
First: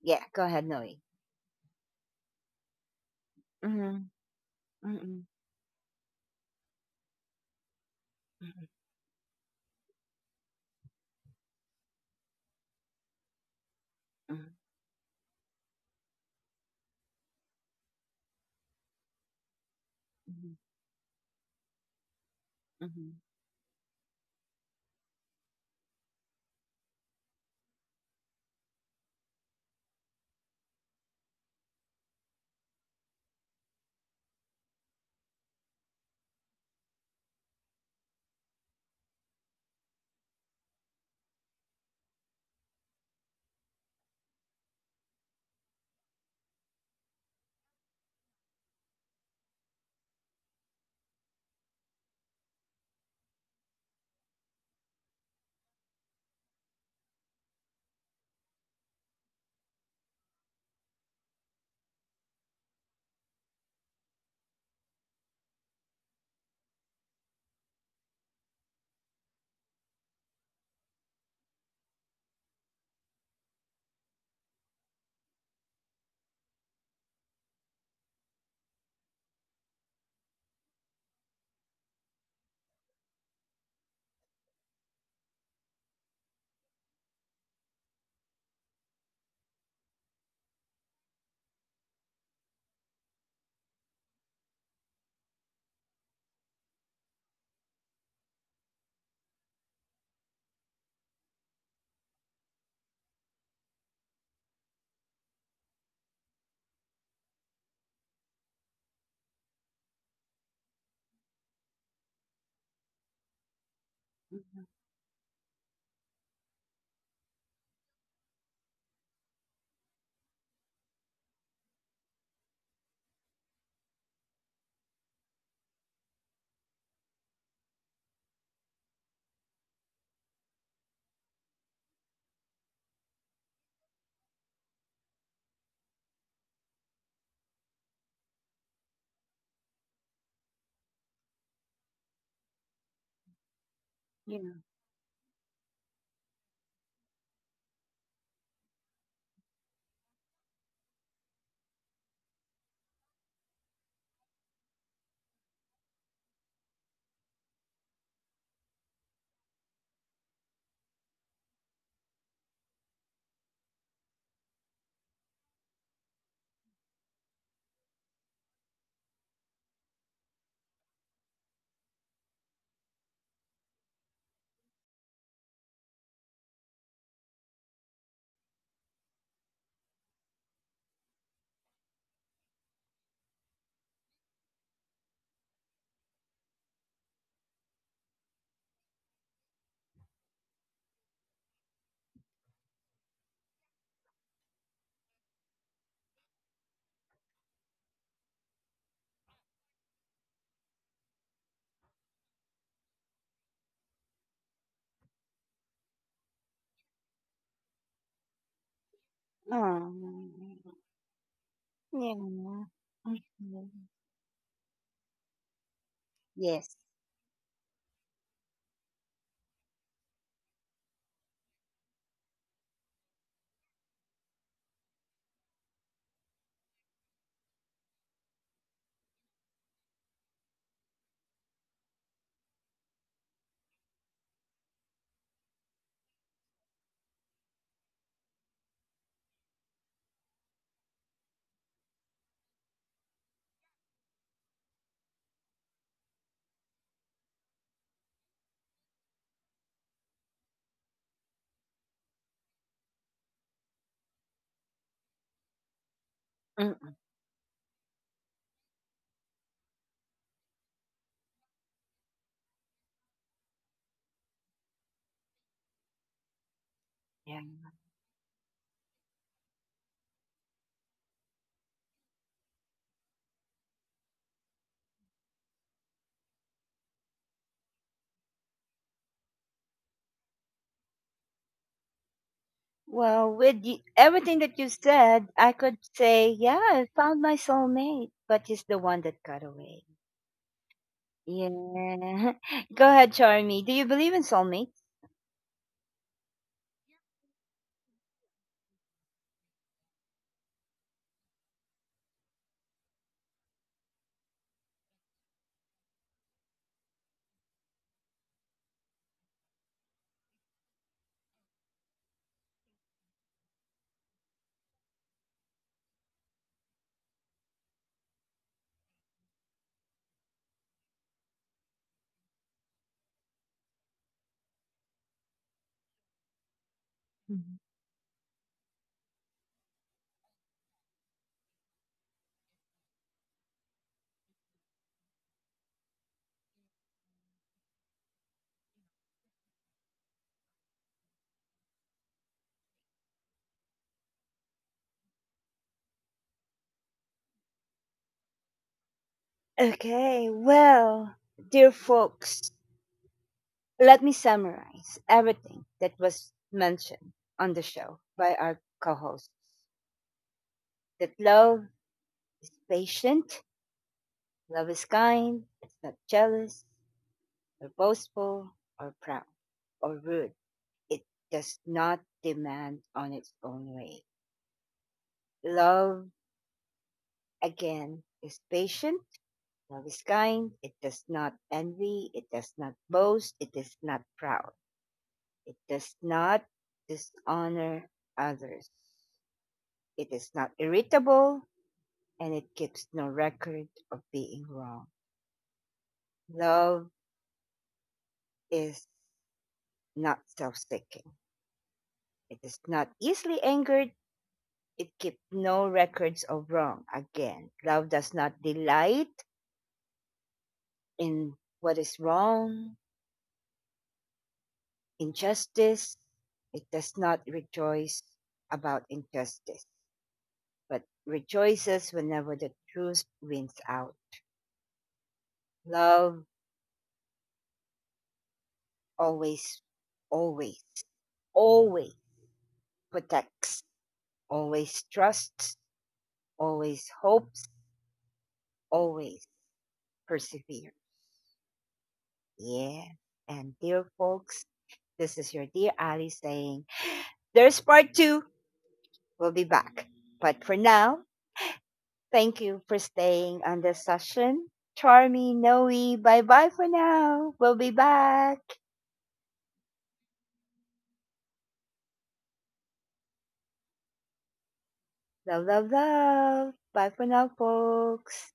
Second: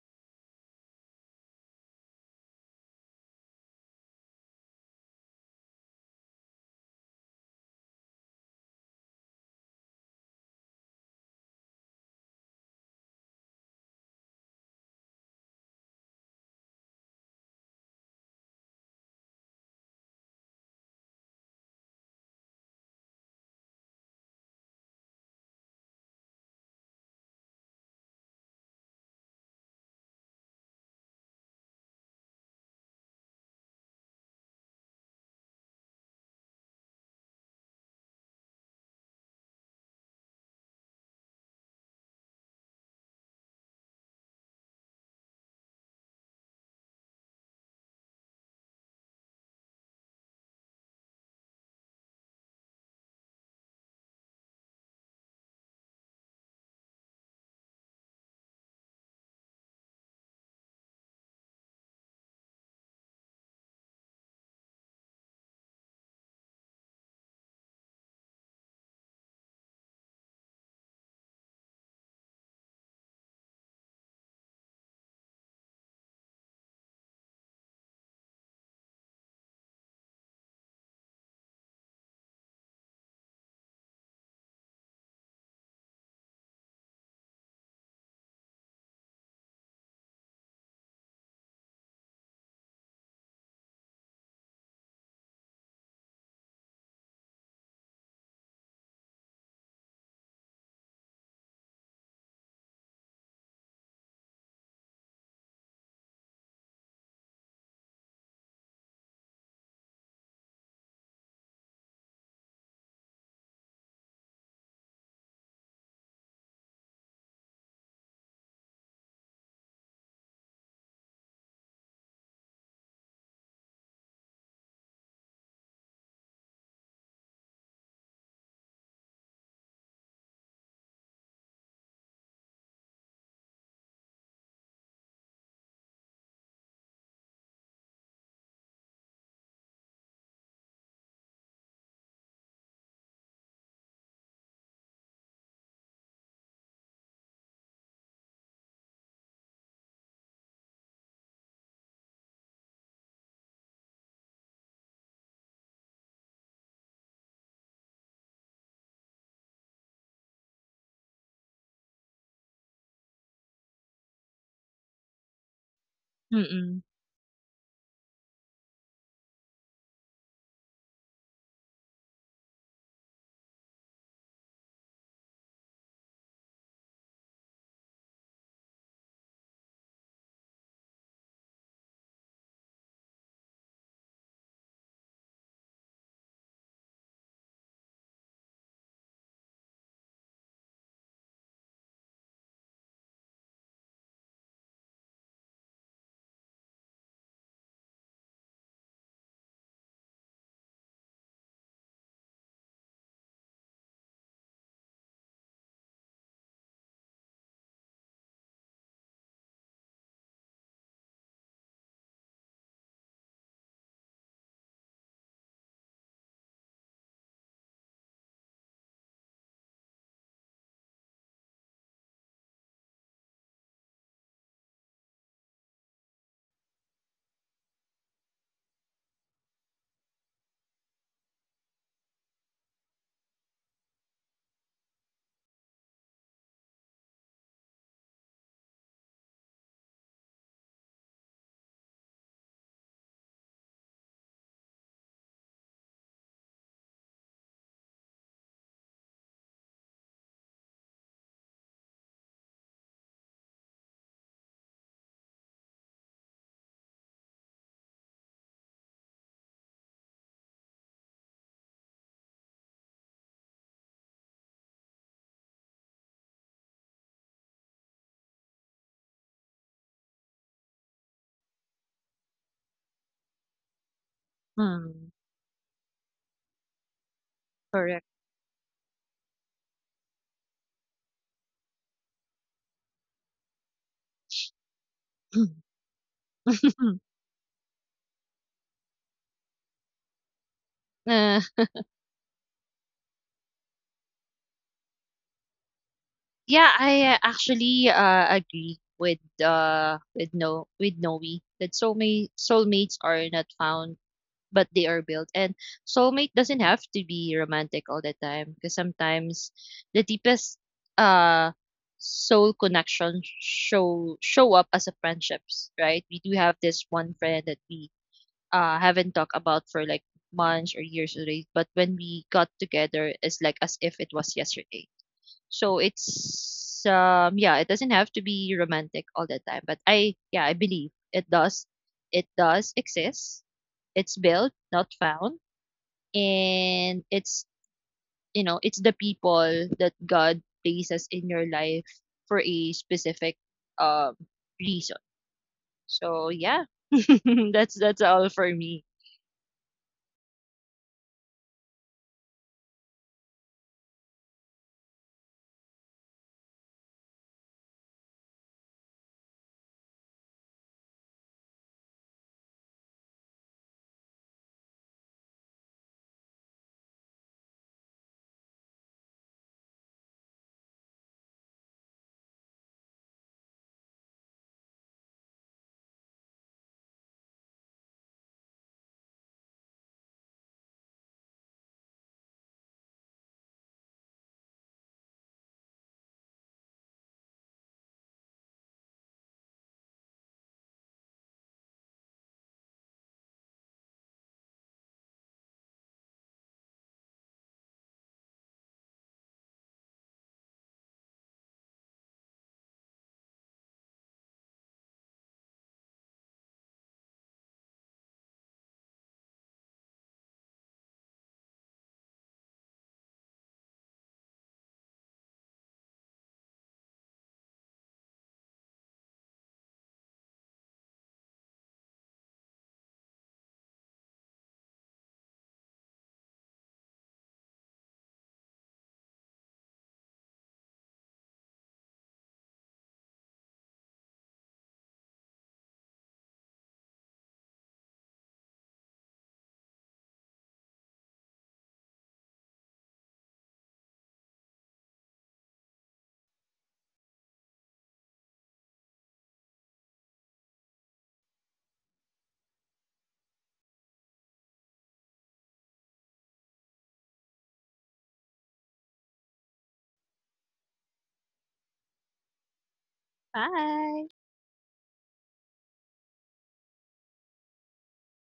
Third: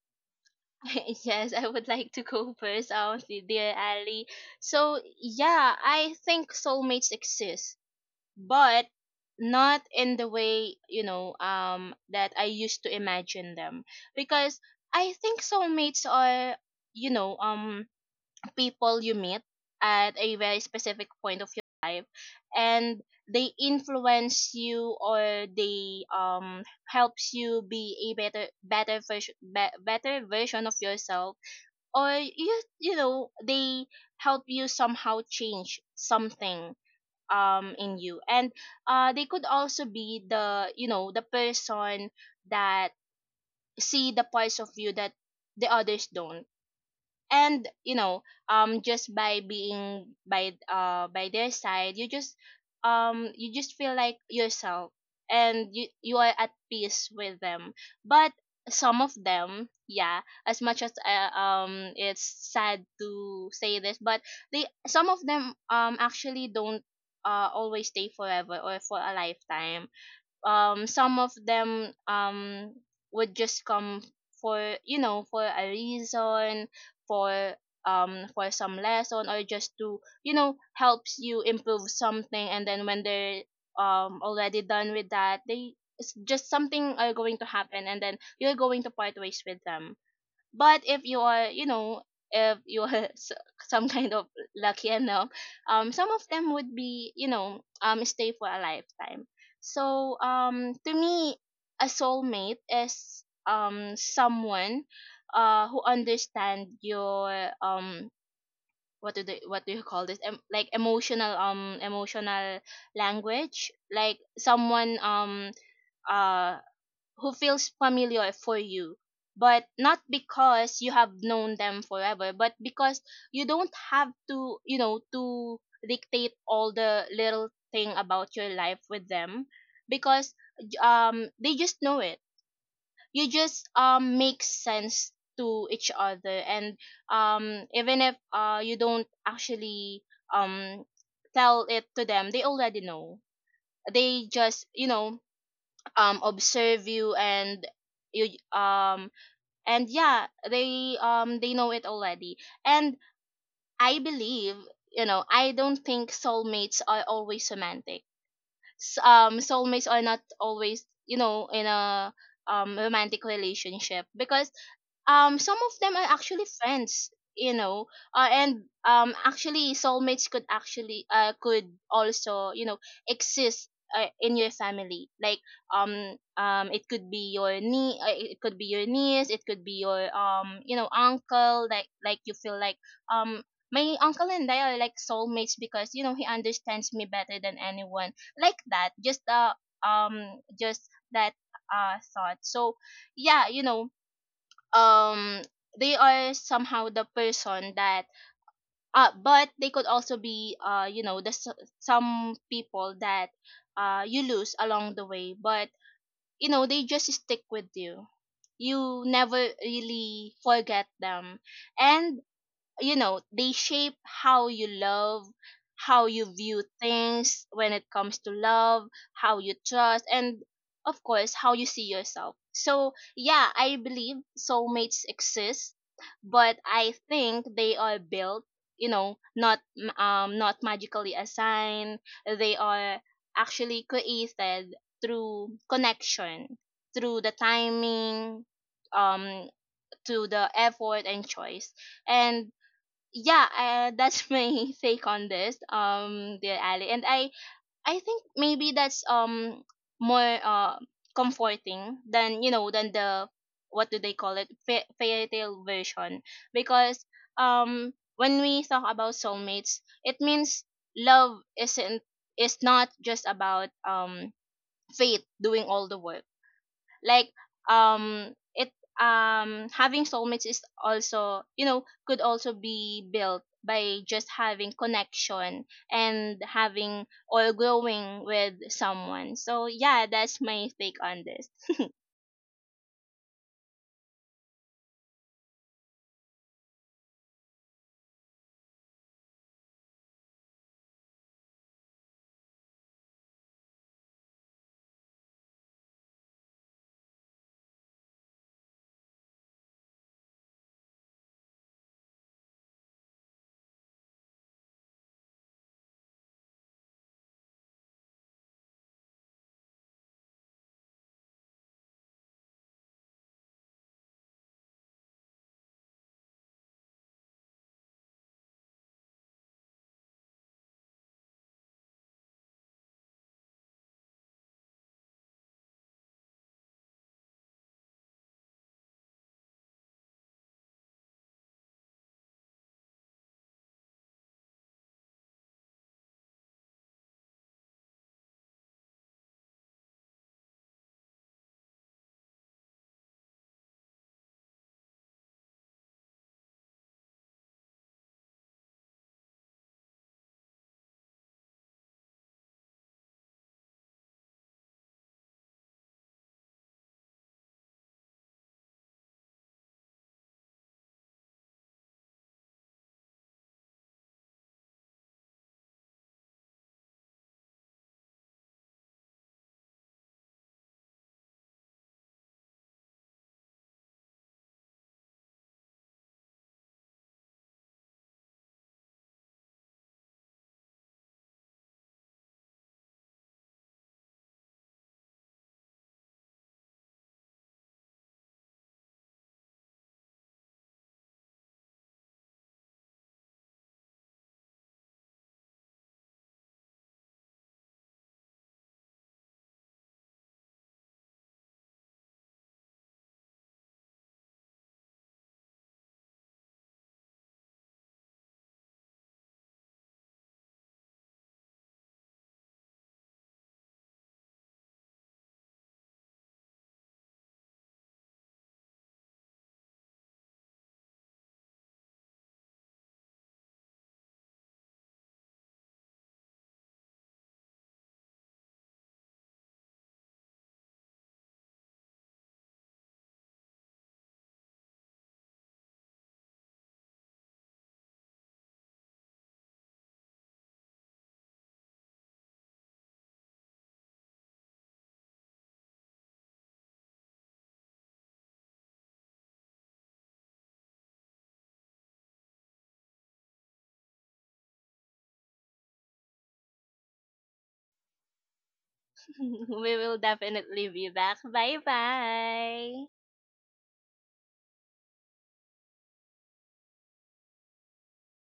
Speaker 1: Yeah, go ahead, Noe.
Speaker 3: Yes, I would like to go first, honestly, dear
Speaker 1: Mm-hmm.
Speaker 3: Ali. So
Speaker 1: Mm-hmm.
Speaker 3: yeah, I think soulmates exist,
Speaker 1: Mm-hmm.
Speaker 3: but not in the way, you know, that I used to imagine them. Because I think soulmates are, you know, people you meet at a
Speaker 1: Mm-hmm.
Speaker 3: very specific point of your life, and
Speaker 1: Mm-hmm.
Speaker 3: they influence you, or they helps you be a better version, better version of yourself, or you know, they help you somehow change something in you. And they could also be the, you know, the person that see the parts of you that the others don't. And you know, just by being, by their side, you just feel like yourself and you are at peace with them. But some of them, yeah, as much as, it's sad to say this, but they, some of them actually don't always stay forever or for a lifetime. Some of them would just come for, you know, for a reason, for for some lesson or just to, you know, helps you improve something, and then when they're already done. But if you are, you know, if you are some kind of lucky enough, some of them would be, you know, stay for a lifetime. So to me, a soulmate is someone who understand your um what do they, what do you call this, like emotional, emotional language, like
Speaker 1: Mm-hmm.
Speaker 3: someone, uh who feels familiar for you, but not because you have known them forever, but because you don't have to, you know, to dictate all the little thing about your life with them, because they just know it. You just make sense to each other, and even if you don't actually um tell it to them, they already know, they
Speaker 1: Yeah.
Speaker 3: just, you know, observe you, and you um and yeah, they know it already. And I believe, you know, I don't think soulmates are always romantic. Soulmates are not always, you know, in a romantic relationship, because some of them are actually
Speaker 2: Mm-mm.
Speaker 3: friends, you know, and actually soulmates could actually could also, you know, exist, in your family, like it could be your it could be your niece, it could be your you know, uncle, like you feel like um my uncle and I are like soulmates because, you know, he understands me better than anyone, like that just, just that thought. So yeah, you know, um they are somehow the person that but they could also be, you know, the some people that you lose along the way, but you know, they just stick with you, you never
Speaker 1: Oh.
Speaker 3: really forget them.
Speaker 1: Yeah.
Speaker 3: And you know, they
Speaker 1: Mhm.
Speaker 3: shape how you love, how you view
Speaker 1: Yes.
Speaker 3: things when it comes to love, how you trust, and of course how you see yourself. So yeah, I believe soulmates exist, but I think they are built, you know, not not magically assigned, they are actually created through connection, through the timing, um to the effort and choice. And yeah, that's my take on this, dear Ali. I think maybe that's more comforting than, you know, than the, what do they call it, fairy tale version,
Speaker 1: Mm-mm.
Speaker 3: because when we talk about soulmates, it means love isn't, is not just about fate doing all the work, like
Speaker 1: Yeah.
Speaker 3: it having soulmates is also, you know, could also be built by just having
Speaker 2: Mm.
Speaker 3: connection and having or
Speaker 2: Correct.
Speaker 3: growing with someone. So yeah, that's my take on this.
Speaker 1: Well, with y everything that you said, I could say, yeah, I found my soulmate, but he's the one that got away. Yeah. Go ahead, Charmy. Do you believe in soulmates?
Speaker 2: Yeah, I actually agree with no with Noe, that soulmates are not found, but they are built. And soulmate doesn't have to be romantic all the time, because sometimes the deepest uh soul connection show up as a friendships, right? We do have this one friend that we haven't talked about for, like, months or years already, but when we got together, it's like as if it was yesterday. So it's, yeah, it doesn't have to be romantic all the time. But I believe it does exist. It's built, not found. And it's the people that God places in your life for a specific um reason. So yeah. That's all for me.
Speaker 1: Okay, well, dear folks, let me summarize everything that was mentioned on the show by our co hosts that love is patient, love is kind, it's not jealous, or boastful, or proud, or rude. It does not demand on its own way. Love, again, is patient, love is kind, it does not envy, it does not boast, it is not proud. It does not dishonor others. It is not irritable and it keeps no record of being wrong. Love is not self seeking. It is not easily angered. It keeps no records of wrong. Again, love does not delight in what is wrong, injustice. It does not rejoice about injustice, but rejoices whenever the truth wins out. Love always, always, always protects, always trusts, always hopes, always perseveres. Yeah. And dear folks, this is your dear Ali saying, there's part two. We'll be back. But for now, thank you for staying on this session. Charmy, Noe, bye bye for now. We'll be back.
Speaker 3: We will definitely be back, bye bye.
Speaker 2: Bye.
Speaker 1: Love, love, love. Bye for now, folks.